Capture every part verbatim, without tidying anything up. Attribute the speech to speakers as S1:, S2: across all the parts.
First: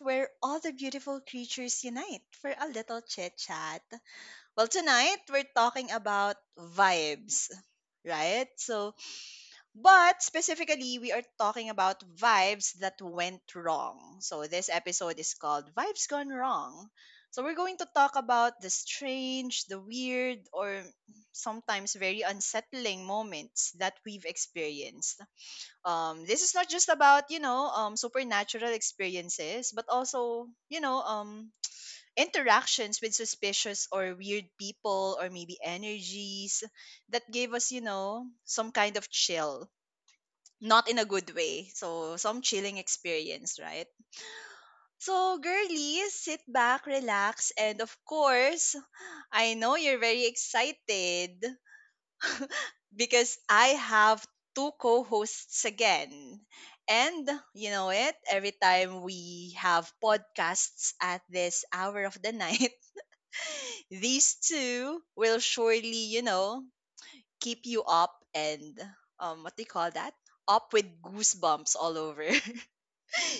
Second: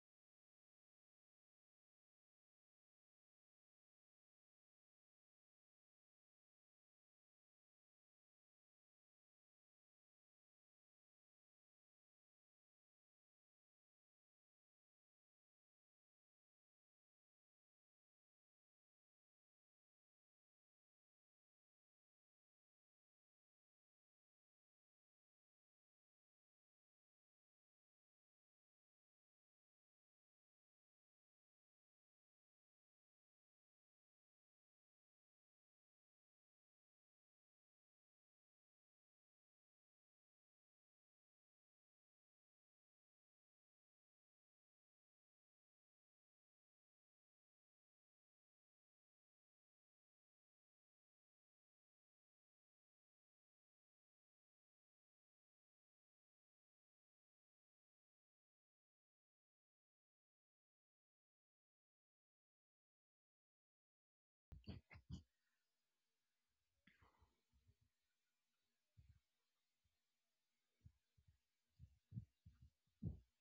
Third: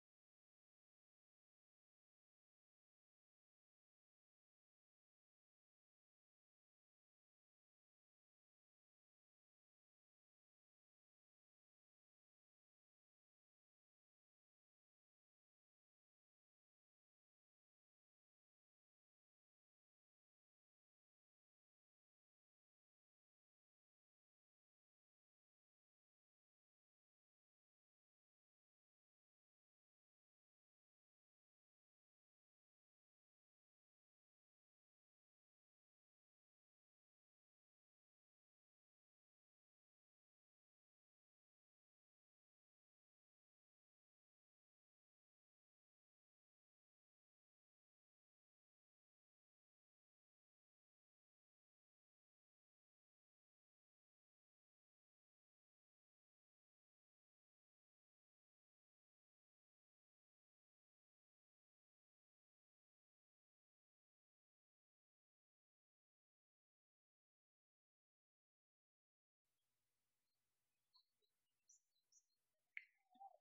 S1: where all the beautiful creatures unite for a little chit chat. Well, tonight we're talking about vibes, right? So, but specifically, we are talking about vibes that went wrong. So, this episode is called Vibes Gone Wrong. So, we're going to talk about the strange, the weird, or sometimes very unsettling moments that we've experienced. Um this is not just about you know um supernatural experiences, but also you know um interactions with suspicious or weird people, or maybe energies that gave us you know some kind of chill, not in a good way. So some chilling experience, right? So, girlies, sit back, relax, and of course, I know you're very excited because I have two co-hosts again. And you know it, every time we have podcasts at this hour of the night, these two will surely, you know, keep you up and um what do you call that? Up with goosebumps all over.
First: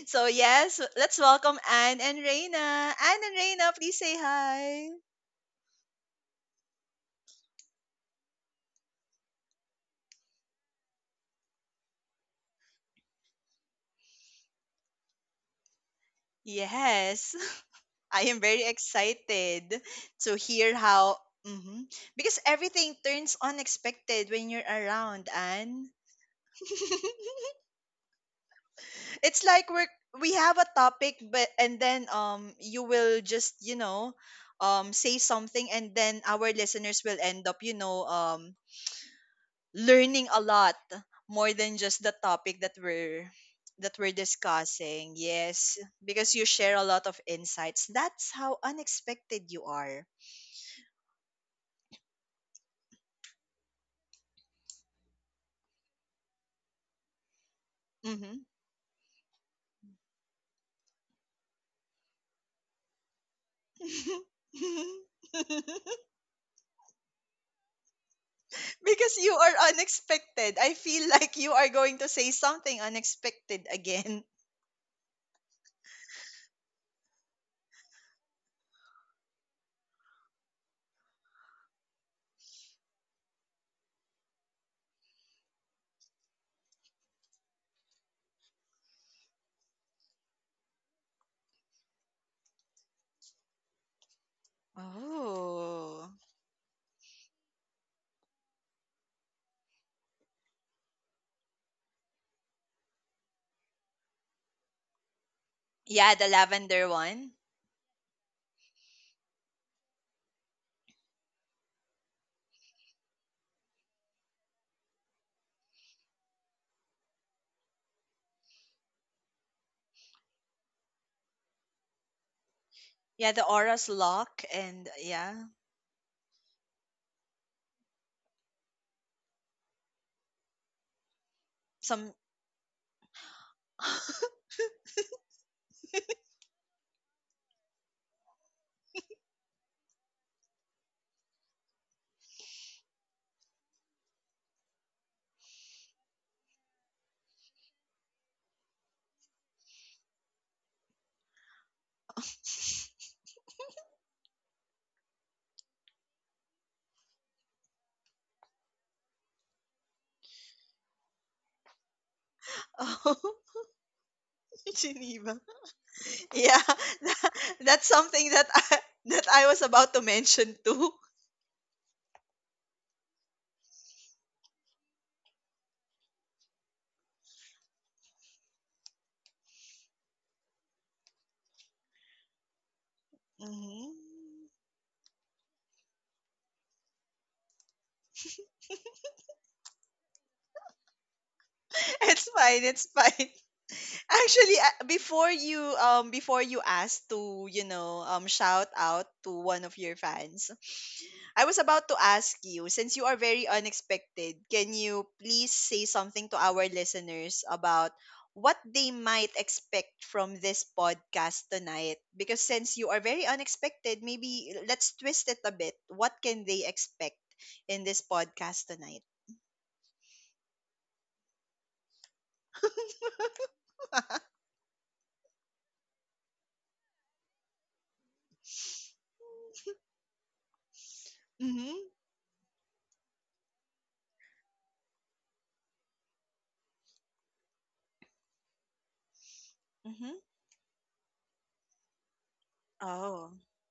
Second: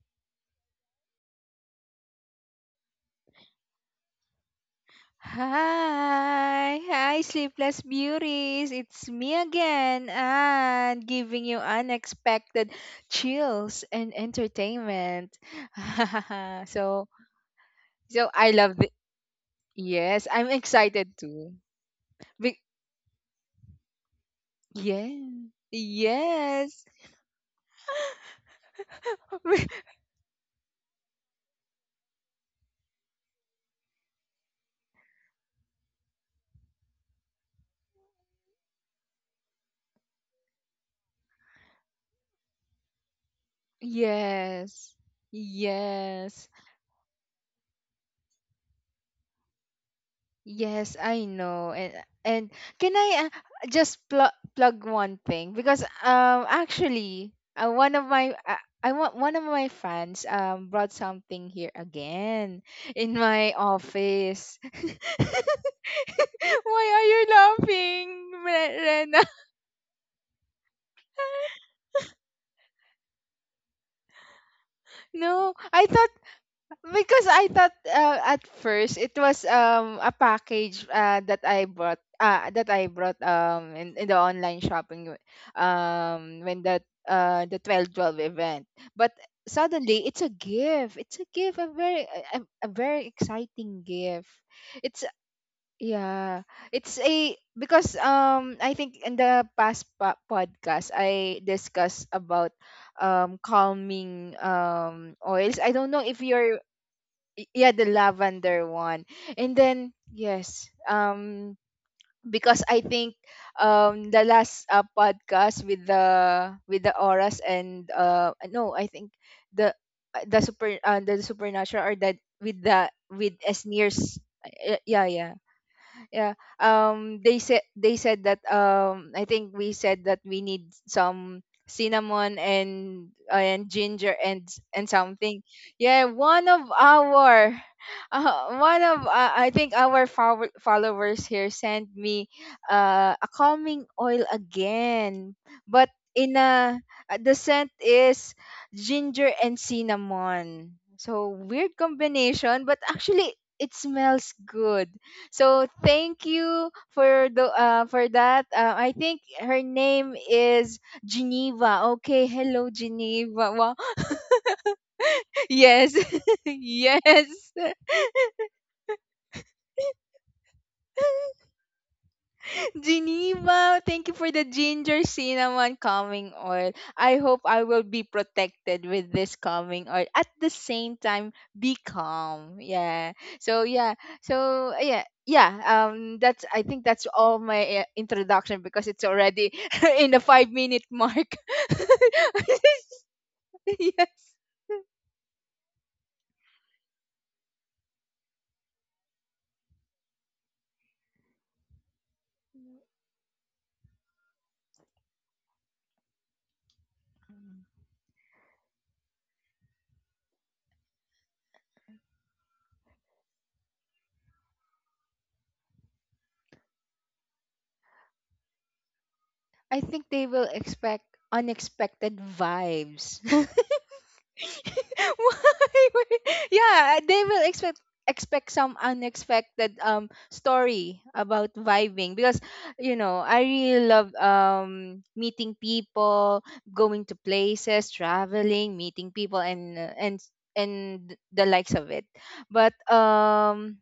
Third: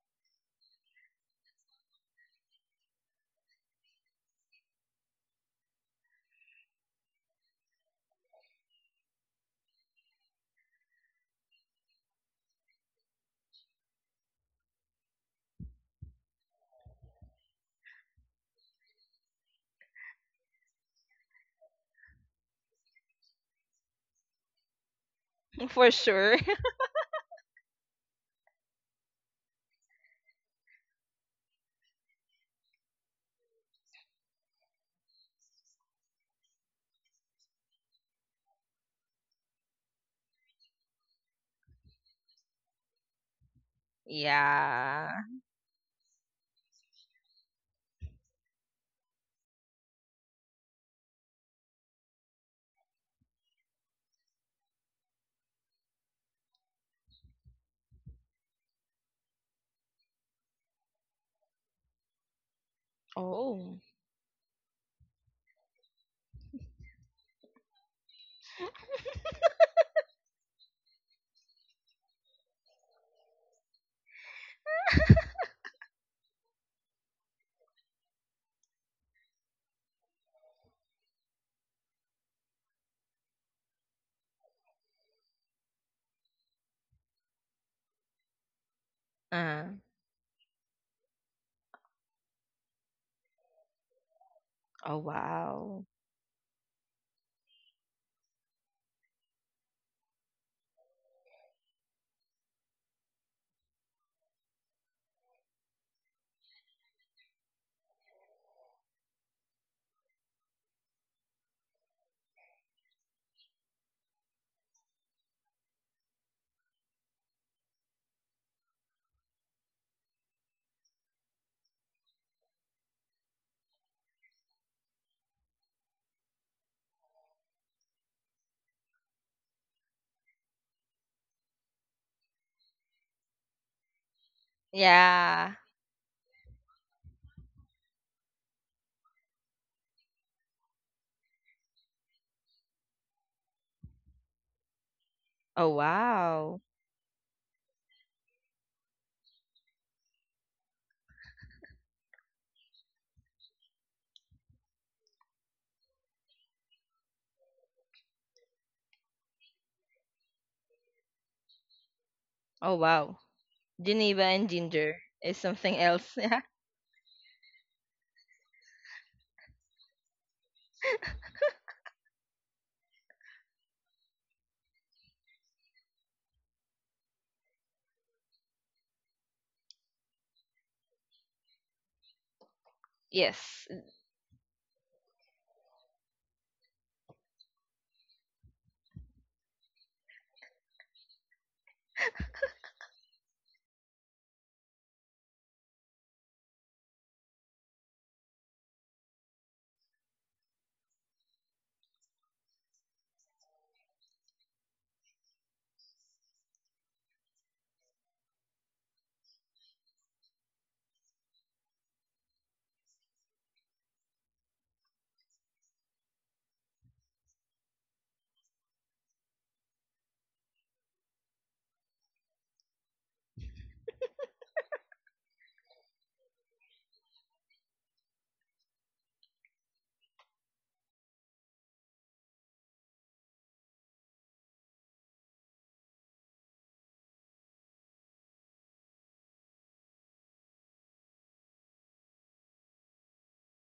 S1: So yes, let's welcome Anne and Reina. Anne and Reina, please say hi.
S2: Hi, hi, sleepless beauties. It's me again, and giving you unexpected chills and entertainment. so,
S1: Yes. I
S2: so
S1: am
S2: I
S1: very
S2: love it.
S1: excited
S2: Yes,
S1: to
S2: I'm
S1: hear
S2: excited
S1: how.
S2: too.
S1: Hmm. Because
S2: Be-
S1: everything turns unexpected when you're
S2: yeah,
S1: around, and
S3: For sure.
S2: yes,
S1: it's like we're we have a topic, but and then um you will just you know um say something, and then our listeners will end up you know um learning a lot more than just the topic that we're that we're
S2: yes,
S1: discussing.
S3: Yeah.
S1: Yes, because
S2: yes.
S1: you share a lot of insights. That's how unexpected you are.
S2: Yes, I know. And and can I uh, just plug plug one thing because um actually uh, one of my
S1: Mm-hmm.
S2: uh, I want one of my fans um brought something here again in my
S3: Oh.
S2: office. Why are you laughing, Re- Rena?
S1: Because you are unexpected. I feel like you are going to say something unexpected again.
S2: No, I thought Because I thought uh, at first it was um a package uh, that I bought uh, that I brought um in, in the online shopping um when that uh the twelve twelve event. But
S3: Uh,
S2: suddenly it's a gift. It's a gift, a very a, a a very exciting gift.
S3: oh
S2: It's
S3: wow.
S1: Oh.
S2: yeah, it's a because um I think in the past po- podcast I discussed about um calming um oils. I don't know if
S1: Yeah, the
S2: you're
S1: lavender one.
S2: y- yeah, the lavender one. And then yes um because I think um the last uh, podcast with the with the auras, and uh no I think the uh, the super uh, the supernatural, or that with the
S1: Yeah,
S2: with
S1: the Aura's
S2: Esnir's.
S1: lock,
S2: uh,
S1: and
S2: yeah yeah
S1: yeah,
S2: yeah um they said, they said that um I think we said that we need some
S1: some
S2: cinnamon, and and ginger, and s- and something
S3: Yeah.
S2: yeah one of our uh, one of uh, I think our follow- followers here sent me uh, a calming oil again,
S3: Oh
S2: but in
S3: wow.
S2: a uh, the scent is ginger and cinnamon, so weird combination, but actually it smells good. So thank you for the uh, for that. Uh, I think her name is Geneva. Okay, hello
S3: Oh wow.
S1: Oh,
S2: Geneva. Wow.
S3: Geneva and ginger is
S1: Geneva.
S3: something
S2: Yes.
S3: else. Yeah.
S1: Yeah.
S2: yes.
S1: that- that's something that I, that I was about to mention too.
S2: Geneva, thank you for the ginger cinnamon calming oil. I hope I will be protected with this calming oil. At the same time, be calm. Yeah. So
S3: Yes.
S2: yeah.
S1: Mhm.
S2: So yeah. Yeah. Um. That's. I think that's all my uh, introduction because it's already in the five minute mark.
S1: It's fine, it's fine.
S2: yes.
S1: Actually, uh, before you um before you asked to, you know, um shout out to one of your fans, I was about to ask you, since you are very unexpected, can you please say something to our listeners about what they might expect from this podcast tonight? Because since you are very unexpected, maybe let's twist it a bit. What can they expect in this podcast tonight?
S2: I think they will expect unexpected vibes. Why? Why? Yeah, uh, they will expect expect some unexpected um story about
S1: Mhm.
S2: vibing, because you know I really love um meeting people, going to places, traveling, meeting people, and uh, and
S1: Mhm.
S2: and the likes of it. But
S1: Oh.
S2: um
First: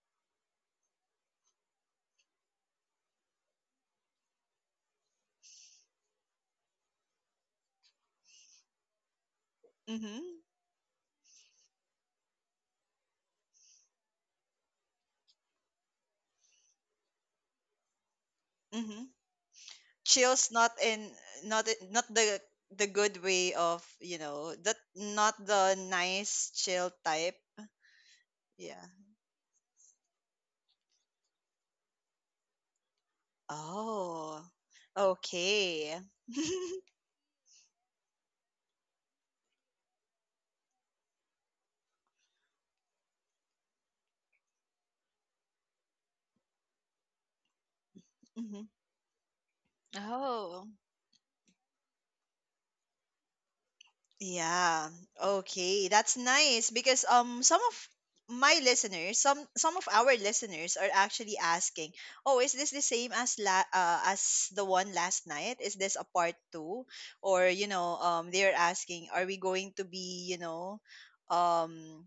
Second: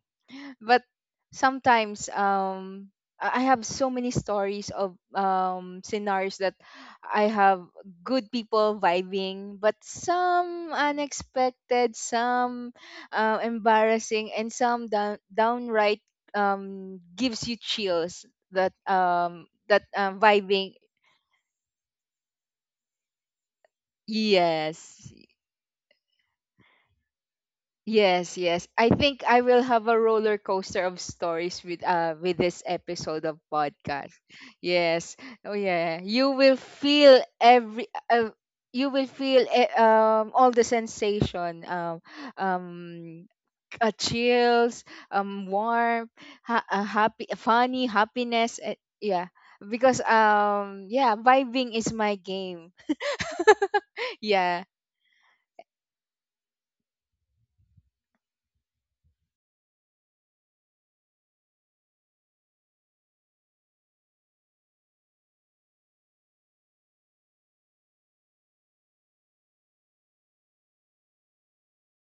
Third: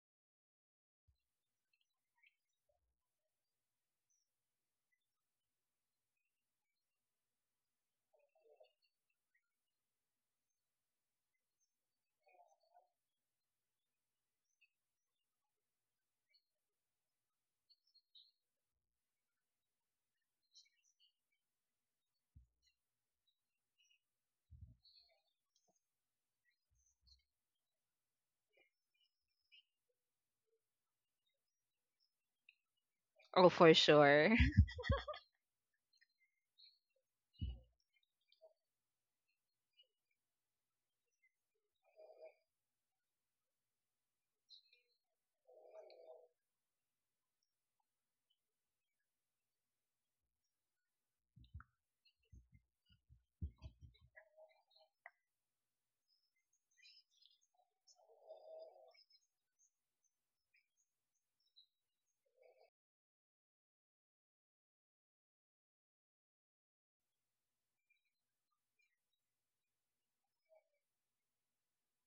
S2: but sometimes um I I have so many stories of um scenarios that I have good people vibing, but some unexpected, some uh, embarrassing, and some down, downright um gives you chills. That
S1: Mhm.
S2: um that um,
S1: Chills, not
S2: vibing,
S1: in not in- not the the good way of, you know that,
S2: yes.
S1: not the nice chill type.
S2: Yes, yes.
S1: Yeah.
S2: I think I will have a roller coaster of stories with uh with this episode of
S3: Oh for
S2: podcast.
S3: sure.
S1: Oh,
S2: Yes. Oh
S1: okay.
S2: yeah. You will feel every uh, you will feel eh, um all the sensation um um uh, chills, um warm, ha- uh, happy funny, happiness.
S1: Mhm.
S2: eh, yeah. Because
S1: Oh.
S2: um yeah, vibing is my game. Yeah.
S1: Yeah. Okay, that's nice, because um some of my listeners, some some of our listeners, are actually asking, "Oh, is this the same as la uh, as the one last night? Is this a part two? Or, you know, um they're asking, are we going to be, you know, um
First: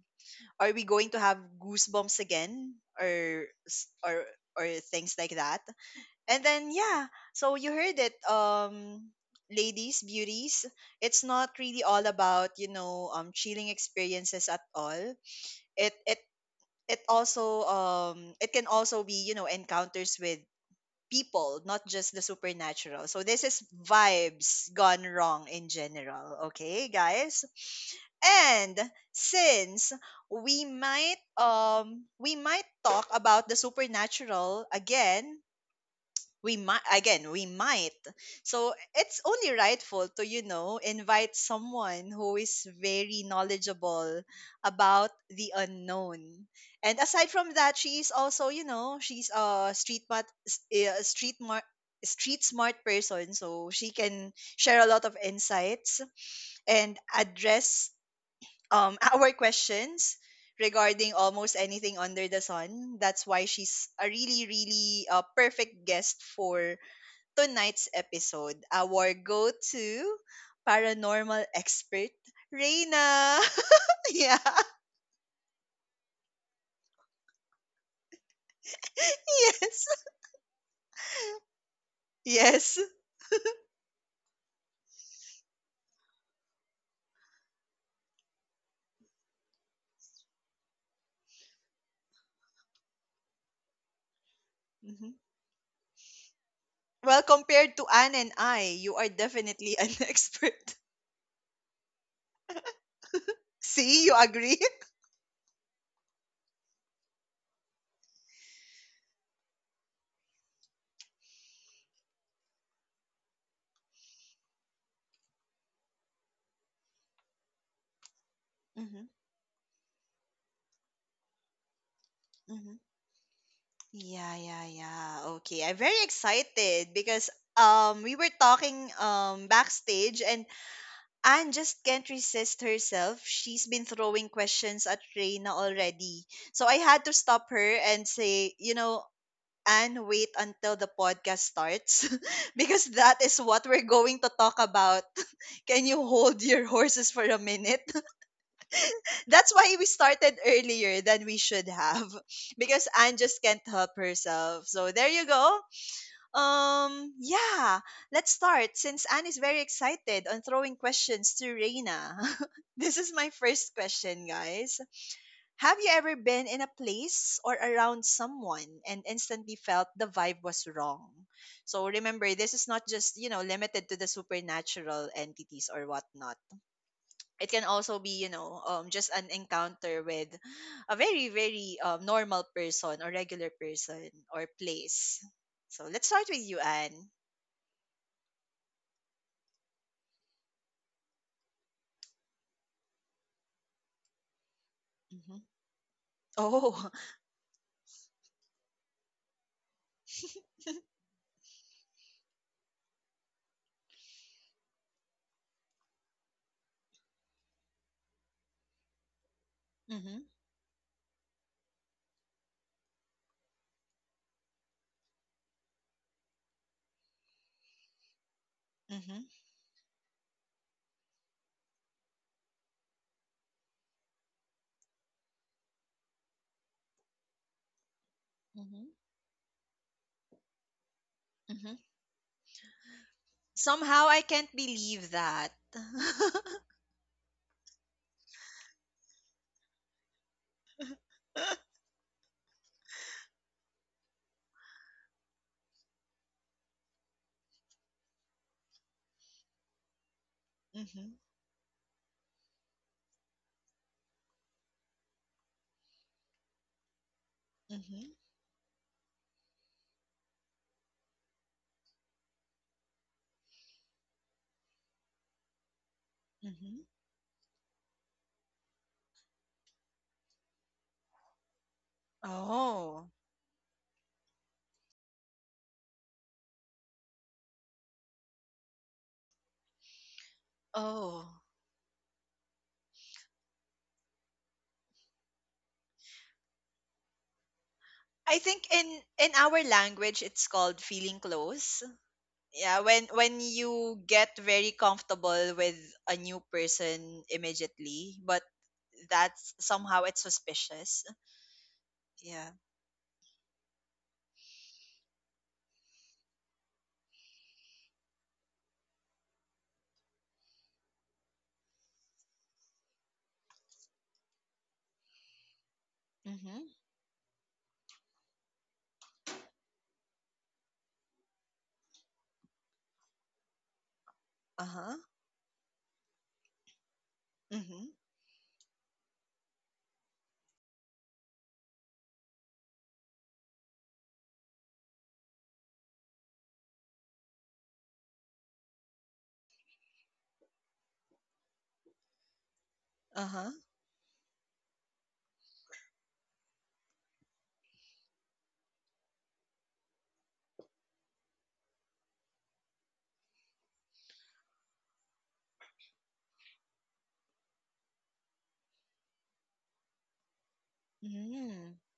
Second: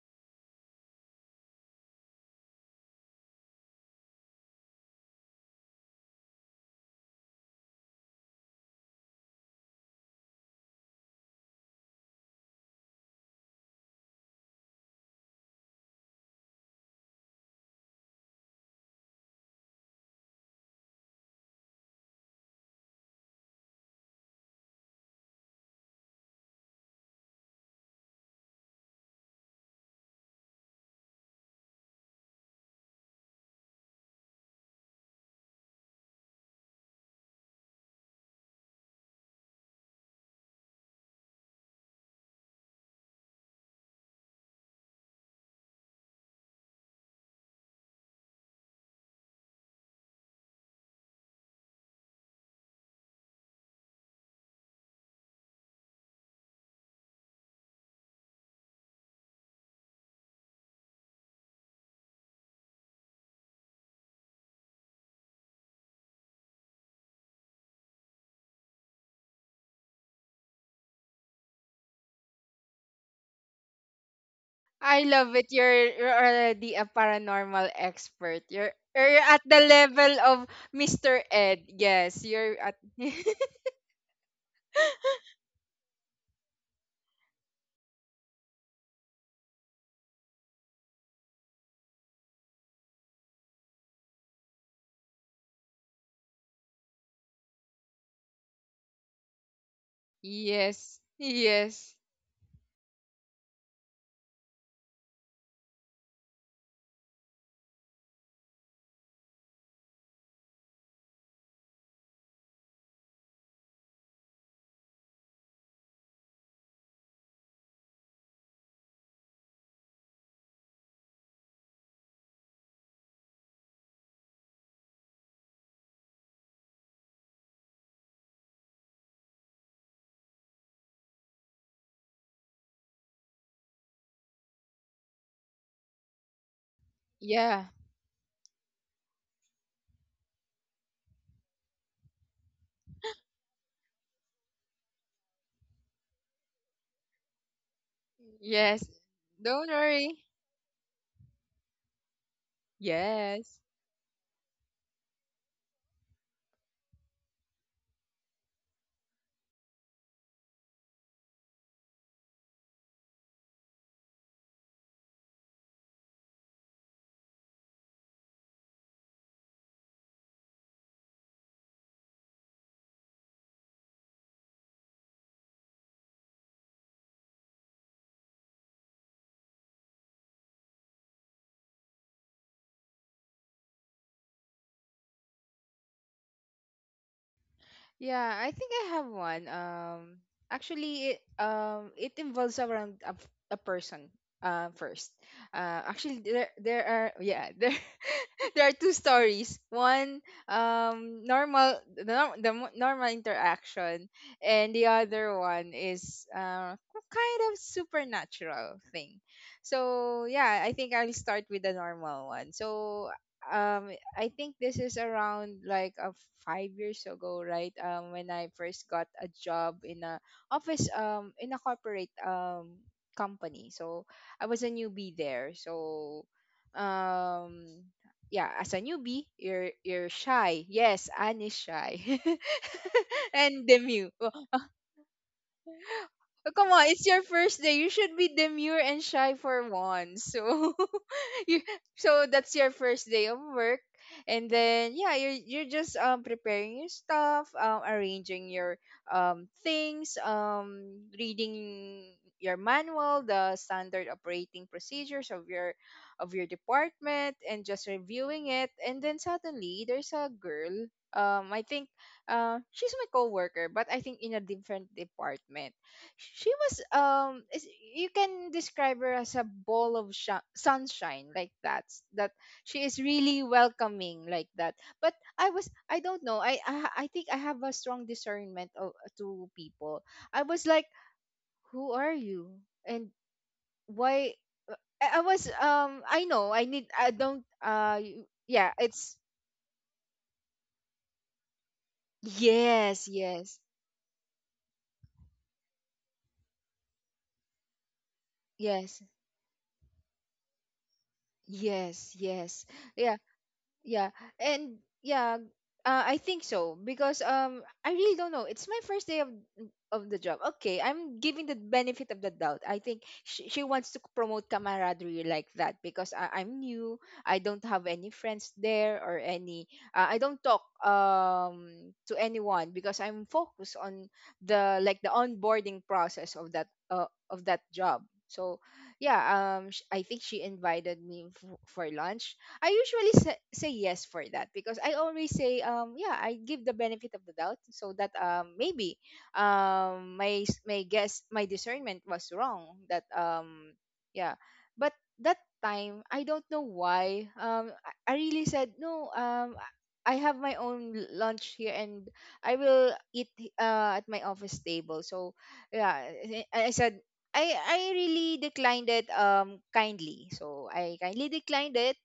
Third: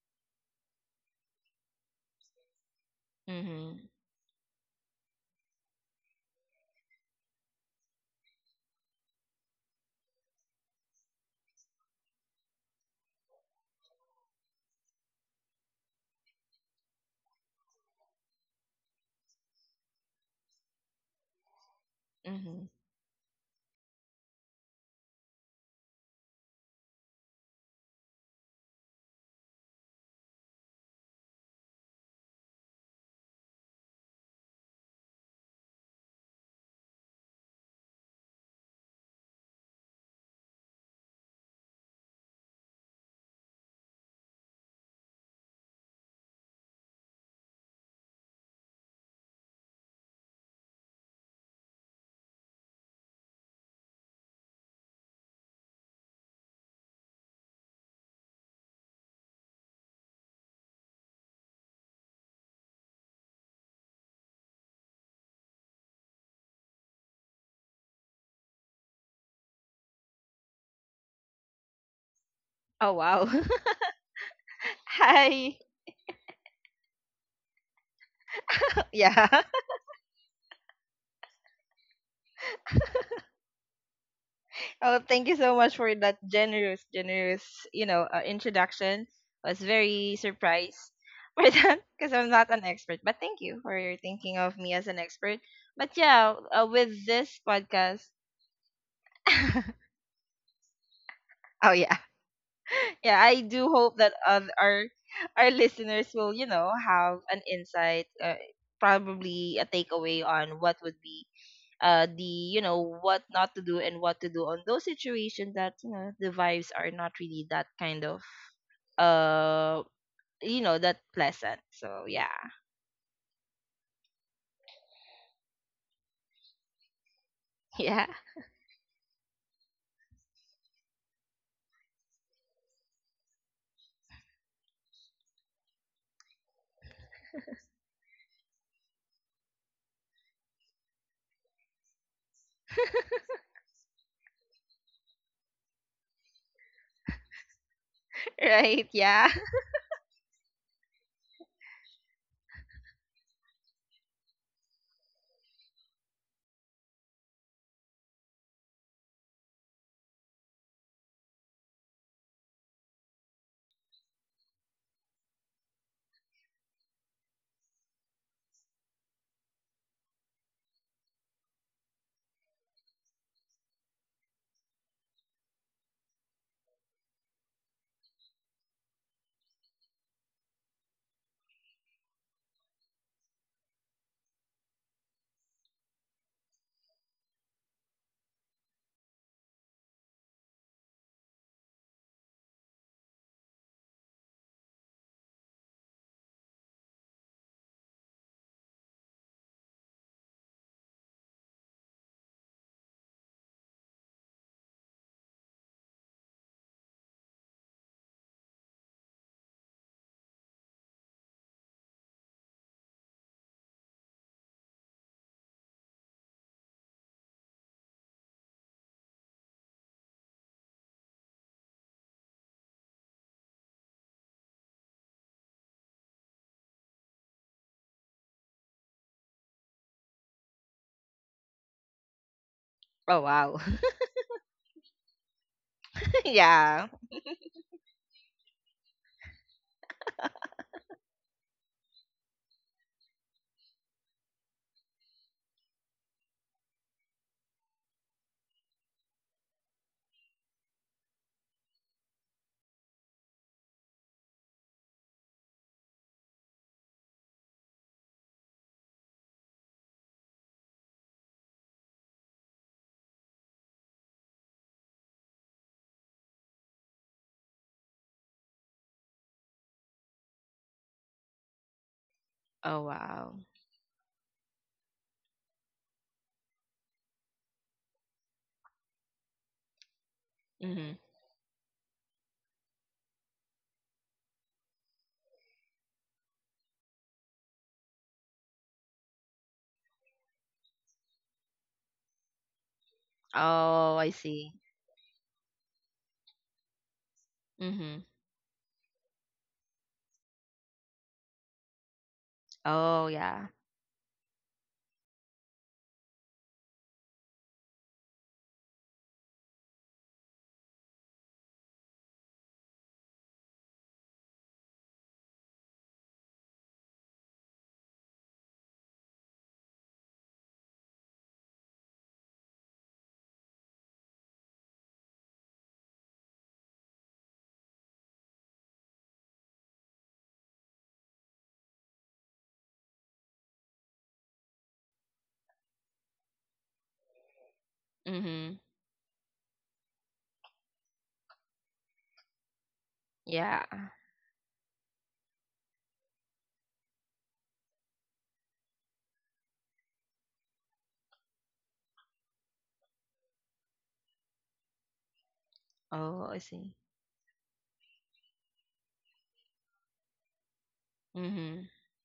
S1: are we going to have goosebumps again, or s-
S3: Mhm.
S1: or or things like that?" And then yeah, so you heard it, um, ladies, beauties. It's not really all about you know um chilling experiences at all. It it it also um it can also be you know encounters with people, not just the
S3: Mhm.
S1: supernatural. So this is vibes gone wrong in general. Okay, guys. And since we might um we might talk about the supernatural again, we might again we might so it's only rightful to, you know, invite someone who is very knowledgeable about the unknown. And aside from that, she's also you know she's a street smart, s- a street mar- street smart person, so she can share a lot of insights and address um our questions regarding almost anything under the sun. That's why she's a really, really uh, perfect guest for tonight's episode, our go to paranormal expert,
S3: Oh wow.
S1: Reina. Yeah.
S2: I love it.
S3: Hi.
S2: You're, you're already a paranormal expert. You're, you're at
S3: Yeah.
S2: the
S1: Yes.
S2: level of Mister Ed. Yes, you're at.
S1: Yes.
S3: Oh, thank you so much for that generous, generous, you know, uh, introduction. I was very surprised for that because I'm not an expert. But thank you for your thinking of me as an
S1: Mhm.
S3: expert. But yeah, uh, with
S1: Well,
S3: this
S1: compared to
S3: podcast,
S1: Anne and I, you are definitely an expert.
S2: yes,
S3: oh
S2: yes,
S3: yeah, yeah, I do hope
S1: See,
S3: that
S1: you
S3: uh,
S1: agree?
S3: our our listeners will, you know, have an insight, uh, probably a takeaway on what would be uh the you know what not to do and what to do on those situations that you know the vibes are not really that kind of
S1: Mm-hmm.
S3: uh you know that pleasant, so yeah.
S1: Mm-hmm. Yeah, yeah, yeah. Okay, I'm very excited because um
S3: Yeah,
S1: we were talking um backstage, and Anne just can't resist herself. She's been throwing questions at Reina already. So I had to stop
S2: yeah,
S1: her and say, you know, Anne, wait until the podcast starts because that is what we're going to talk about. Can you hold your horses for a minute?
S2: yes.
S3: right, yeah.
S1: That's
S2: Don't
S1: why we
S2: worry.
S1: started earlier than we should have, because Anne just
S2: Yes.
S1: can't help herself. So there you go. Um, yeah, let's start, since Anne is very excited on throwing questions to Reina. This is my first question, guys. Have you ever been in a place or around someone and instantly felt the vibe was wrong? So remember, this is not just, you know, limited to the supernatural entities or whatnot. It can also be, you know, um, just an encounter with a very, very um, normal person or regular person or place. So let's start with you, Anne.
S2: Yeah, I think I have one. Um, actually, it um it involves around a a person. Uh, first,
S1: Mhm.
S2: uh, actually, there there
S1: Oh.
S2: are yeah there there are two stories. One, um, normal the, nor- the mo- normal interaction, and the other one is uh kind of supernatural thing. So
S1: Mhm.
S2: yeah, I think I'll start with the normal one. So um I think this is around like uh, five years ago, right? Um, when I first got a
S1: Mhm.
S2: job in a office, um, in a corporate um company. So I was a newbie there. So, um, yeah, as a
S1: Mhm.
S2: newbie, you're you're shy. Yes, Anne is
S1: Mhm.
S2: shy,
S3: Oh wow.
S2: and Demu.
S1: Somehow I can't believe that.
S2: Oh, come
S3: Yeah.
S2: on, it's your first day. You should be demure and shy for once. So, you, so that's your first day of work, and then yeah, you're you're just um preparing your stuff, um arranging your um things, um
S1: Mhm.
S2: reading your manual, the standard operating procedures of your of your department, and just
S1: Mhm.
S2: reviewing it. And then suddenly there's a girl. Um, I think uh, she's my coworker, but I think in a different department she was
S1: Mhm.
S2: um is- you can describe her as a ball of sh- sunshine, like that that she
S3: Oh
S2: is
S1: Oh.
S3: wow.
S2: really welcoming, like that. But I was, I don't know, i i, I think I have a strong discernment of, to people. I was like,
S3: Mm-hmm.
S1: Oh.
S2: who are you, and why? I, I was um I know I need I don't uh you-
S1: I think
S2: yeah
S1: in
S2: it's
S1: in our language it's called feeling close. Yeah,
S2: yes
S1: when when
S2: yes
S3: Oh
S1: you
S3: I
S1: get
S3: see.
S1: very comfortable with a new person
S3: Mm-hmm.
S1: immediately, but
S2: yes
S1: that's somehow it's suspicious.
S2: yes
S1: Yeah.
S2: yes
S3: Oh
S2: yeah
S3: yeah.
S2: Yeah, and yeah, uh, I think so because um, I really don't know. It's my first day of of the job. Okay, I'm giving the benefit of the doubt. I think she, she wants to promote camaraderie, like that, because I, I'm
S1: Mhm.
S2: new. I don't have any friends there or any. Uh, I don't talk um to anyone because I'm focused on the like
S1: Uh-huh.
S2: the onboarding process of that uh, of that
S1: Mhm.
S2: job. So yeah, um, sh- I think she invited me f- for lunch. I usually say, say yes for that, because I always say um yeah, I give the benefit of the doubt, so that
S3: Mm-hmm.
S2: um maybe um my s- my guess my discernment was wrong, that
S1: Uh-huh.
S3: Yeah.
S2: um yeah. But that time I don't know why, um I I really said no. um I I have my own l- lunch here, and I will eat h- uh, at my office table, so yeah.
S3: Oh I
S2: I I
S3: see.
S2: said I I really declined it um kindly. So I kindly
S3: Mm-hmm.
S2: declined
S1: Mm.
S2: it.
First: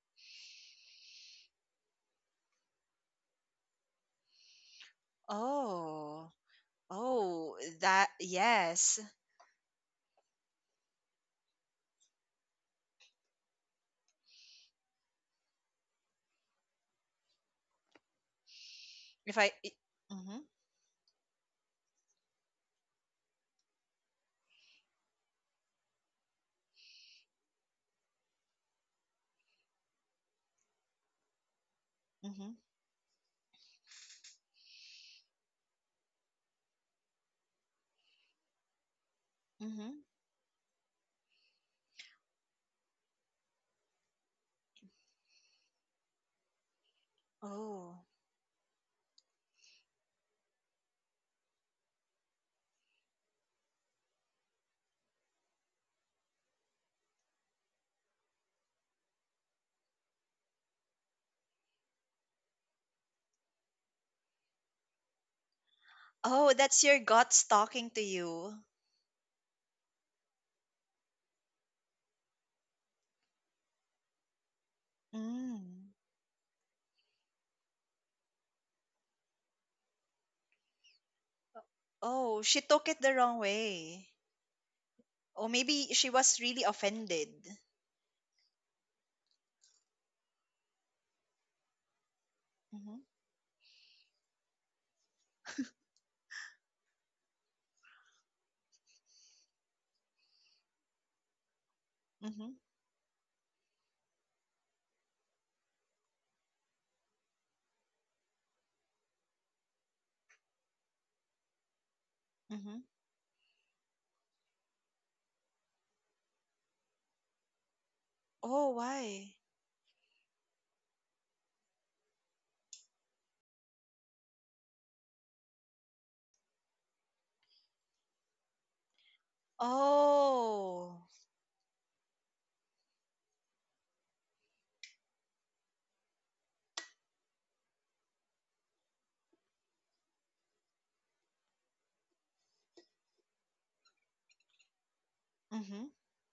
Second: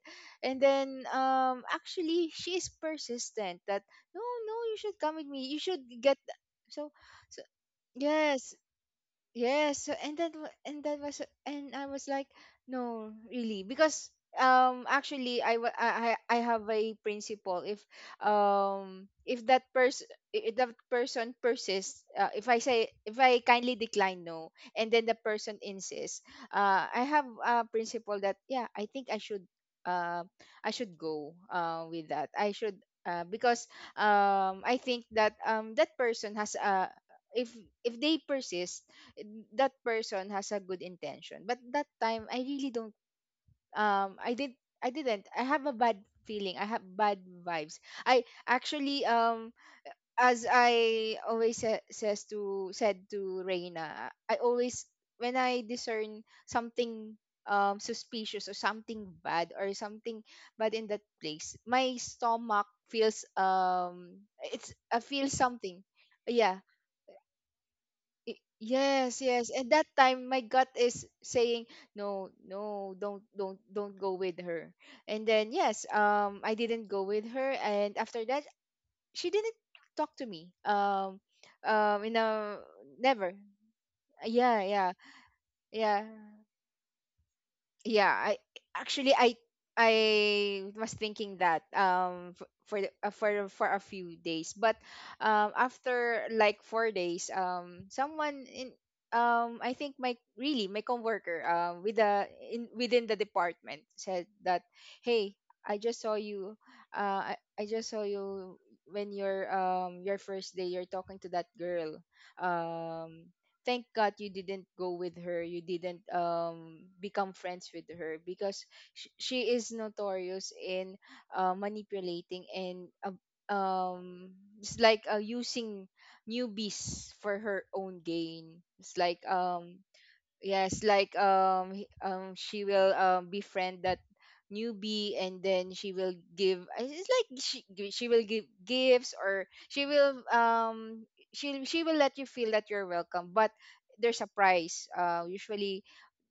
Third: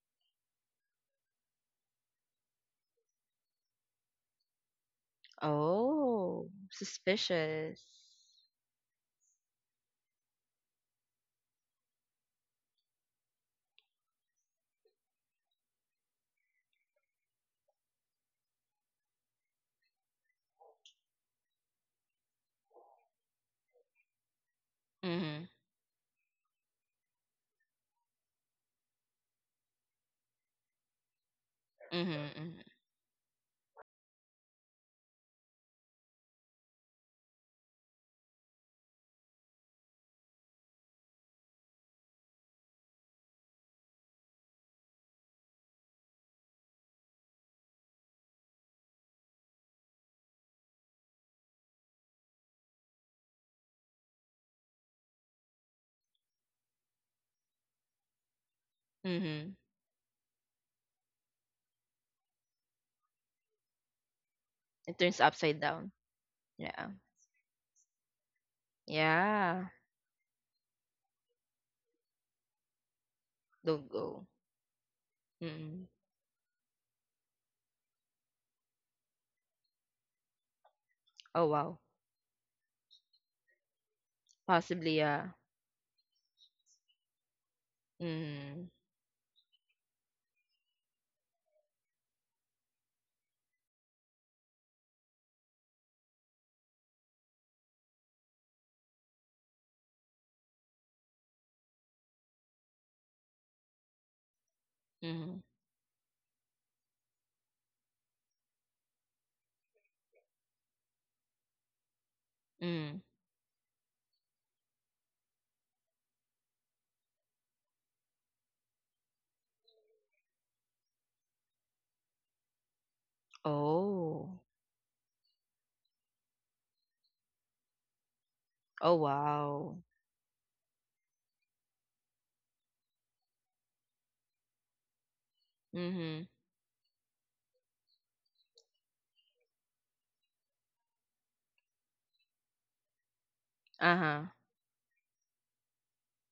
S2: And then um actually she is persistent that no, no, you should come with me. You should get
S1: Oh.
S2: th-
S3: Oh,
S2: so, so
S1: Oh,
S3: suspicious.
S1: that
S2: yes.
S1: yes.
S2: Yes, so and that wa- and that was, and I was like, no, really, because um actually I wa- I I I have a principle if um
S1: If
S2: if
S1: I
S2: that
S1: I-
S2: person,
S1: Mhm.
S2: if that person persists, uh, if I say, if I kindly decline no and then the
S3: Mm-hmm.
S2: person insists, uh I have a principle that yeah I think I should uh I should go uh with
S3: Mm-hmm.
S2: that.
S3: Mm-hmm.
S2: I
S1: Mhm.
S2: should, uh because um I think that um that person has uh if if they persist, that
S1: Mhm.
S2: person has a good intention. But that time I really don't, um i did I didn't, I have a bad feeling, I have bad vibes.
S1: Oh.
S2: I actually um As I always sa- says to said to Reina, I always, when I discern something um suspicious or something bad,
S3: Mm-hmm.
S2: or something bad in that place, my stomach feels, um it's
S3: It
S2: I
S3: turns
S2: feel
S3: upside
S2: something,
S3: down.
S1: Oh,
S2: yeah.
S1: that's
S3: Yeah.
S1: your guts talking to
S2: Y-
S1: you.
S2: Yes, yes.
S3: Yeah,
S2: And that time my gut is saying, no, no, don't don't
S3: don't
S2: don't go
S3: go.
S2: with her. And then yes,
S3: Mm.
S1: Mm.
S2: um I didn't go with her. And after that she didn't talk to me. Um
S3: Oh, wow.
S2: um you
S1: Oh, she
S2: know,
S1: took it the
S2: never.
S1: wrong way.
S2: Yeah, yeah.
S3: Possibly, yeah.
S1: Oh, maybe
S2: Yeah.
S1: she was really offended.
S2: yeah I
S3: Mm.
S2: actually, i I was thinking that um f- for the-
S1: Mhm.
S2: uh, for for a few days. But um after like four days, um someone in, um I think my really my coworker um with the
S1: Mhm.
S2: in within the department, said that, hey,
S3: Mm.
S2: i just saw you uh i, I just saw you when your um your first day, you're talking to that girl.
S1: Mhm.
S3: Mm.
S2: um Thank God you didn't go with her. You didn't um become friends with her because
S1: Oh,
S2: sh-
S1: why?
S2: she is notorious in uh, manipulating and ab- um
S3: Oh.
S2: it's like uh, using newbies for her own gain.
S3: Oh,
S2: It's like
S3: wow.
S2: um yes,
S1: Oh.
S2: like um he- um she will um befriend that newbie, and then she will
S3: Mm-hmm.
S2: give I- it's like she gi- she will give gifts, or she will um she she will let you feel that you're welcome, but there's
S3: Uh-huh.
S2: a price. Uh, usually
S1: Mhm.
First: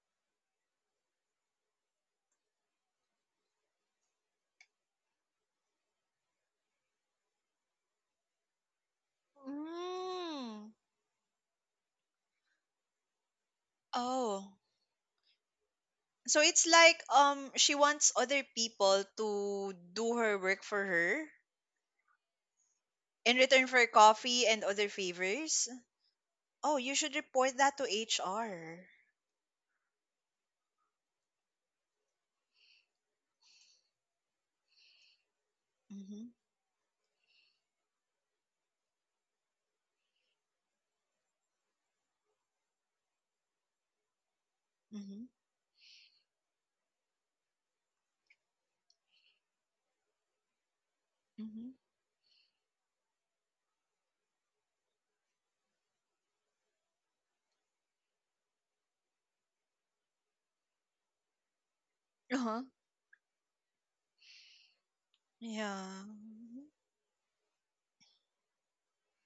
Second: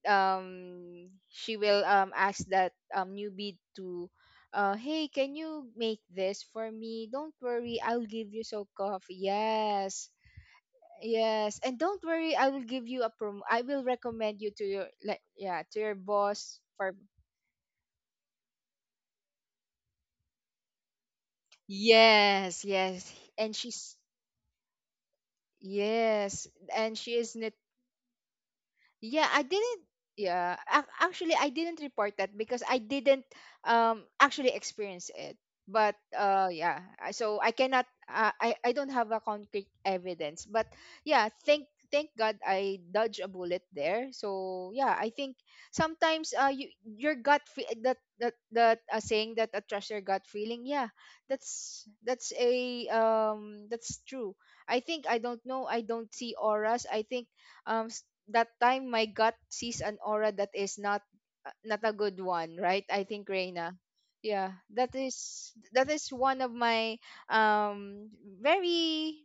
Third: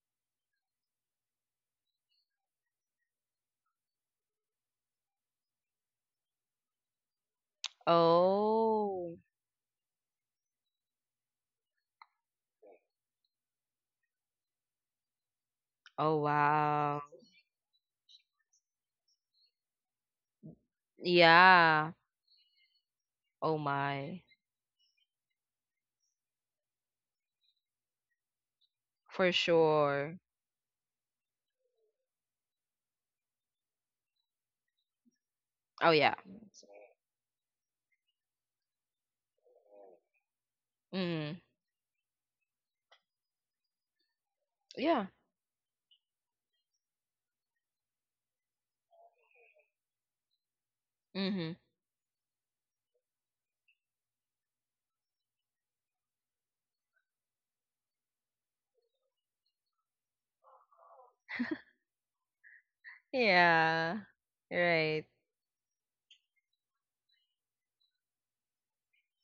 S2: um she will um ask that um newbie to, uh, hey, can you make this for me? Don't worry, I'll give you so
S3: Oh.
S2: coffee. Yes.
S1: Mm.
S2: Yes, and don't worry, I will give you a prom. I will recommend you
S1: Oh.
S2: to your, like, yeah, to your
S3: Oh,
S1: So
S2: boss
S1: it's
S2: for
S1: like
S3: wow.
S1: um she wants other people to do her work for her,
S3: Yeah.
S2: yes, yes,
S1: in
S2: and
S3: Oh
S1: return for
S2: she's
S3: my.
S1: coffee and other favors.
S2: yes,
S1: Oh, you
S2: and
S1: should
S2: she is,
S1: report that to H R.
S2: yeah,
S3: For
S2: I didn't.
S3: sure.
S2: Yeah, ac- actually, I didn't report that because I didn't um actually experience it.
S3: Oh,
S2: But
S3: yeah.
S1: Mhm.
S2: uh, yeah, I- so I cannot. Uh, I I don't have a concrete evidence. But yeah,
S3: Mm.
S2: thank thank God I dodged a bullet there. So yeah,
S3: Yeah.
S2: I
S1: Mhm.
S2: think sometimes uh you your gut fe- that that that uh, saying that, uh, trust your gut feeling. Yeah,
S3: Mm-hmm.
S1: Mhm.
S2: that's that's a um that's true. I think I don't know. I don't see auras. I think um that time my gut sees an aura that is not uh, not a good one,
S1: Uh-huh.
S2: right? I think, Reina,
S3: Yeah.
S2: yeah, that
S3: Right.
S2: is
S1: Yeah.
S2: that is one of my um very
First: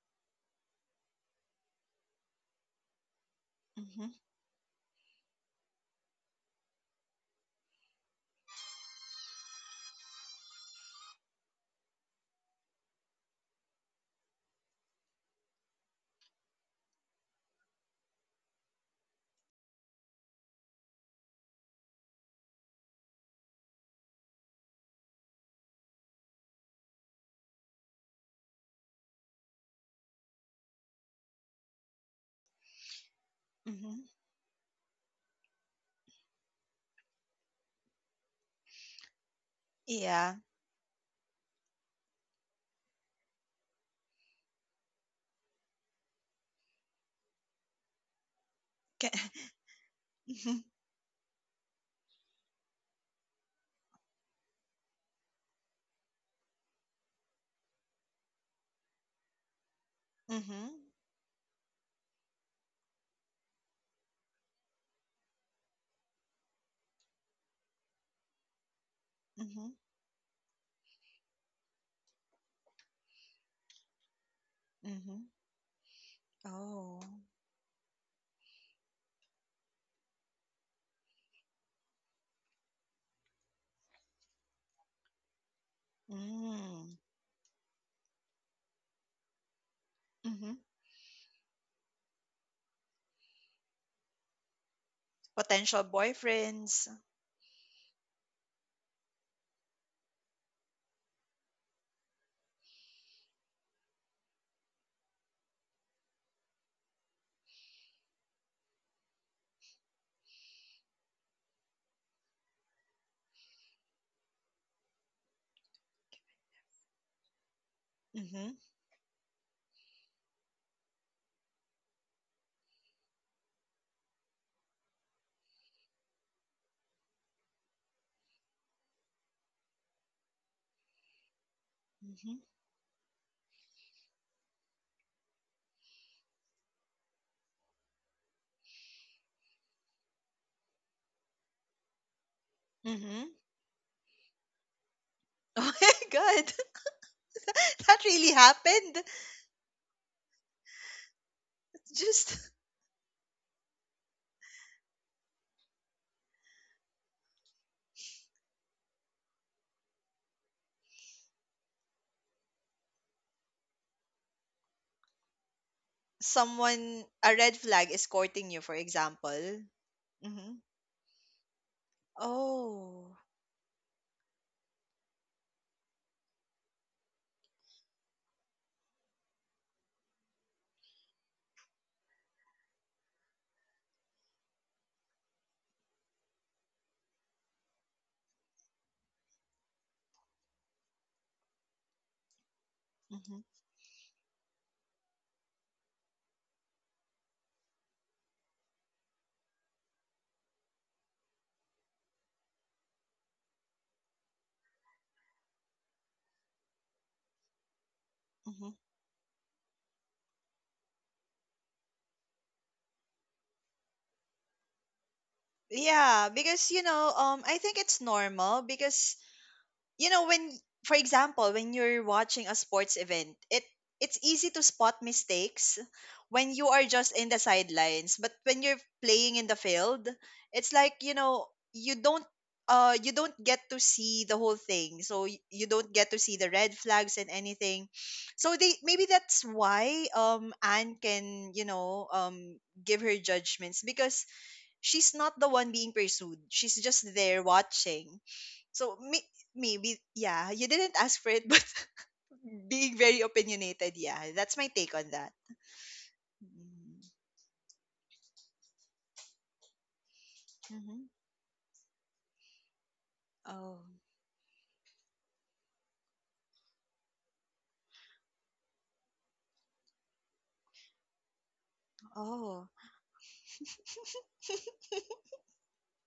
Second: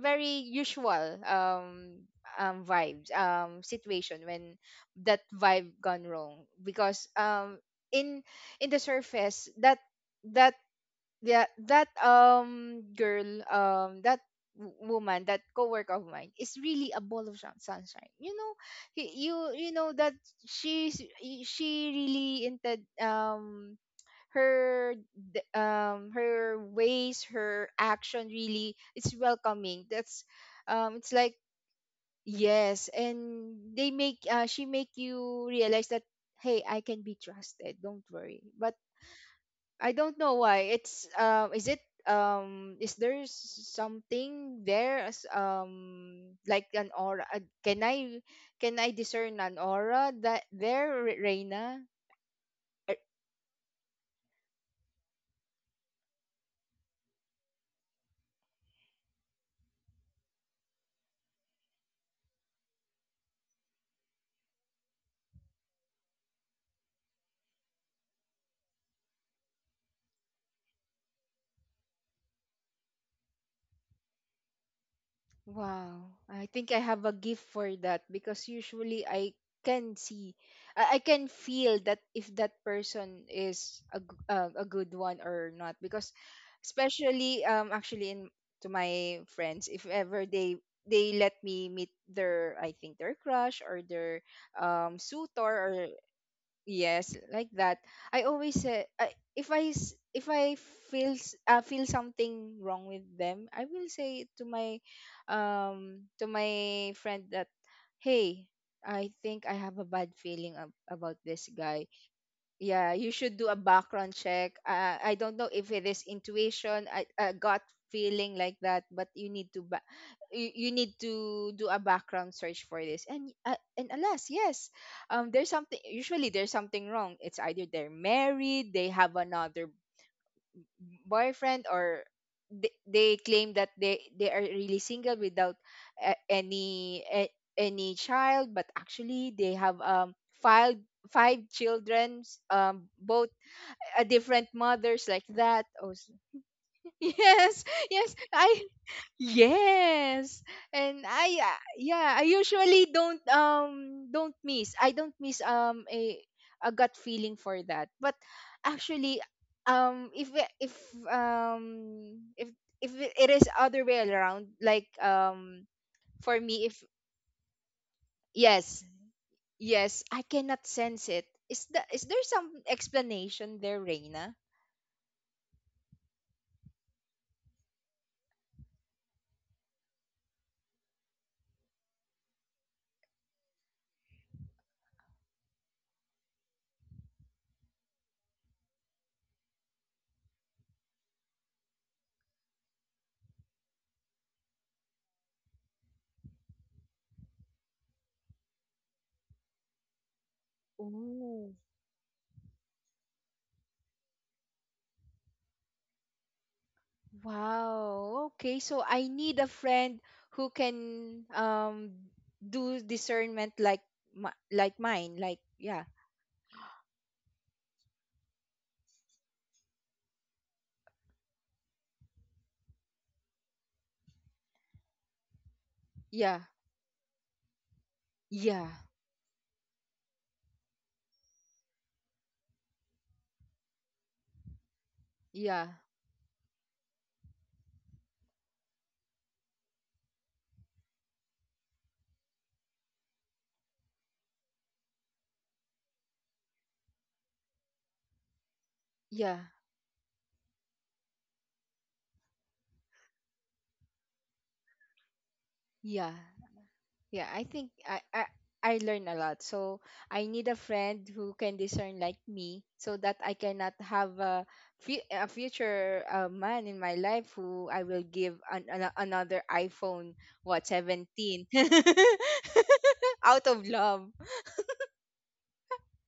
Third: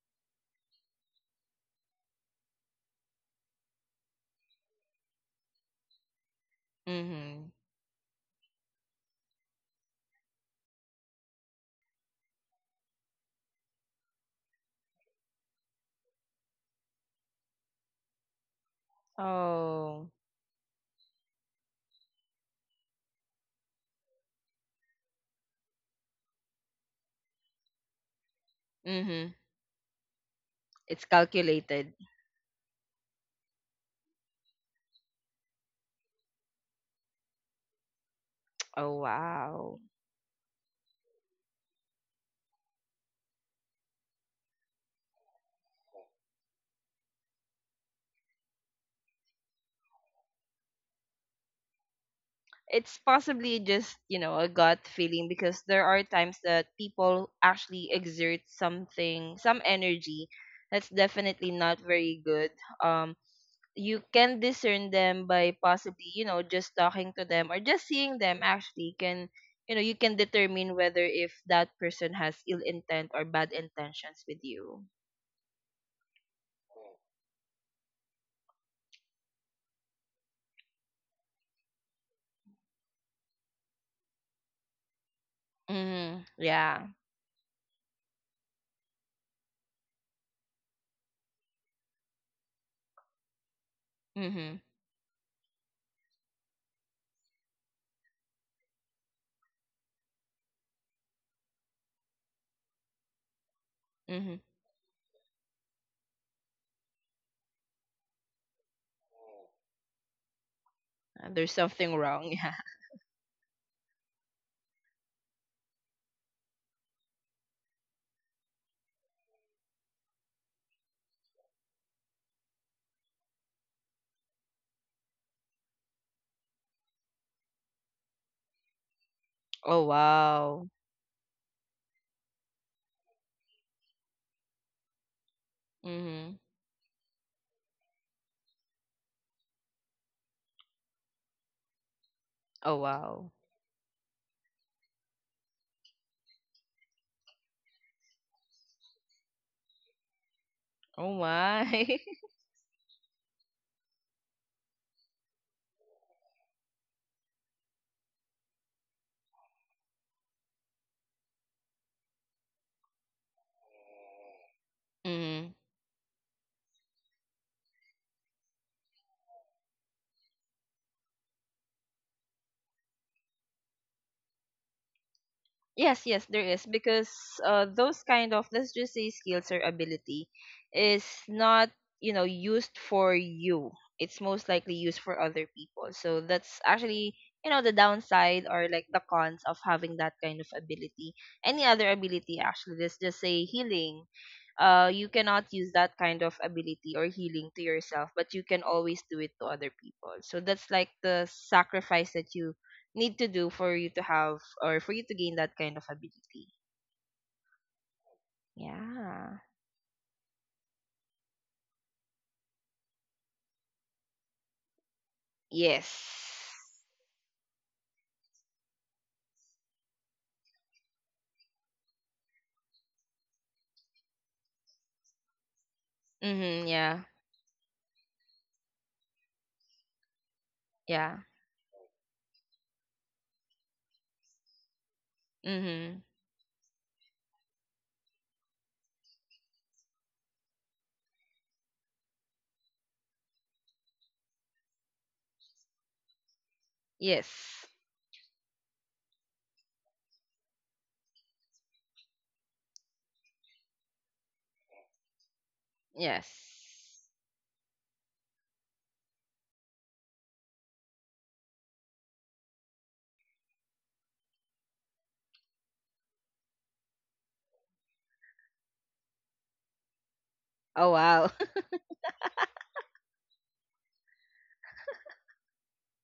S2: very usual um um vibes um
S1: Mhm.
S2: situation when that vibe gone wrong because
S3: Mm-hmm.
S2: um in in the surface that that yeah that um girl um that w- woman that co-worker of mine is really a ball of sun- sunshine, you know y- you you know
S3: Oh.
S2: that she's y- she really intend um her d- um her ways, her action, really it's
S3: Mm-hmm.
S2: welcoming. That's um
S3: It's
S2: it's like
S3: calculated.
S2: yes, and they
S1: Mhm.
S2: make uh, she make you realize that hey, I can be trusted, don't worry. But
S3: Oh, wow.
S2: I don't
S1: Yeah.
S2: know why. It's um is it um is there s- something there as um like an aura? Uh, Can I can I
S1: Ca-
S2: discern an aura that
S1: Mhm.
S2: there, Re- Reina?
S3: It's possibly just you know a gut feeling, because there are times that people actually exert something, some energy
S1: Mhm.
S3: that's definitely not very good. Um, you can discern them by possibly you know just talking to them or just seeing them. Actually, can,
S1: Mhm.
S3: you know, you can determine whether if that person has ill intent or bad intentions with you.
S1: Mhm.
S2: Wow, I think I
S1: Oh.
S2: have a gift for that because usually I can see, I, I can feel that if that person is a, g- uh, a good one or not. Because
S3: Mm-hmm. Yeah.
S1: Mm.
S2: especially um actually in to my friends, if ever
S1: Mhm.
S2: they they let me meet their, I think, their crush or their
S3: Mm-hmm.
S2: um suitor
S1: Potential
S2: or
S1: boyfriends.
S2: yes, like that. I always say, I if I s- if I feel s- uh, feel something wrong with them, I will say
S3: Mm-hmm.
S2: to my um to my friend that hey, I think I have a bad feeling ab- about this
S3: There's
S2: guy.
S3: something wrong. Yeah.
S2: Yeah, you should do a background check. uh, I don't know if it is intuition, I, a gut feeling
S1: Mhm.
S2: like that, but you need to ba- you, you need to do a background search for this. And uh, and alas, yes, um there's something, usually there's something wrong. It's either they're married, they have another
S3: Oh wow.
S2: boyfriend, or
S1: Mhm.
S2: they, they claim that they they are really single without uh,
S3: Mm-hmm.
S2: any a, any child, but actually they have um filed five children
S3: Oh
S2: um
S1: Mhm.
S2: both
S3: wow.
S2: a different mothers, like that
S1: Oh my
S2: also.
S1: god.
S2: yes,
S1: That
S2: yes
S1: really
S2: I
S1: happened.
S2: Yes, and
S3: Oh
S2: I uh,
S3: my.
S2: yeah, I
S1: Just
S2: usually don't um don't miss, I don't miss um a a gut feeling for that. But actually, um if we- if um if if it is other way around, like,
S3: Mhm.
S2: um for me, if
S1: someone a red flag is courting you, for
S2: yes,
S1: example.
S2: yes, I
S1: Mhm.
S2: cannot sense it. Is the is there some
S1: Oh.
S2: explanation there, Reina?
S3: Yes, yes, there is, because uh, those kind of, let's just say, skills or ability is not, you know, used for you. It's most likely used for other people. So that's actually you know the downside, or like the cons of having that kind of ability. Any other ability, actually, let's just
S1: Mm-hmm.
S3: say healing. Uh, you cannot use that kind of ability or healing to yourself, but you can always do it to other people. So that's like the
S2: Ooh.
S3: sacrifice that you need to do for you to have, or for you to gain that kind of ability.
S2: Wow. Okay,
S1: Hmm.
S2: so I need
S3: Yeah.
S2: a friend who can um do discernment like my, like mine. Like yeah,
S3: Yes.
S1: Yeah, because, you know, um, I think it's normal. Because you know when for example, when you're watching a sports event, it it's easy to spot mistakes
S2: yeah,
S1: when you
S3: Mhm.
S1: are
S3: Yeah.
S1: just in the sidelines. But when
S2: yeah,
S1: you're playing in the field, it's like, you
S3: Yeah.
S1: know you don't uh you don't get to see the whole thing, so y- you
S2: yeah,
S1: don't
S3: Mhm.
S1: get to see the red flags and anything. So they, maybe that's why um Anne can, you know um give her judgments, because she's not the one being pursued, she's just there
S3: Yes.
S1: watching. So may-
S2: yeah,
S1: maybe, yeah, you didn't ask for it, but being very opinionated, yeah, that's my take on that.
S2: yeah,
S3: Yes.
S1: Mm-hmm.
S2: yeah. I think I I I learn a lot. So I need a friend
S1: Mm-hmm.
S2: who can discern like me, so that I cannot
S1: Oh,
S2: have a fu- a future uh, man in my life who I will give an, an, another iPhone, what,
S3: Oh wow.
S2: seventeen,
S1: oh.
S2: out of love.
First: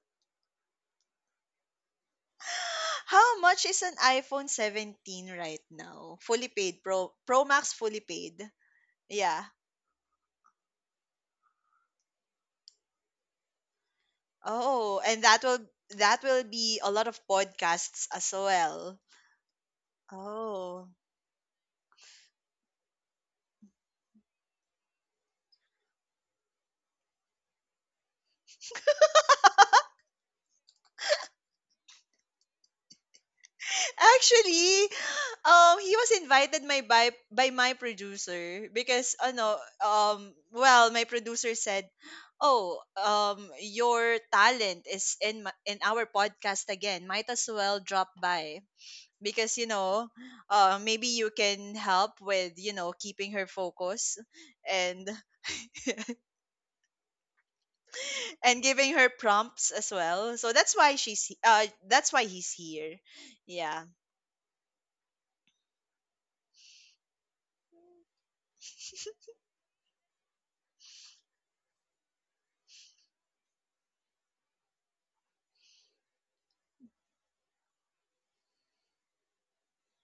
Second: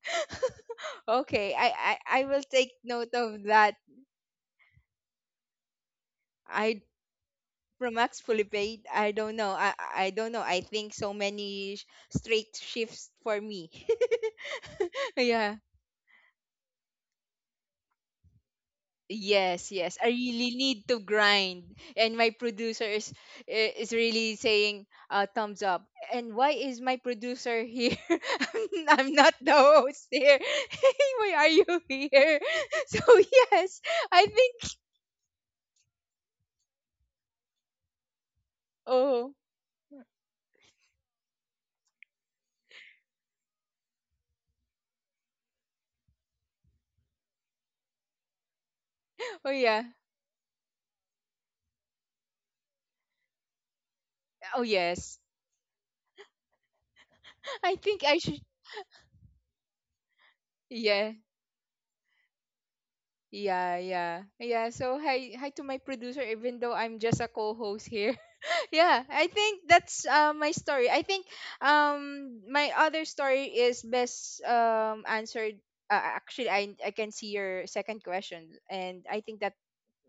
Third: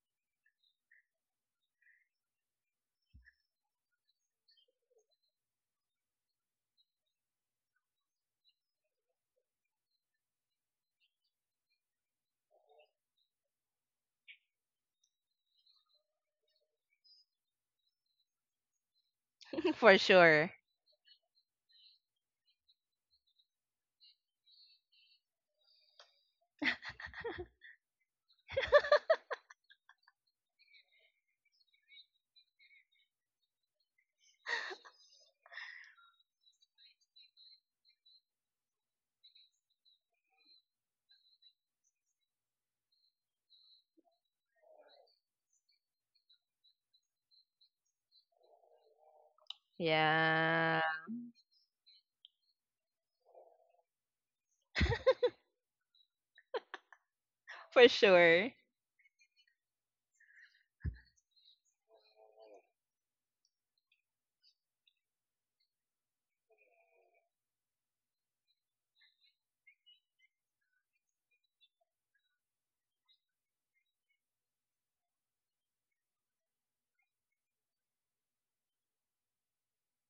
S2: Okay, I, I, I will take note
S1: How
S2: of
S1: much
S2: that.
S1: is an iPhone seventeen right now? Fully
S2: I
S1: paid, Pro Pro Max,
S2: from
S1: fully
S2: Max
S1: paid.
S2: fully paid, I don't
S1: Yeah.
S2: know. I I don't know. I think so many sh- straight shifts for me.
S1: Oh, and that
S2: yeah.
S1: will that will be a lot of podcasts as well.
S2: Yes,
S3: For
S2: yes, I
S3: sure.
S2: really need
S1: Oh.
S2: to grind, and my producer is i- is really saying uh, thumbs up. And why is my producer here? I'm not the host here. Hey, why are you here? So yes, I think.
S1: Actually, um, he was invited my by by my producer, because
S2: Oh,
S1: ano um well, my producer said, "Oh, um your talent is in my, in our podcast again. Might as well drop by
S2: oh
S1: because, you
S2: yeah.
S1: know, uh,
S3: Yeah.
S1: maybe you can help with you know keeping her focus
S2: Oh
S1: and
S2: yes. I
S3: For
S2: think I should.
S3: sure.
S1: and giving her prompts as well." So that's why
S2: Yeah,
S1: she's he- uh that's why he's here.
S2: yeah,
S1: Yeah.
S2: yeah, yeah. So hi, hi to my producer, even though I'm just a co-host here. yeah, I think that's uh, my story. I think um my other story is best um answered. Uh, actually, I I can see your second question, and I think that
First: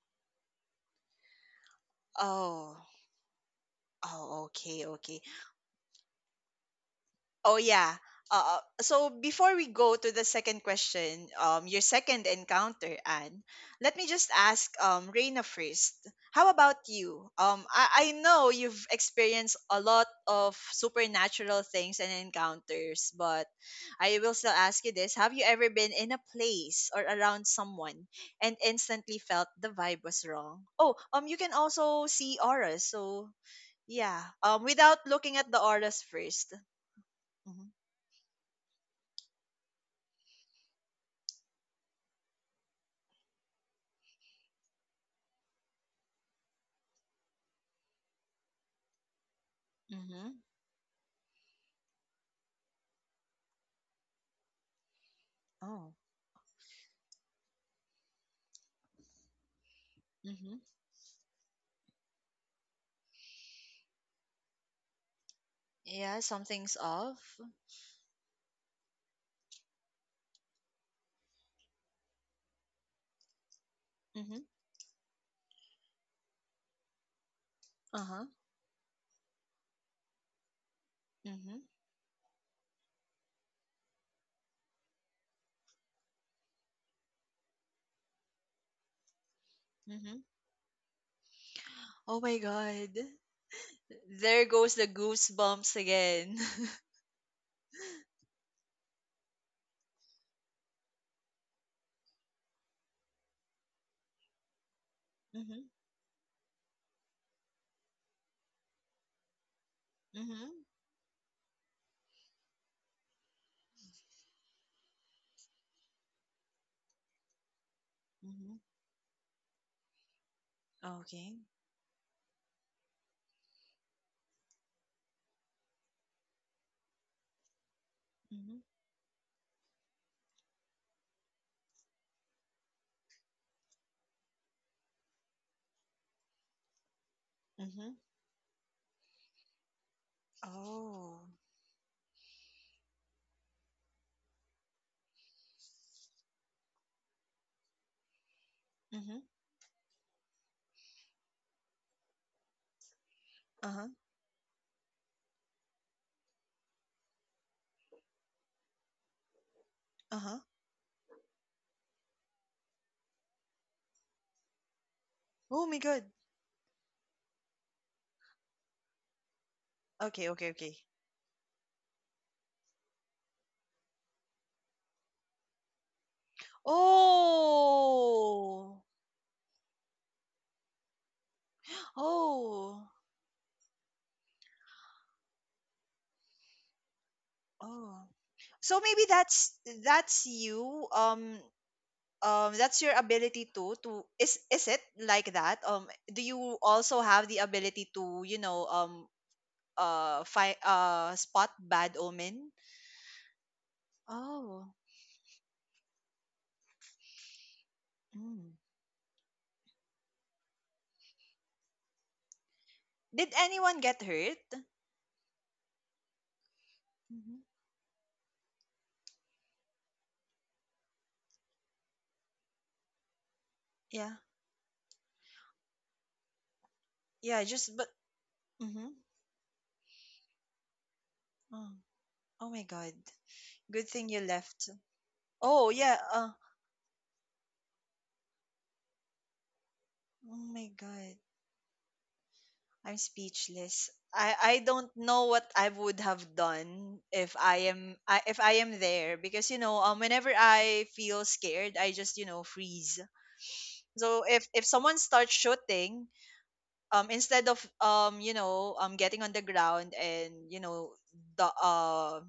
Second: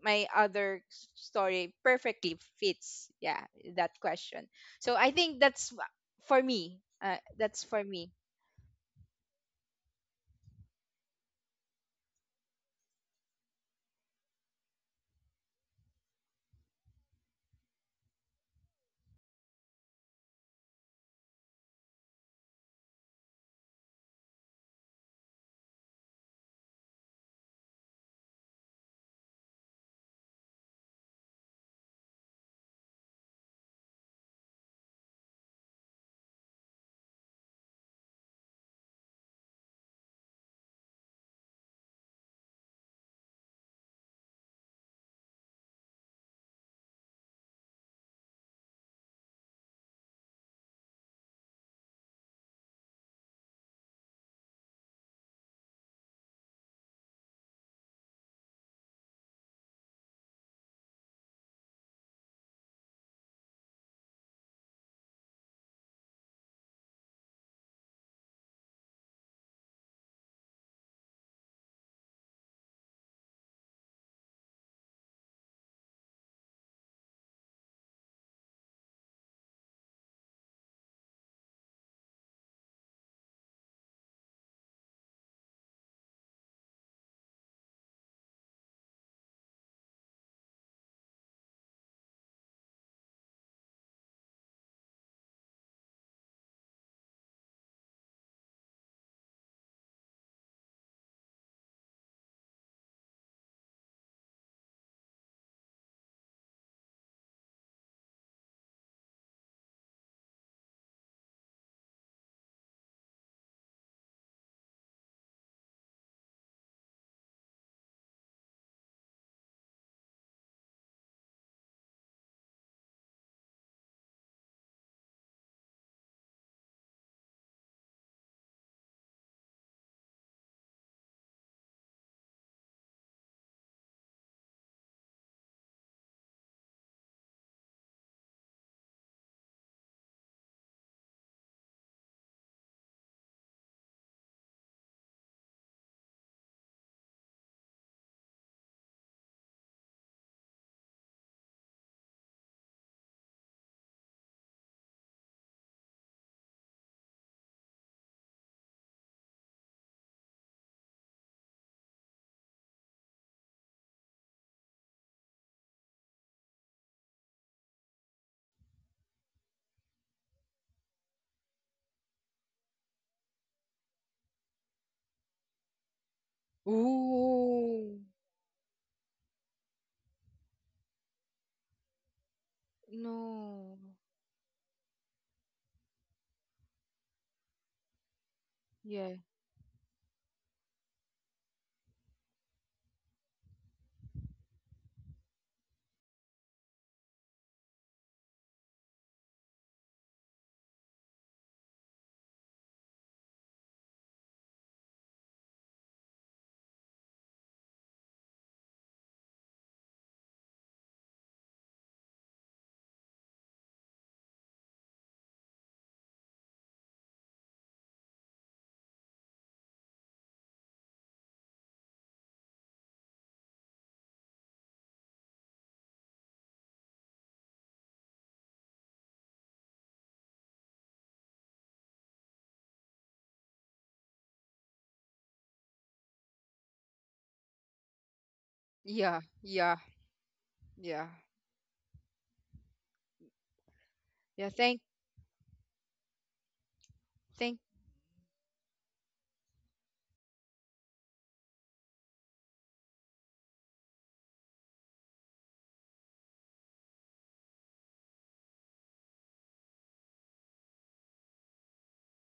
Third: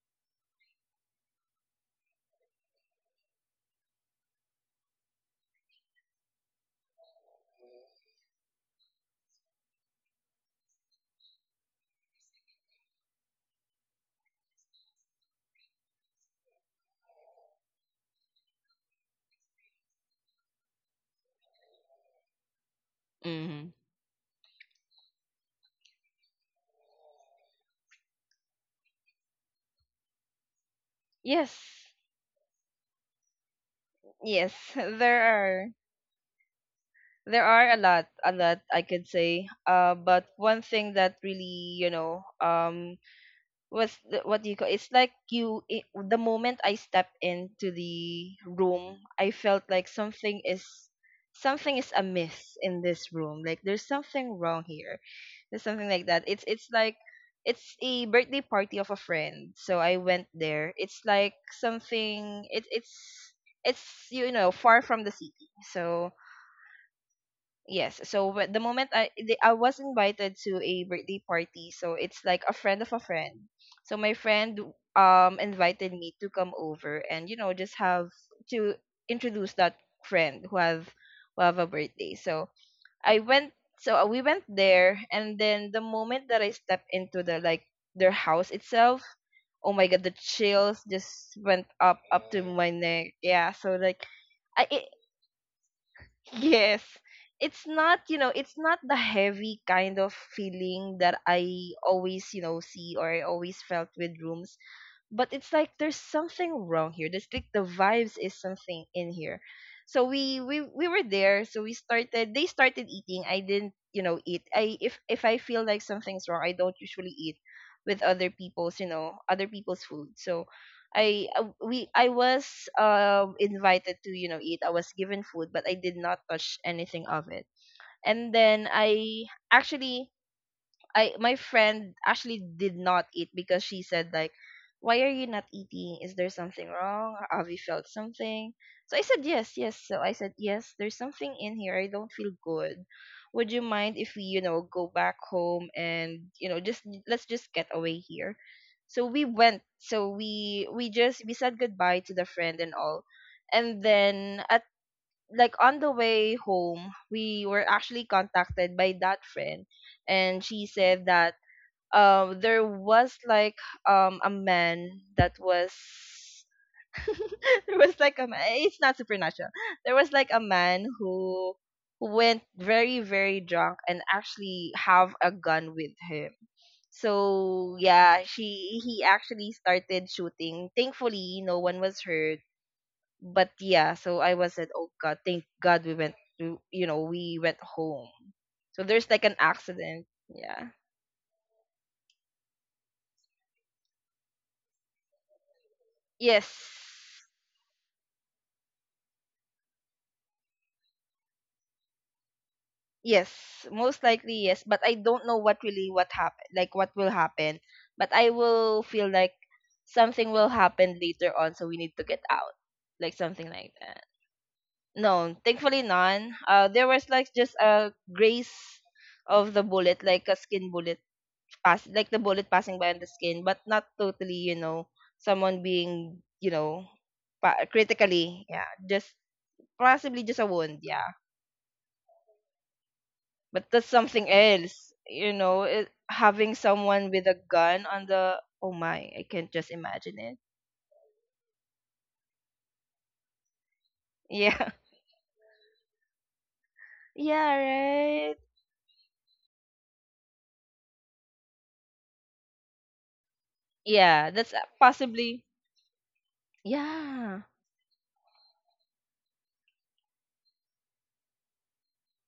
S2: my other s- story perfectly
S1: Oh.
S2: fits. Yeah, that
S1: Oh,
S2: question.
S1: okay,
S2: So I
S1: okay.
S2: think that's wha- for me. Uh,
S1: Oh
S2: that's for
S1: yeah.
S2: me.
S1: Uh, so before we go to the second question, um, your second encounter, Anne, let me just ask um, Reina first. How about you? Um, I, I know you've experienced a lot of supernatural things and encounters, but
S3: Mhm.
S1: I will still ask you this: Have you ever been in a place or around someone and instantly felt the vibe was wrong? Oh, um, you can
S3: Yes.
S1: also see auras, so yeah.
S3: Yes.
S1: Um, without
S3: There
S1: looking at the
S3: are,
S1: auras first.
S3: there are a lot a lot I could say. Uh but one thing that really, you know, um was the, what do you call, it's like you it, the moment I step into the room, I felt like
S1: Mm-hmm.
S3: something is something is amiss in this room, like there's something wrong here, there's something
S1: Oh.
S3: like that. It's it's like it's a birthday party of a friend, so I went
S1: Mm-hmm.
S3: there. It's like something, it, it's it's you know far from the city. So
S1: Yeah, something's off.
S3: yes. So wh- the moment I the, I was invited to a birthday party, so it's like a friend of a friend. So my
S1: Mm-hmm.
S3: friend um invited me to come over and you know just have
S1: Uh-huh.
S3: to introduce that friend who have who
S1: Mm-hmm.
S3: have a birthday. So I went. So uh, we went there, and then the moment that I stepped into the like their house itself, oh my god,
S1: Mm-hmm.
S3: the chills just went up
S1: Oh
S3: up
S1: my
S3: to my
S1: God.
S3: neck. Yeah. So like
S1: There goes
S3: I,
S1: the
S3: it,
S1: goosebumps again.
S3: yes. It's not, you know, it's not the heavy kind of feeling that I always, you know, see, or I always felt with rooms, but it's
S1: Mm-hmm.
S3: like there's something wrong here. There's like the vibes is something in here. So we
S1: Mm-hmm.
S3: we we were there. So we started. They started eating. I didn't, you know, eat. I, if if I feel like something's wrong, I don't usually eat with other
S1: Mm-hmm.
S3: people's, you know, other people's food. So I
S1: Okay.
S3: uh, we I was um invited to you know eat. I was given food, but I did not touch anything of it. And
S1: Mm-hmm.
S3: then I actually, I, my friend actually did not eat, because she said like, "Why are you not eating? Is there something wrong? Have you
S1: Mm-hmm.
S3: felt something?" So I said, "Yes, yes." So I said, "Yes, there's
S1: Oh.
S3: something in here. I don't feel good. Would you mind if we, you know, go back home and, you know, just let's just get away here?" So
S1: Mm-hmm.
S3: we went. So we we just we said goodbye to the friend and all. And
S1: Uh-huh.
S3: then like on the way home, we were actually contacted by that friend,
S1: Uh-huh.
S3: and she said that um there was like um a man that
S1: Oh
S3: was
S1: my god.
S3: there was like a man. It's not supernatural. There was
S1: Okay,
S3: like a
S1: okay, okay.
S3: man who went very very drunk and actually have a gun with him. So
S2: Ooh,
S3: yeah,
S1: Oh.
S3: she he actually started shooting. Thankfully, no one was hurt,
S1: Oh.
S3: but
S2: no.
S3: yeah, so I was at, oh god, thank God we went to, you know, we went
S1: Oh.
S3: home.
S1: So
S3: So
S1: maybe
S3: there's
S2: Yeah.
S3: like an
S1: that's
S3: accident.
S1: that's
S3: Yeah.
S1: you. Um um that's your ability to — to is is it like that um do you also
S3: Yes.
S1: have the ability to you know um uh fi- uh spot bad omen?
S3: Yes, most likely yes,
S1: Oh.
S3: but I don't know what really what happened, like what will happen, but I
S1: Mm.
S3: will feel like something will happen later on, so we need to get out, like
S1: Did
S3: something like
S1: anyone get
S3: that.
S1: hurt?
S3: No, thankfully none. Uh, there was like
S1: Hmm.
S3: just a grace of the bullet, like a skin bullet pass, like the bullet passing by on the skin, but not
S1: Yeah,
S3: totally, you know, someone being, you know,
S1: yeah,
S3: pa-
S1: just but
S3: critically, yeah,
S1: mm-hmm.
S3: just possibly just a wound, yeah.
S1: Oh. Oh my god.
S3: But that's
S1: Good thing you
S3: something
S1: left.
S3: else, you know,
S1: Oh
S3: it,
S1: yeah. Uh,
S3: having someone with a gun on the, oh my,
S2: Yeah,
S3: I can't just
S2: yeah,
S3: imagine
S1: oh
S3: it.
S1: my
S2: yeah,
S1: god, I'm speechless. I
S2: yeah.
S1: I
S3: Yeah.
S2: Thank,
S1: don't know what I would have done if
S3: Yeah,
S2: thank.
S1: I am I,
S3: right.
S1: if I am there, because you know um whenever I feel scared, I just you know freeze. So
S3: Yeah,
S1: if
S3: that's uh,
S1: if someone starts
S3: possibly
S1: shooting, um
S3: yeah.
S1: instead of um you know um getting on the ground, and you know the uh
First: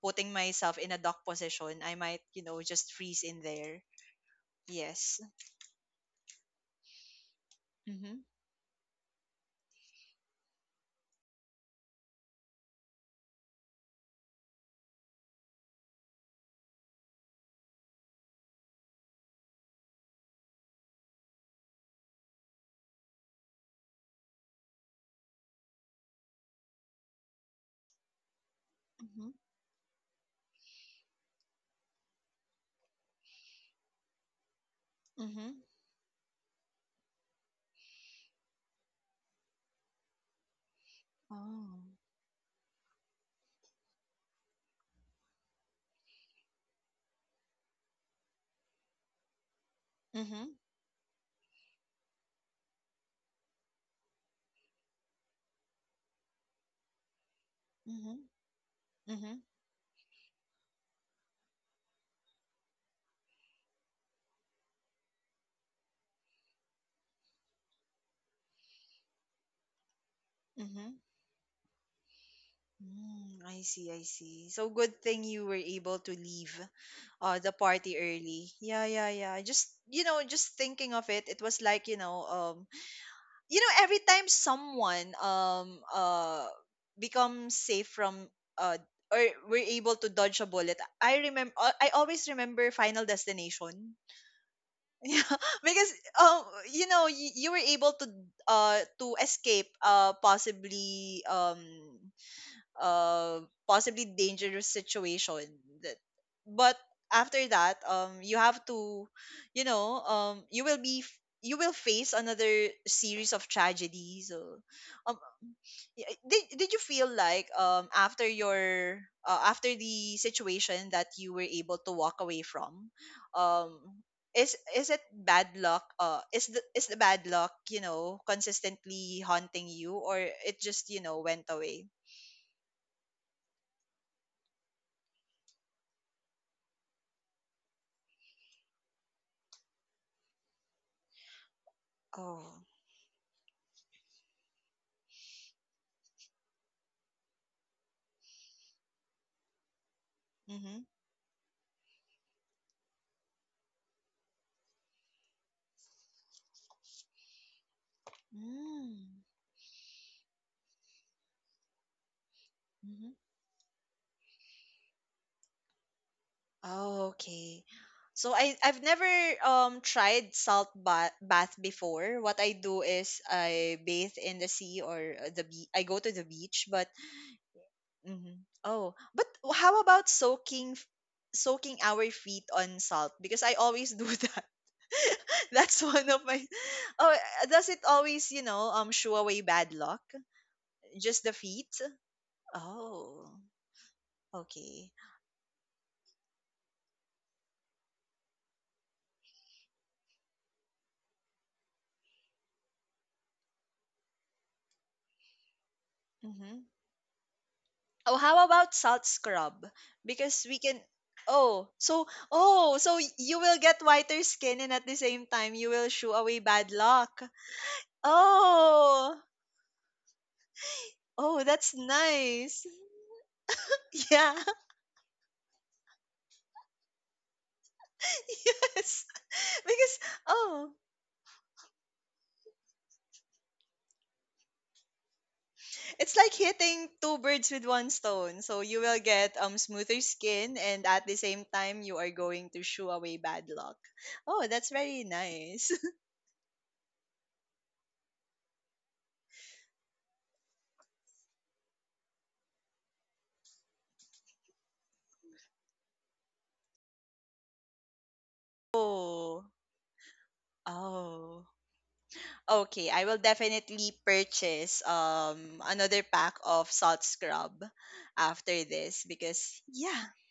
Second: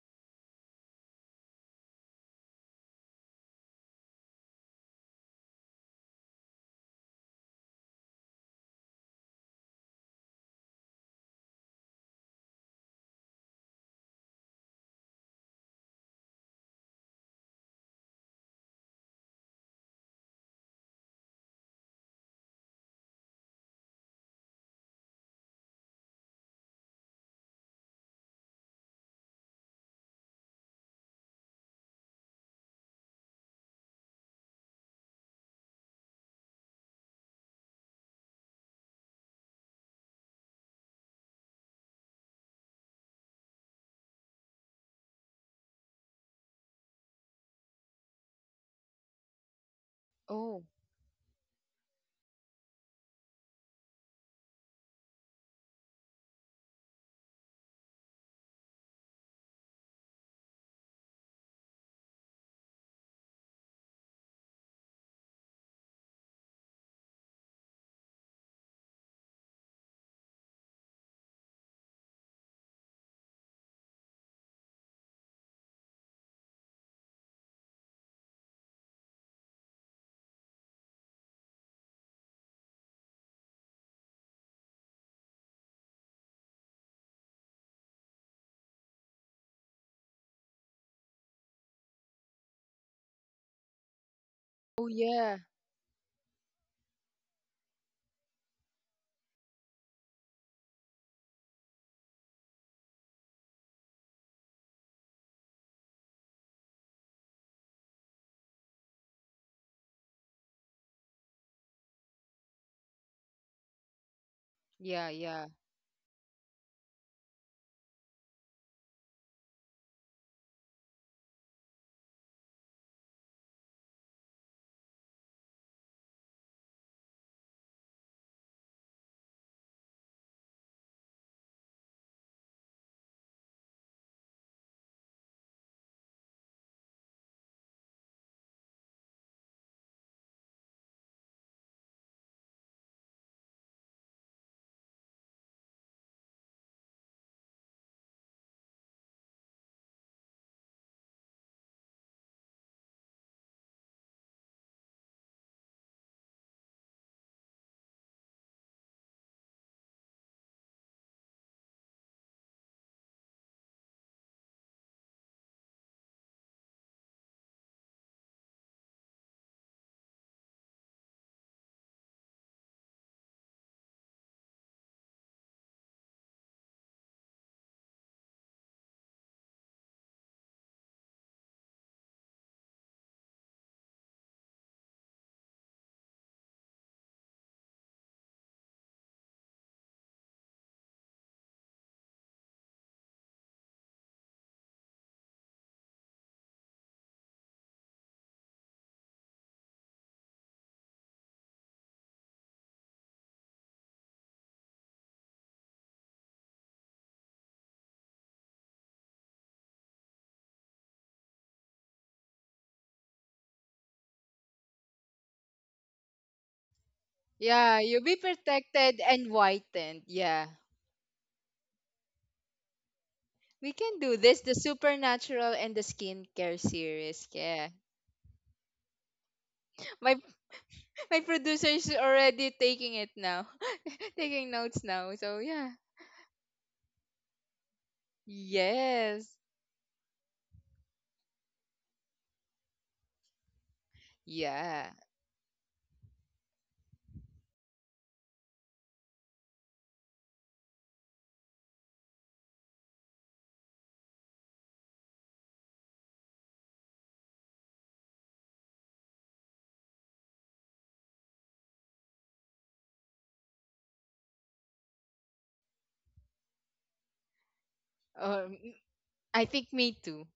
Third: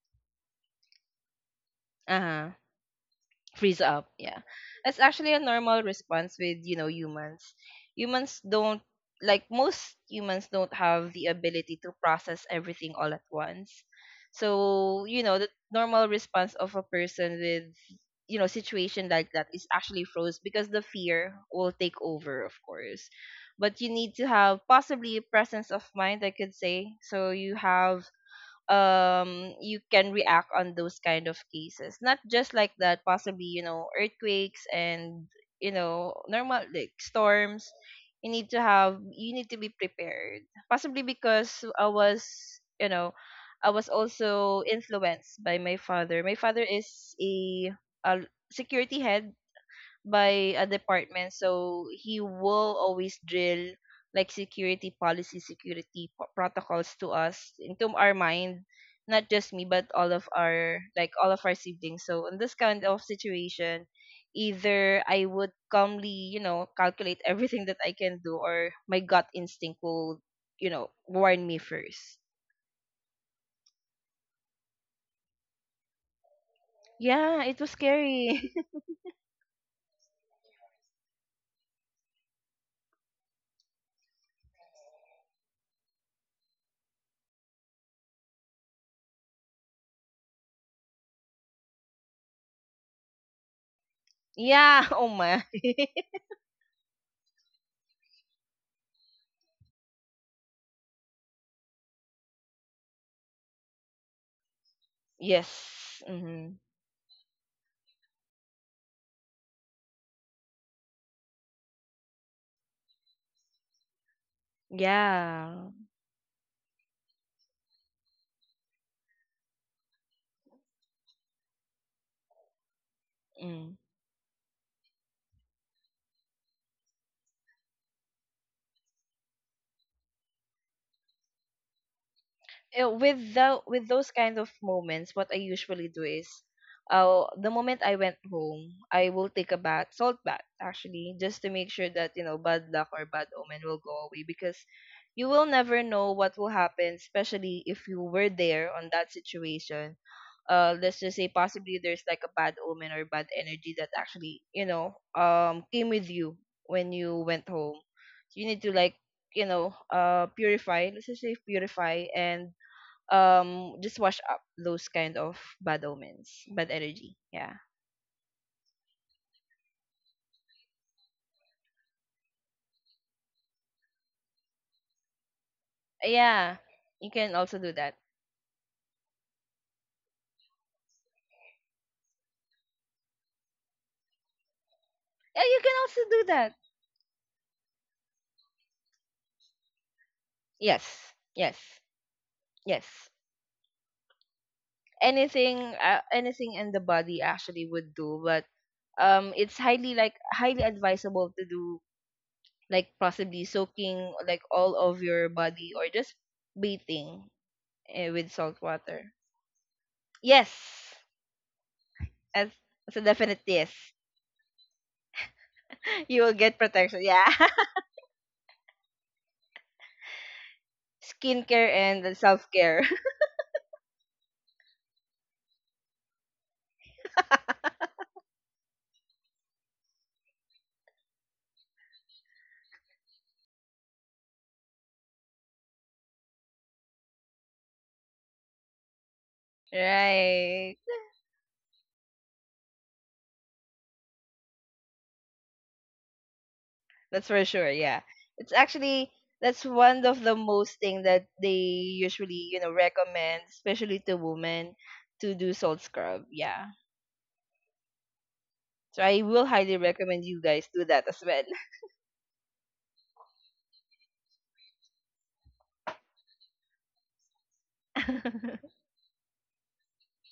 S1: putting myself in a dock position, I might you
S3: Uh-huh.
S1: know just freeze in
S3: Freeze
S1: there.
S3: up, yeah. That's
S1: Yes.
S3: actually a normal response with you know humans.
S1: Mhm.
S3: Humans don't Like most humans don't have the ability to process everything all at once. So you know the normal response of a person with, you know, situation like that is actually froze, because the fear will take over, of course. But you need to have possibly presence of mind, I could say, so you have,
S1: Mhm.
S3: um, you can react on those kind of cases, not just like that, possibly you know earthquakes and
S1: Mhm.
S3: you know normal like storms. You need to have, you need to be prepared, possibly. Because
S1: Oh.
S3: I was You know, I was also influenced by my father. My father is a, a security head by
S1: Mhm.
S2: Oh,
S3: a department, so he will always drill like security policy, security p- protocols to us into our
S1: Mhm.
S3: mind, not
S1: Mhm.
S3: just me but all of our, like all of our siblings. So in this kind of situation, either I would calmly you know calculate everything that I can do, or my gut instinct will you know
S1: Mhm.
S3: warn me first.
S1: Mm, I see, I see. So good thing you were able to leave uh
S3: Yeah,
S1: the
S3: it was
S1: party
S3: scary.
S1: early. Yeah, yeah, yeah. Just you know, just thinking of it, it was like, you know, um you know, every time someone um uh becomes safe from uh or we're able to dodge a bullet. I remember I always remember Final Destination.
S2: oh
S3: Yeah, oh
S1: Yeah,
S2: yeah,
S3: my.
S1: because um you know, you, you were able to uh to escape uh possibly um uh possibly dangerous situation that
S3: Yes. Hmm.
S1: but after that um you have to you know um you will be f- you will face another series of tragedies. So
S2: yeah,
S1: um
S2: yeah,
S3: Yeah.
S1: y- did, did you feel like um after your uh, after the situation that you were able to walk away from,
S3: Mm.
S1: um is is it bad luck? Uh is the is the bad luck, you know, consistently haunting you, or it just, you know, went away?
S3: Uh, with the, with those kind of moments, what I usually do is, uh, the moment I went home, I will take a bath, salt bath actually, just to make sure that you know
S1: Oh.
S3: bad luck or bad omen will go away, because you will never know what will happen, especially if you were there on that situation. Uh,
S1: Mm-hmm.
S3: let's just say possibly there's like a bad omen or bad energy that actually you know um came with you when you went home. You need to like
S1: Mm.
S3: you know uh purify. Let's just say purify and
S1: Mm-hmm.
S3: um just wash up those kind of bad omens, bad
S1: Oh,
S3: energy. Yeah.
S1: okay. So I I've never um tried salt bath bath before. What I do is I bathe in the sea, or uh, the be- I go to the
S3: Yeah.
S1: beach, but
S3: You can also do that.
S1: mhm. Oh, but how about soaking f- soaking our feet on salt? Because I always do that.
S3: Yeah, you can
S1: That's
S3: also
S1: one of
S3: do
S1: my.
S3: that.
S1: Oh, uh, does it always, you know, um shoo away bad luck?
S3: Yes.
S1: Just the
S3: Yes.
S1: feet?
S3: Yes.
S1: Oh, okay.
S3: Anything, uh, anything in the body actually would do, but um it's highly, like highly advisable to do like possibly soaking like all of your body or just
S1: Mm-hmm.
S3: bathing uh,
S1: Oh,
S3: with
S1: how
S3: salt
S1: about salt
S3: water.
S1: scrub? Because we can.
S3: Yes.
S1: Oh, so
S3: As,
S1: oh, so
S3: as a
S1: y- you
S3: definite
S1: will
S3: yes.
S1: get whiter skin, and at the same time, you will shoo
S3: You will
S1: away
S3: get
S1: bad
S3: protection.
S1: luck.
S3: Yeah.
S2: yeah. You'll be protected
S1: Oh,
S2: and whitened. Yeah,
S1: oh,
S3: Skincare
S1: that's
S3: and the
S1: nice.
S3: self-care.
S2: we can do
S1: Yeah,
S2: this. The supernatural and the skincare series. Yeah,
S1: yes. Because
S2: my
S1: oh,
S2: my producer is already taking it now, taking notes now. So yeah,
S1: it's like hitting two birds with one stone. So you will
S2: yes,
S1: get um smoother skin,
S3: Right.
S1: and at the same time, you are going to shoo away bad luck. Oh, that's
S2: yeah.
S1: very nice.
S3: That's for sure. Yeah. It's actually that's one of the most thing that they usually, you know, recommend, especially to women, to do salt scrub. Yeah. So I will
S1: Oh,
S3: highly recommend you guys do that as well.
S1: oh. Okay, I will definitely purchase um another pack of salt scrub
S2: Um,
S1: after this
S2: I
S1: because
S2: think me
S1: yeah.
S2: too.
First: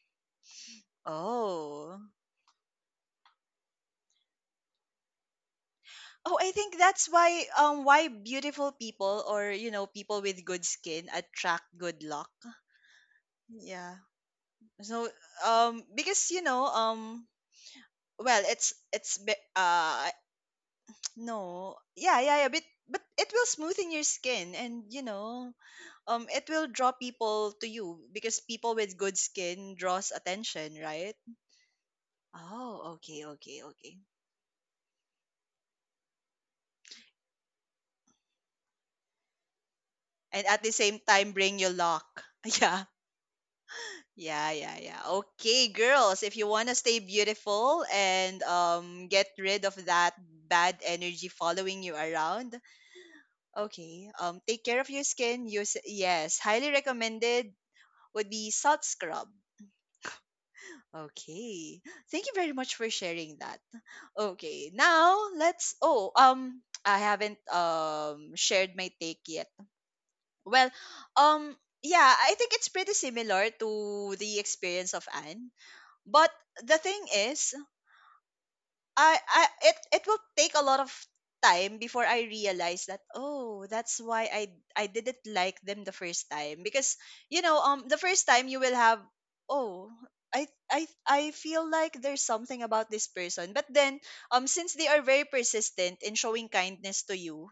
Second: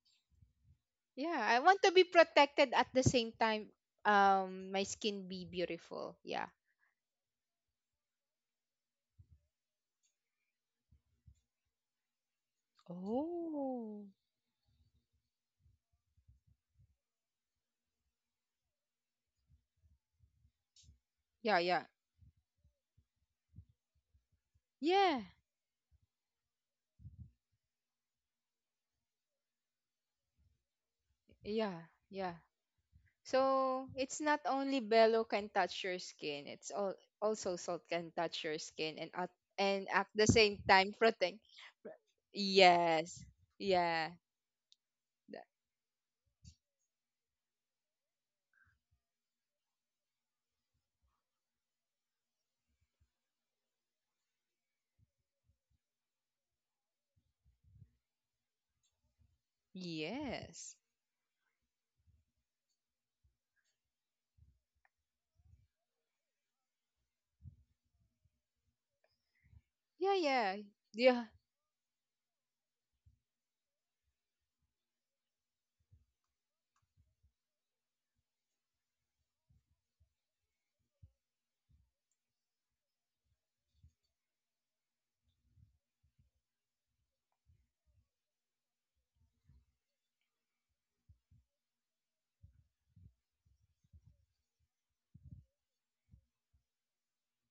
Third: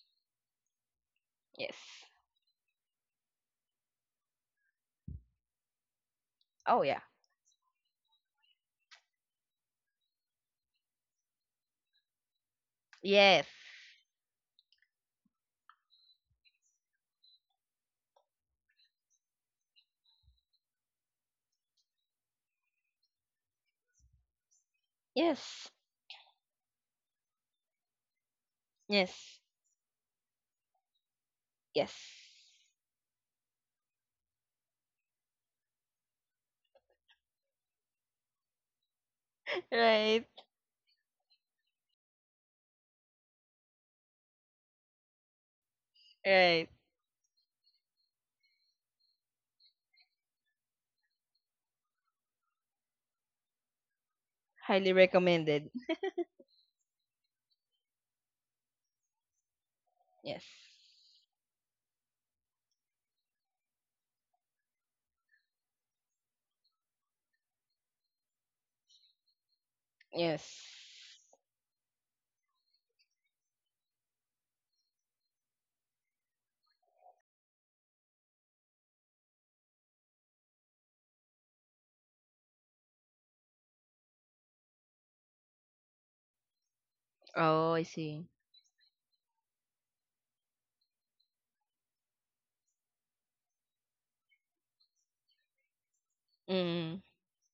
S2: Yeah, I
S3: Yes.
S2: want to
S1: Oh.
S2: be protected at the same time. Um, my skin be beautiful.
S1: Oh,
S2: Yeah.
S1: I think
S3: Oh yeah.
S1: that's why um why beautiful people, or you know, people with good skin attract good luck.
S3: Yes.
S1: Yeah.
S2: Oh.
S1: So um because you know um well it's it's be- uh
S2: yeah.
S1: no.
S2: Yeah.
S1: Yeah, yeah, yeah, but but it will smoothen your skin and, you
S2: Yeah.
S1: know,
S3: Yes.
S1: um it will draw people to you because people with good
S3: Yes.
S1: skin draws attention, right?
S2: Yeah.
S3: Yes.
S2: Yeah.
S1: Oh, okay, okay,
S2: So
S1: okay.
S2: it's not only bellow can touch your skin, it's all also salt can touch your skin and at and at
S3: Right.
S2: the
S1: And
S2: same
S1: at the
S2: time
S1: same time
S2: protect.
S1: bring your luck. Yeah.
S2: Yes. Yeah.
S1: Yeah, yeah, yeah.
S2: Tha-
S1: Okay, girls, if you
S3: Right.
S1: want to stay beautiful and um get rid of that bad energy following you around, okay. Um take care of
S3: Highly
S1: your skin.
S3: recommended.
S1: Use, yes, highly recommended would be salt scrub.
S3: Yes.
S2: Yes.
S1: Okay. Thank you very much for sharing that. Okay. Now let's oh um I haven't um shared my take yet.
S2: Yeah, yeah.
S1: Well,
S3: Yes.
S2: Yeah.
S1: um yeah, I think it's pretty similar to the experience of Anne. But the thing is, I I it it will take a lot of time before I realize that oh, that's why I I didn't like them the first time because, you know
S3: Oh, I
S1: um the
S3: see.
S1: first time you will have oh, I I I feel like there's something about this person, but then um since they are very persistent in showing
S3: Mm.
S1: kindness to you,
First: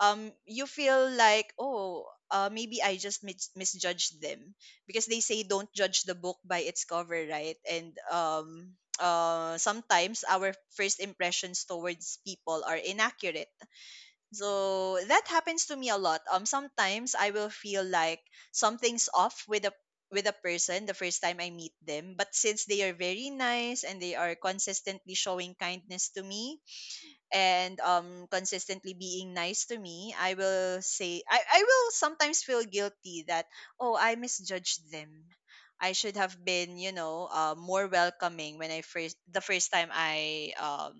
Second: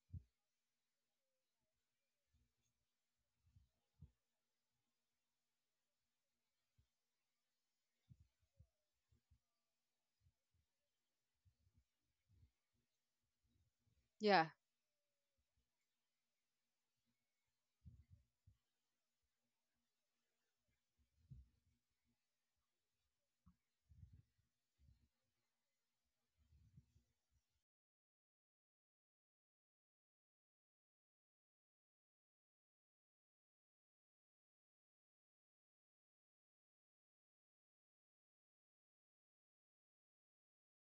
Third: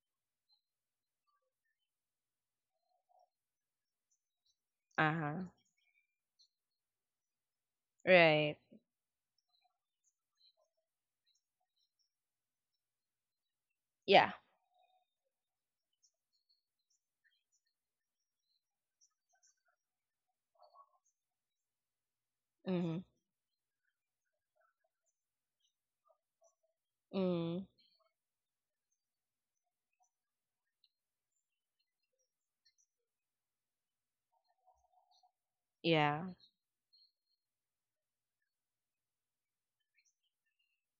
S1: um you feel like oh, uh, maybe I just mis- misjudged them because
S3: Uh
S1: they
S3: huh.
S1: say don't judge the book by its cover, right? And
S3: Right.
S1: um, uh, sometimes our first impressions towards people are inaccurate.
S3: Yeah.
S2: Yeah.
S1: So that happens to me a lot. Um, sometimes I will feel like something's off with a with a person the first time I meet them, but since they are
S3: Mhm.
S1: very nice and they are consistently showing kindness to me,
S3: Mm.
S1: and um consistently being nice to me, i will say i, I will sometimes feel guilty that oh, I misjudged them. I should
S3: Yeah.
S1: have been, you know, uh, more welcoming when I first the first time i um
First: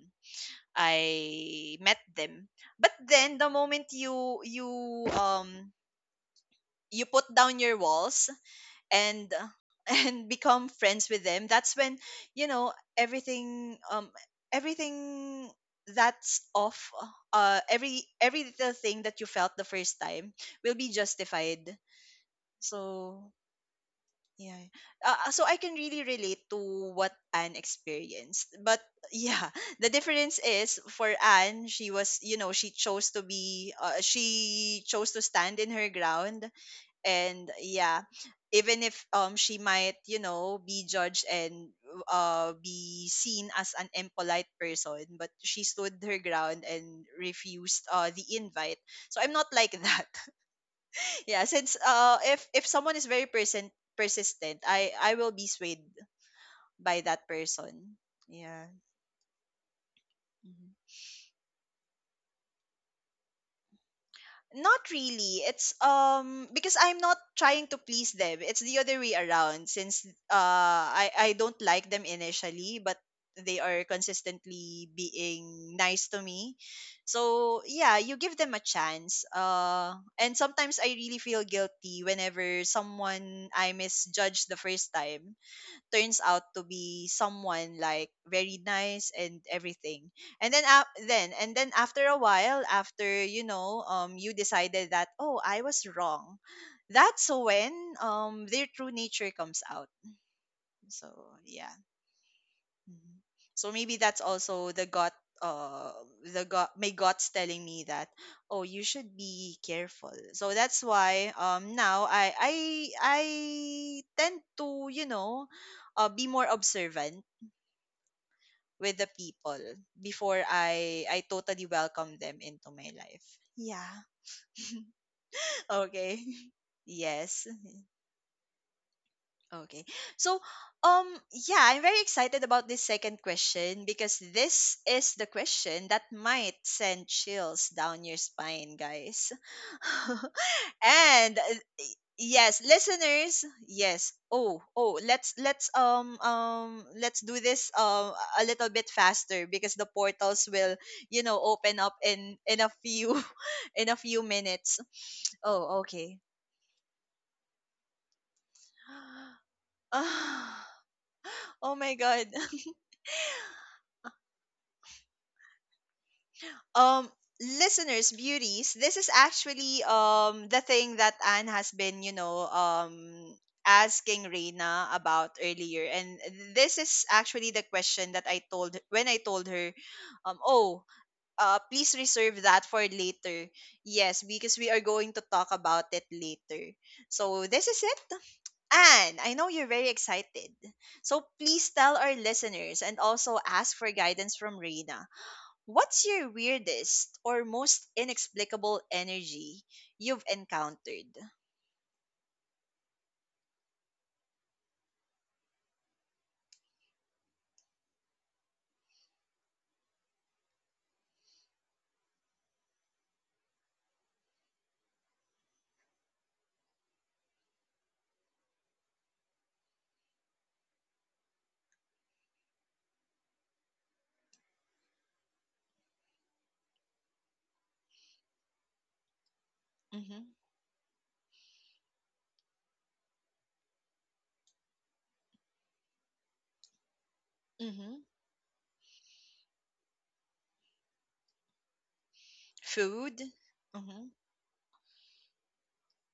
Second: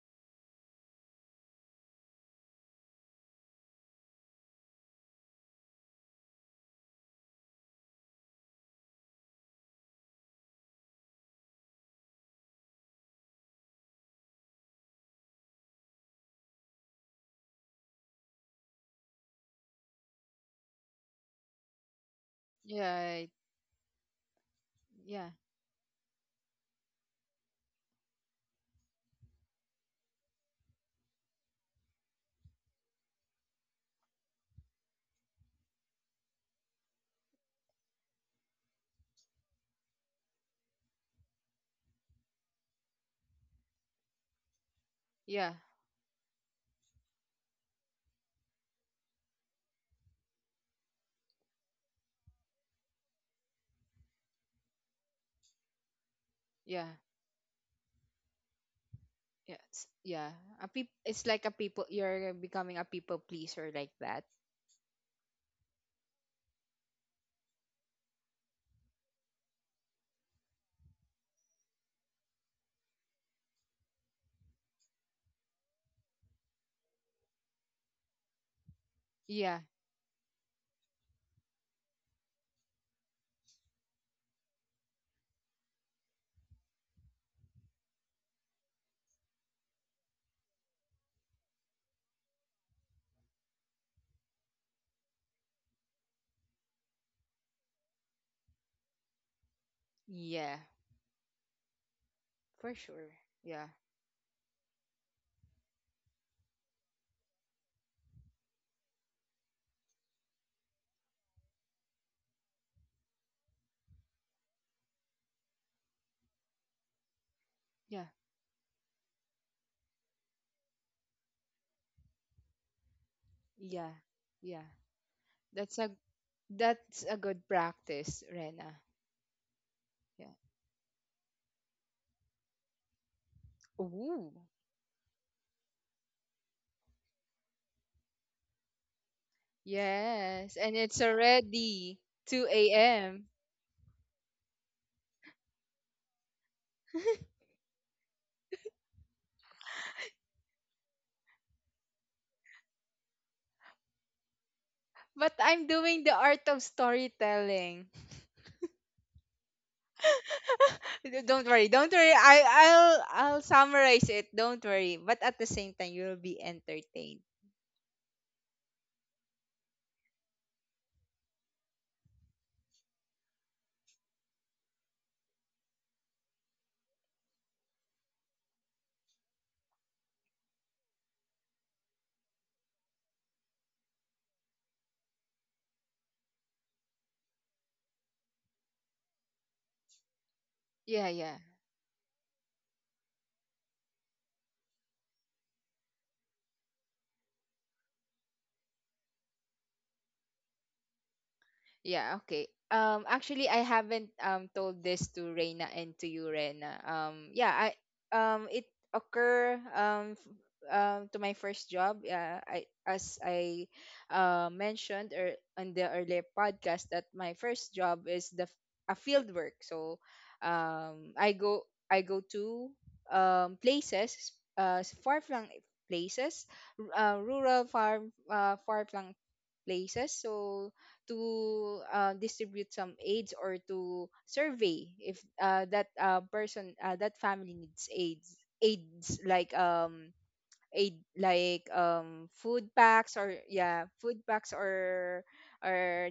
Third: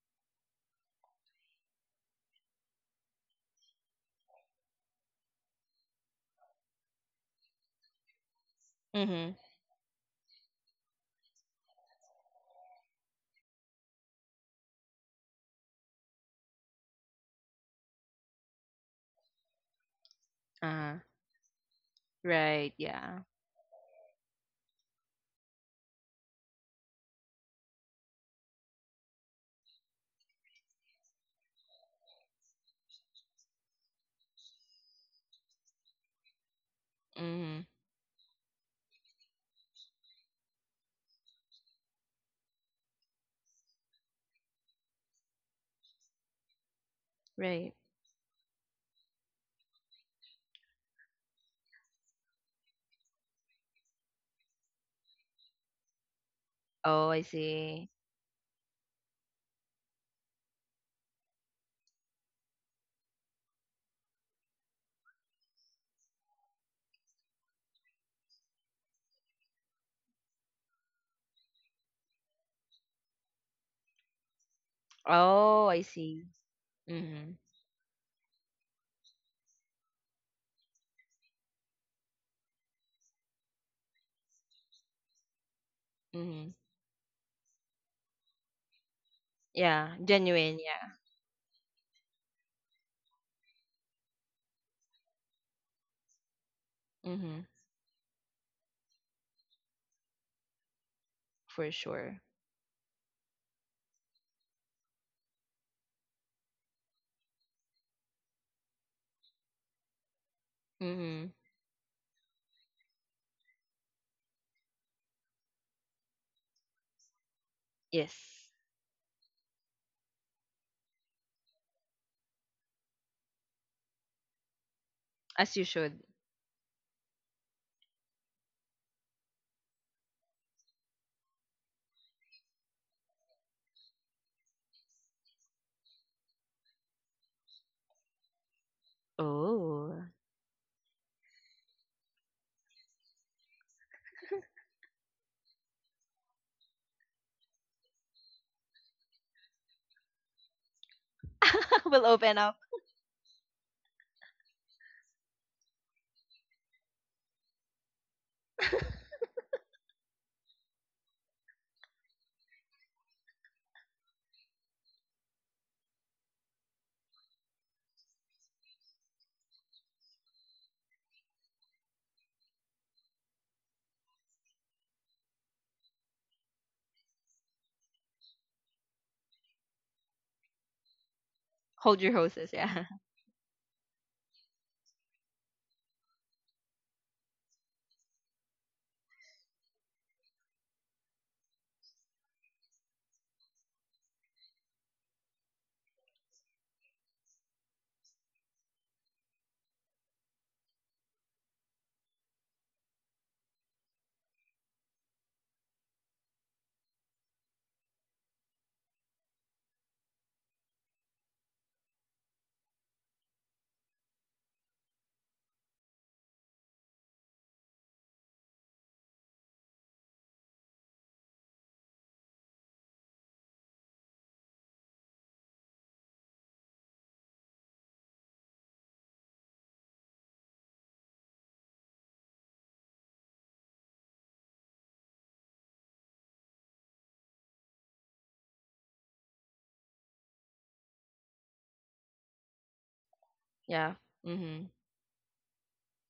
S1: i met them. But then the moment you you um you put down your walls, and
S3: Mhm.
S1: and become friends with them, that's when you know everything, um everything that's off, uh every every little thing that you felt the first time will be
S3: Uh-huh.
S1: justified.
S3: Right.
S1: So
S3: Yeah.
S2: Yeah.
S1: yeah, uh, uh,
S2: Yeah.
S1: so I can really relate to what Anne experienced. But yeah, the difference is for Anne, she was, you know, she chose to be uh, she chose to stand in her ground, and
S3: Mhm.
S1: yeah, even if um she might, you know, be judged and uh be seen as an impolite person, but she
S2: Yeah.
S1: stood her ground and
S3: Right.
S1: refused uh the invite. So I'm not like that. Yeah, since uh if if someone is very person persistent, i i will be swayed
S2: Yeah.
S1: by
S3: Oh,
S1: that
S3: I see.
S1: person. Yeah.
S2: Yes. Yeah.
S1: Mm-hmm.
S2: A peop- it's like a people, you're becoming a people pleaser, like that.
S1: Not really. It's um because I'm not trying to please them. It's the other way around since uh I I don't like them initially, but they are consistently
S3: Oh,
S1: being
S3: I
S1: nice to
S3: see.
S1: me.
S3: Mhm.
S1: So, yeah, you give them a chance.
S2: Yeah.
S1: Uh and sometimes I really feel guilty whenever someone I misjudge the first time turns out
S3: Mhm.
S1: to be someone like very nice and
S3: Yeah.
S1: everything. And then
S3: Genuine.
S1: uh,
S3: Yeah.
S1: then and then after a while, after, you know, um you decided that oh, I was wrong, that's
S3: Mhm.
S1: when um their true nature comes out.
S2: Yeah.
S1: So yeah.
S3: For sure.
S2: For sure.
S1: Mhm. So
S2: Yeah.
S1: maybe that's also the gut, uh the gut my gut's telling me that oh, you should be careful. So that's why,
S3: Mhm.
S1: um now i i i tend to, you know, uh, be more observant
S2: Yeah.
S3: Yes.
S1: with the people before I I totally welcome them into my life.
S2: Yeah,
S1: Yeah.
S2: yeah.
S3: As you
S2: That's a
S3: should.
S1: Okay.
S2: that's a
S1: Yes.
S2: good practice, Rena.
S1: Okay.
S2: Yeah.
S1: So, um, yeah, I'm very excited about this second question because
S2: Ooh.
S1: this is the question that might send chills down your spine, guys.
S3: Oh.
S2: Yes, and it's
S1: And uh,
S2: already
S1: yes,
S2: two a m
S1: listeners, yes. Oh, oh, let's let's um um let's do this um a little bit faster because the portals will, you know, open up
S3: We'll
S1: in
S3: open
S1: in
S3: up.
S1: a few in a few minutes.
S2: But I'm
S1: Oh,
S2: doing
S1: okay.
S2: the art of storytelling.
S1: Ah,
S2: D- don't
S1: oh
S2: worry,
S1: my
S2: don't worry.
S1: god.
S2: I I'll I'll summarize it. Don't worry. But at the same time, you'll be
S1: um
S2: entertained.
S1: Listeners, beauties, this is actually um the thing that Anne has been, you know, um asking Reina about earlier. And this is actually the question that I told when I told her um oh uh please
S3: Hold your
S1: reserve
S3: hoses.
S1: that for
S3: Yeah.
S1: later. Yes, because we are going to talk about it later. So this is it. Anne, I know you're very excited,
S2: Yeah,
S1: so
S2: yeah.
S1: please tell our listeners and also ask for guidance from Reina. What's your weirdest or most inexplicable energy you've encountered?
S2: Yeah, okay. Um, actually, I haven't um told this to Reina and to you, Reina. Um, yeah, I um it occur um f- um to my first job. Yeah, I as I uh mentioned or on the earlier podcast that my first job is the f- a field work. So, um, I go I go to um places uh far flung places, r- uh, rural farm uh far flung places,
S1: Mm-hmm.
S2: so to uh, distribute some aids or to survey if uh, that uh, person uh, that family needs
S1: Mm-hmm.
S2: aids aids like um aid like um food packs,
S1: Food.
S2: or yeah,
S3: Yeah.
S1: Mm-hmm.
S2: food packs
S3: Mhm.
S2: or or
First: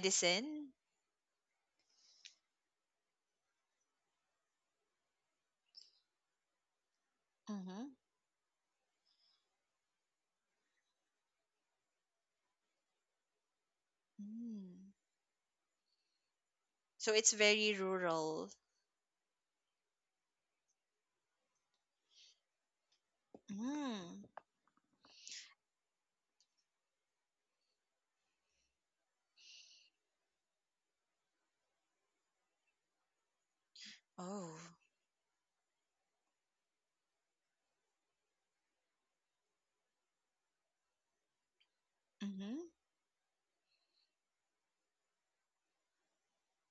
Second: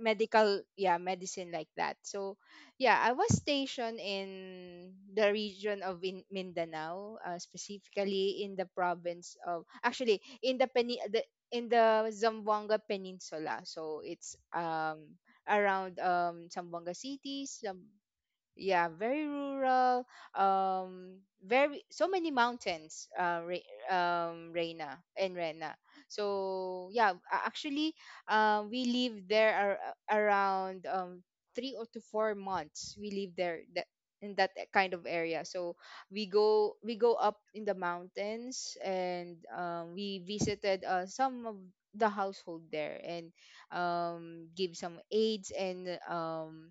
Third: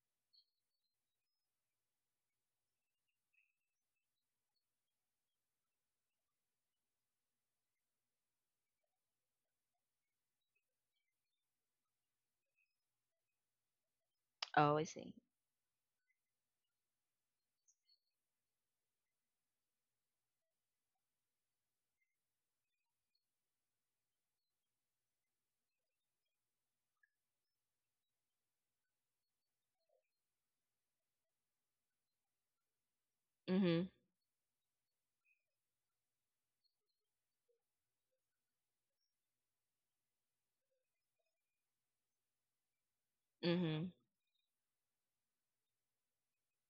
S2: medical, yeah, medicine, like that. So yeah, I was stationed in the region of, in Mindanao, uh,
S1: Mm-hmm.
S2: specifically in the province of, actually in the peni- the in the Zamboanga Peninsula, so it's
S3: Oh, I
S1: Mm.
S3: see.
S2: um around um Zamboanga
S1: So it's
S2: City.
S1: very rural.
S2: Yeah, very rural, um very, so many mountains, uh, Re,
S1: Mm.
S2: um Reina and Rena. So yeah, a- actually, uh, we live there ar- around um three or to four months we live there, that
S3: Mhm.
S2: in that
S1: Oh.
S2: kind of area. So we go, we go up in the mountains, and um, we visited uh, some of the household
S1: Mm-hmm.
S2: there, and
S3: Mhm.
S2: um, give some aids, and um,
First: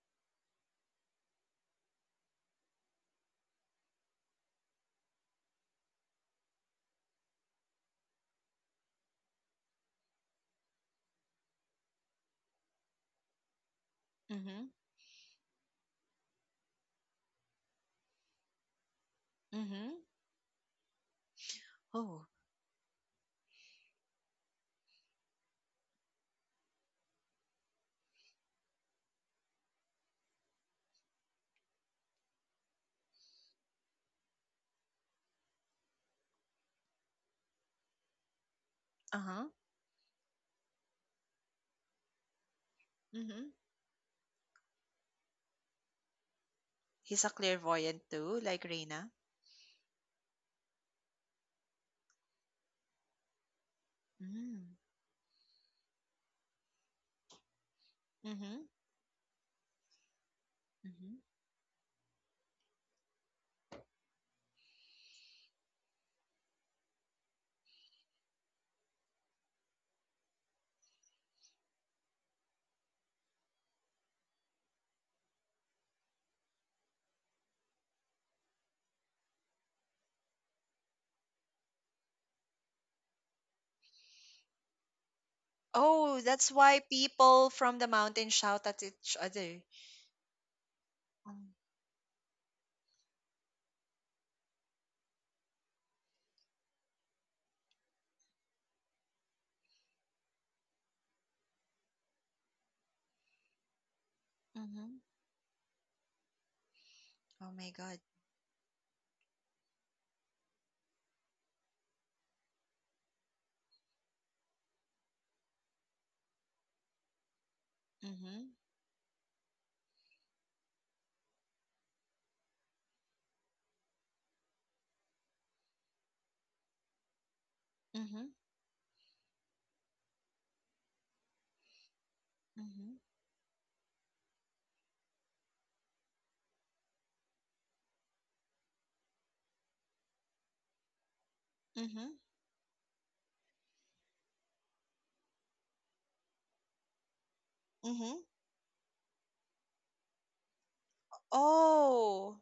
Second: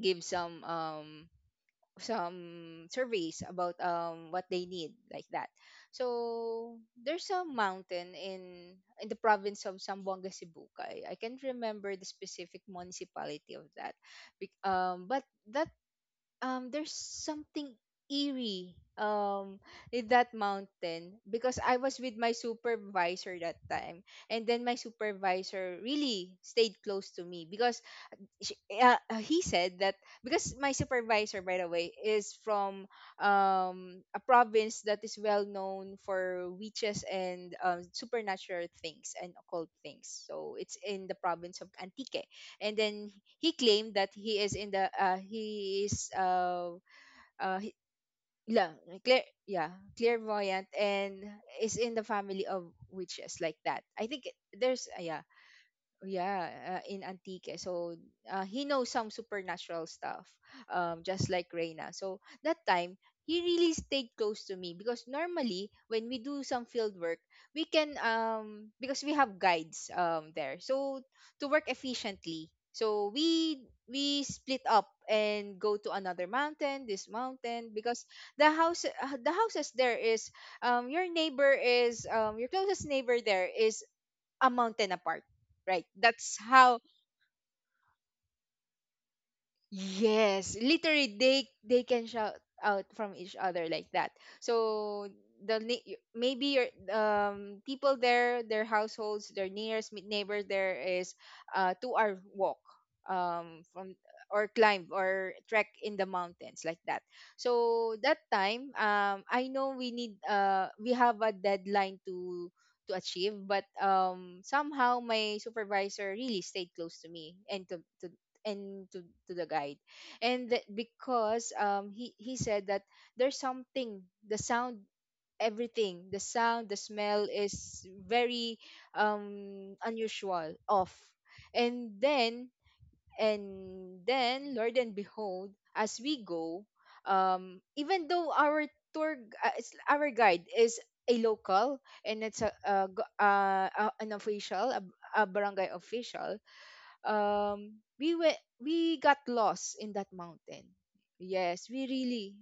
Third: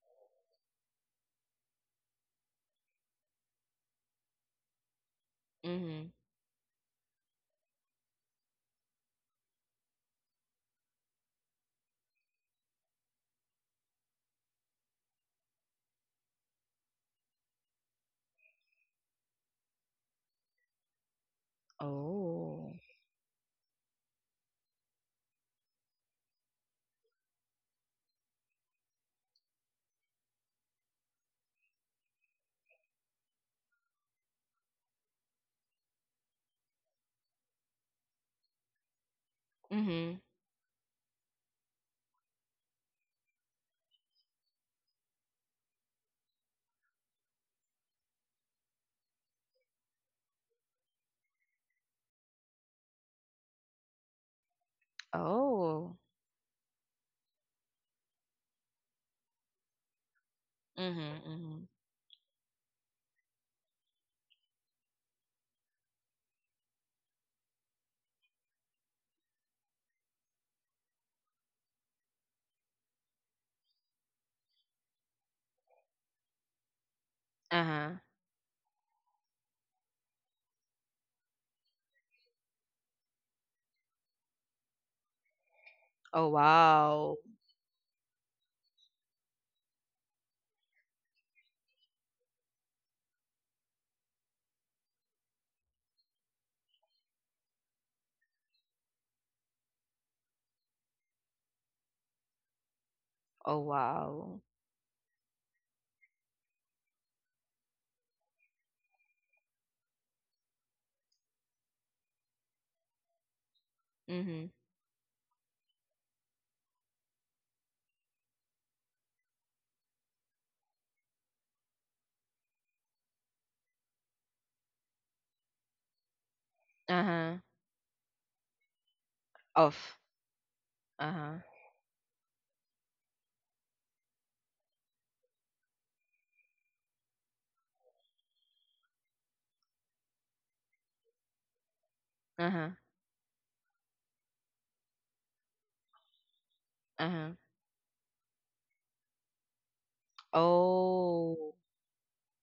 S2: give some um, some surveys about um what they need, like that.
S3: Mhm.
S2: So there's a mountain in in the province of Zamboanga Sibuca. I, I can't remember the specific municipality of that. Bec-
S1: Mm-hmm.
S2: um but that um there's something eerie um
S1: Mm-hmm.
S2: in that mountain, because I was with
S1: Oh.
S2: my
S3: Oh.
S2: supervisor that time, and then my supervisor really stayed close to me because she, uh, uh, he said that, because my supervisor, by the way, is from um a province that is well known for witches and um, supernatural things and
S1: Uh-huh.
S2: occult things.
S3: Mhm.
S2: So it's in the province of Antique. And then
S1: Mm-hmm.
S2: he claimed that he is in the, uh, he is uh,
S1: He's a
S2: uh he,
S1: clairvoyant too, like
S2: la,
S1: Reina.
S2: clear, yeah clairvoyant and is in the family of witches, like that, I think.
S1: Mm.
S2: There's uh, yeah
S3: Oh.
S2: yeah uh, in Antique, eh. So uh, he
S1: Mm-hmm.
S2: knows some supernatural stuff, um
S3: Mhm.
S1: Mm-hmm.
S2: just like
S3: Mhm.
S2: Reyna. So that time he really stayed close to me because normally when we do some field work we can, um because we have guides um there, so to work efficiently, so we we split up and go to another mountain. This
S3: Uh
S2: mountain,
S3: huh.
S2: because the house uh, the houses there is, um your neighbor is, um your closest neighbor there is a mountain apart, right?
S1: Oh,
S3: Oh
S2: That's
S1: that's why
S2: how.
S3: wow.
S1: people from the mountain shout at each other.
S2: Yes, literally
S1: Mm-hmm.
S2: they they can shout out from each other like that. So the ne- y- maybe your um people there, their households, their nearest me- neighbor there is uh two hour walk
S3: Oh
S2: um from,
S3: wow.
S2: or climb
S1: Mm-hmm.
S2: or trek in the mountains, like that.
S1: Oh my
S2: So
S1: god.
S2: that time, um I know we need, uh we have a deadline to to achieve, but um
S3: Mhm.
S2: somehow my supervisor really stayed close to me and to, to
S1: Mhm.
S2: and to, to the guide, and that because um he he said that there's something, the sound, everything, the sound, the smell
S3: Uh-huh.
S2: is
S1: Mhm.
S2: very um
S3: Off.
S2: unusual, off.
S3: Uh-huh.
S2: And then
S1: Mhm.
S2: and then lord and behold, as we go, um even though our tour gu- uh, it's- our guide is a local
S1: Mhm.
S2: and it's a,
S3: Uh-huh.
S2: uh, go- uh, uh, an official, a, a barangay official,
S3: Uh-huh.
S2: um we
S1: Mhm.
S2: went, we got lost in that mountain.
S3: Oh.
S2: Yes, we really
S1: Oh.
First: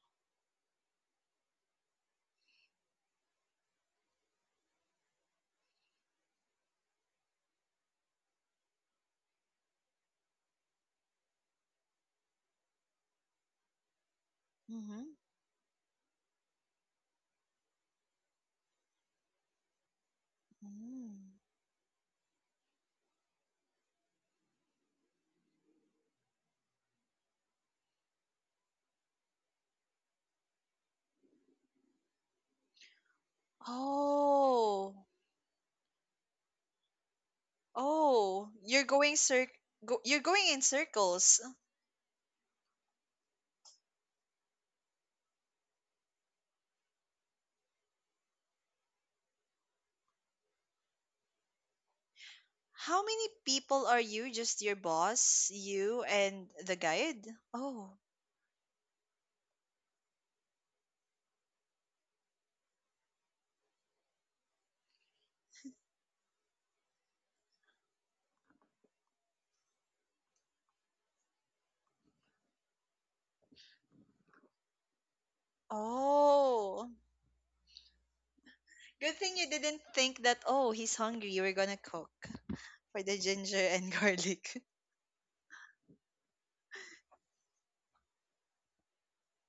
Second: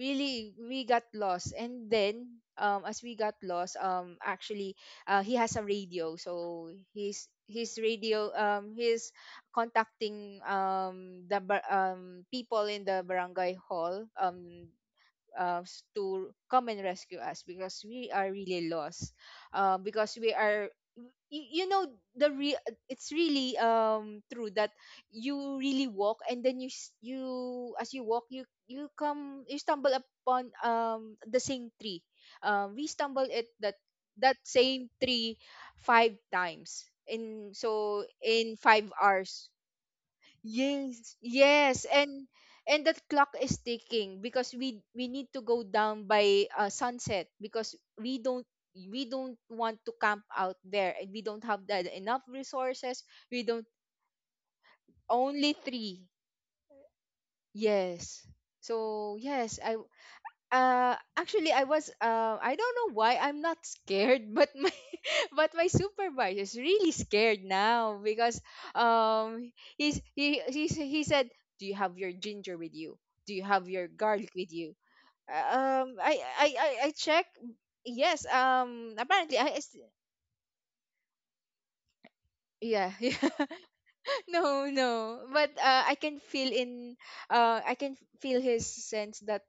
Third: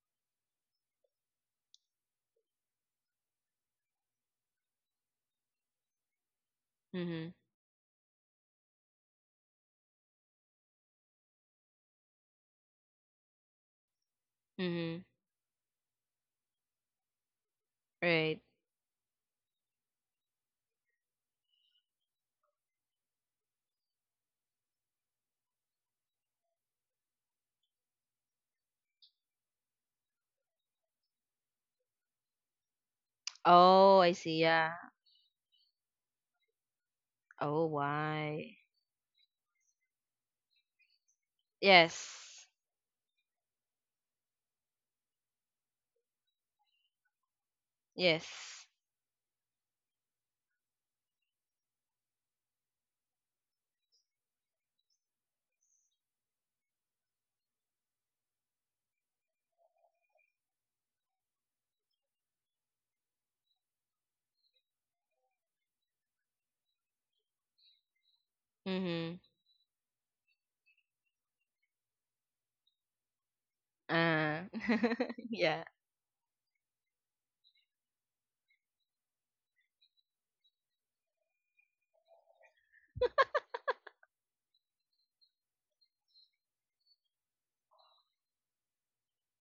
S2: really we got lost. And then um as we got lost, um actually uh he has a radio, so his
S3: Mhm.
S2: his radio, um he's contacting um the bar- um people in the barangay hall, um
S3: Mhm.
S1: Mhm.
S2: uh, s- to come and rescue us because we are
S3: Right.
S2: really lost, um, because we are,
S1: Mm.
S2: you, you know the re- it's really um true that you really walk and then you s- you, as you walk, you you come, you stumble upon um the same tree. Um we stumbled at that
S3: Oh, I
S2: that
S3: see. Yeah.
S2: same
S1: Oh.
S2: tree five times, in
S3: Oh,
S2: so
S1: Oh.
S2: in
S3: why?
S1: You're
S2: five
S1: going
S2: hours
S1: cir- go- you're going in
S2: Yes,
S1: circles.
S2: yes, and
S3: Yes.
S2: and that clock is ticking because we we need to go down by uh, sunset, because we don't,
S3: Yes.
S2: we don't want to camp out there and we don't have that enough resources.
S1: How many
S2: We don't,
S1: people are you? Just your boss,
S2: only
S1: you,
S2: three.
S1: and the guide? Oh.
S2: Yes. So yes, I, uh actually I was, uh I don't know why I'm not scared, but my but my supervisor is really scared now because
S3: Mhm.
S2: um he's he he s- he said, do you have your ginger with you? Do you have your garlic
S3: Uh.
S2: with you? Uh,
S3: Yeah.
S2: um I I I,
S1: Oh.
S2: I check. Yes, um
S1: Good thing
S2: apparently
S1: you
S2: I it's-
S1: didn't think that oh, he's hungry. You were going to cook
S2: yeah,
S1: for the
S2: yeah.
S1: ginger and garlic.
S2: No, no, but uh, I can feel in uh I can feel his sense that,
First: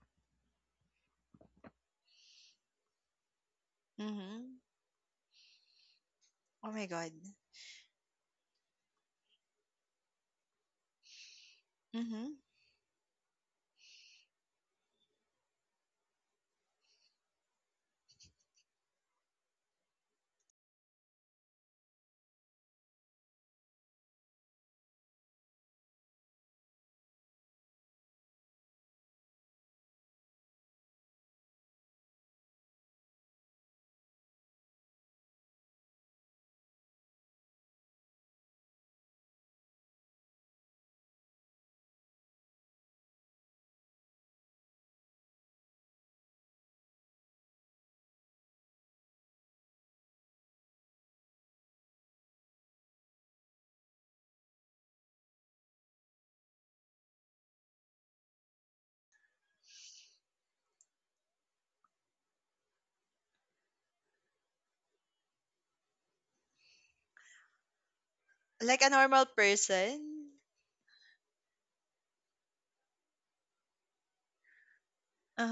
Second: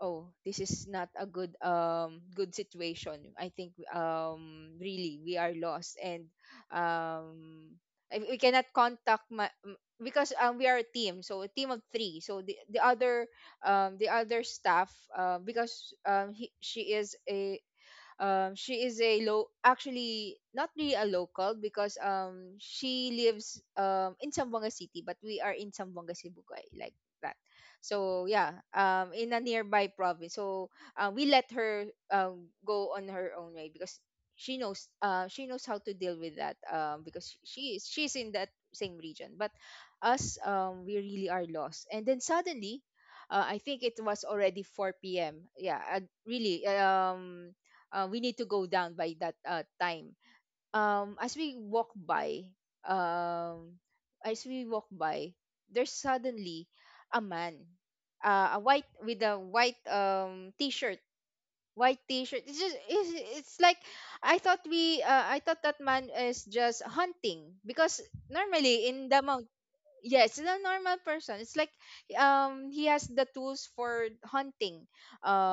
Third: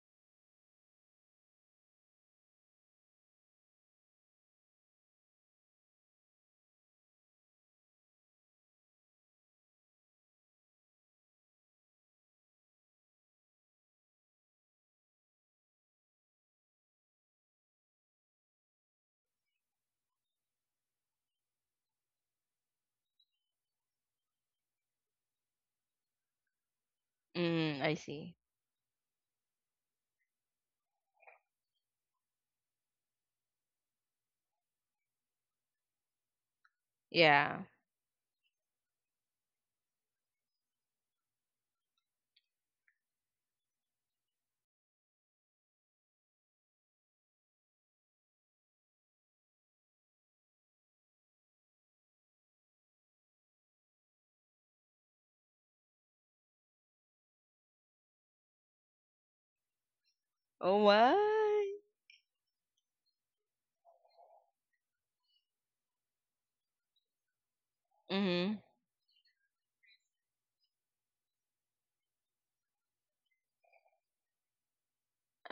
S2: oh, this is not a good um good situation. I think
S1: Mhm.
S2: um really we are lost. And
S1: Oh my god.
S2: um I- we cannot contact my m- because um we are a team, so a team of three. So
S1: Mhm.
S2: the, the other um the other staff, uh, because um he, she is a, um, she is a low, actually not really a local because um she lives um in Zamboanga City, but we are in Zamboanga Sibugay, like that.
S3: Mm, I
S2: So
S3: see.
S2: yeah, um in a nearby province. So uh, we let her um go on her own way because she knows, uh she knows how to deal with that um because
S3: Yeah.
S2: she she is she's in that same region. But us, um we really are lost. And then suddenly, uh, I think it was already four p m. Yeah, uh, really. Um, uh, we need to go down by that uh, time. Um, as we walk by, um, as we walk by, there's suddenly a man, uh, a white with a white um
S3: Oh,
S2: t-shirt,
S3: why?
S2: white t-shirt. It's just it's, it's like I thought we uh, I thought that man is just hunting because
S3: Mhm.
S1: Like
S2: normally
S1: a
S2: in the...
S1: normal person.
S2: Yes, it's a normal person. It's like um he has the tools for hunting.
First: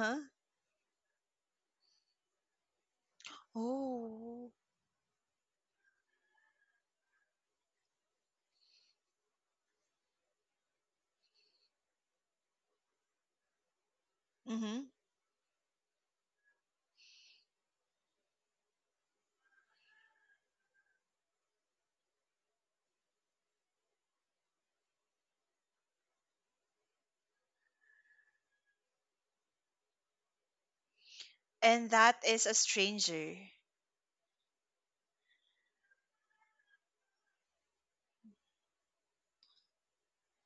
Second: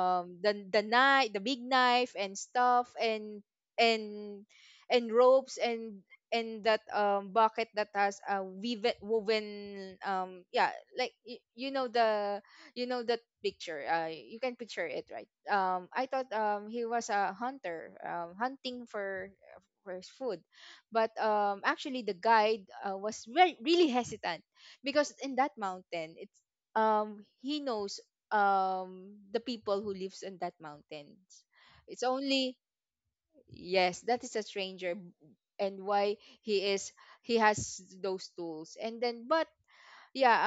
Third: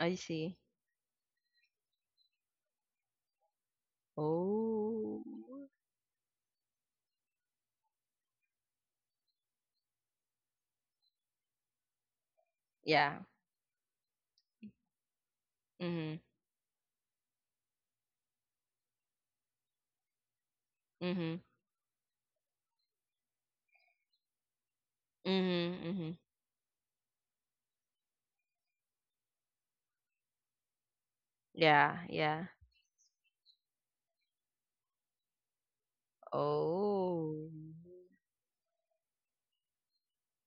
S3: I
S2: the
S3: see.
S2: the knife, the big knife and stuff, and and
S1: Oh.
S2: and
S3: Oh.
S2: ropes, and and that um bucket that has a weave woven, um yeah, like y- you know the... you know that
S3: Yeah.
S2: picture. Uh you can
S1: Mm-hmm.
S2: picture it, right? Um I
S3: Mhm.
S2: thought um he was a hunter, um hunting for for his food. But
S3: Mhm.
S2: um actually the guide, uh, was very really hesitant because in that
S3: Mhm.
S2: mountain
S3: Mhm.
S2: it's, um he knows um the people who lives in that mountain.
S1: And
S3: Yeah.
S2: It's
S1: that
S3: Yeah.
S1: is a
S2: only...
S1: stranger.
S2: yes, that is a stranger. B- and why he is, he
S3: Oh.
S2: has those tools, and then. But yeah,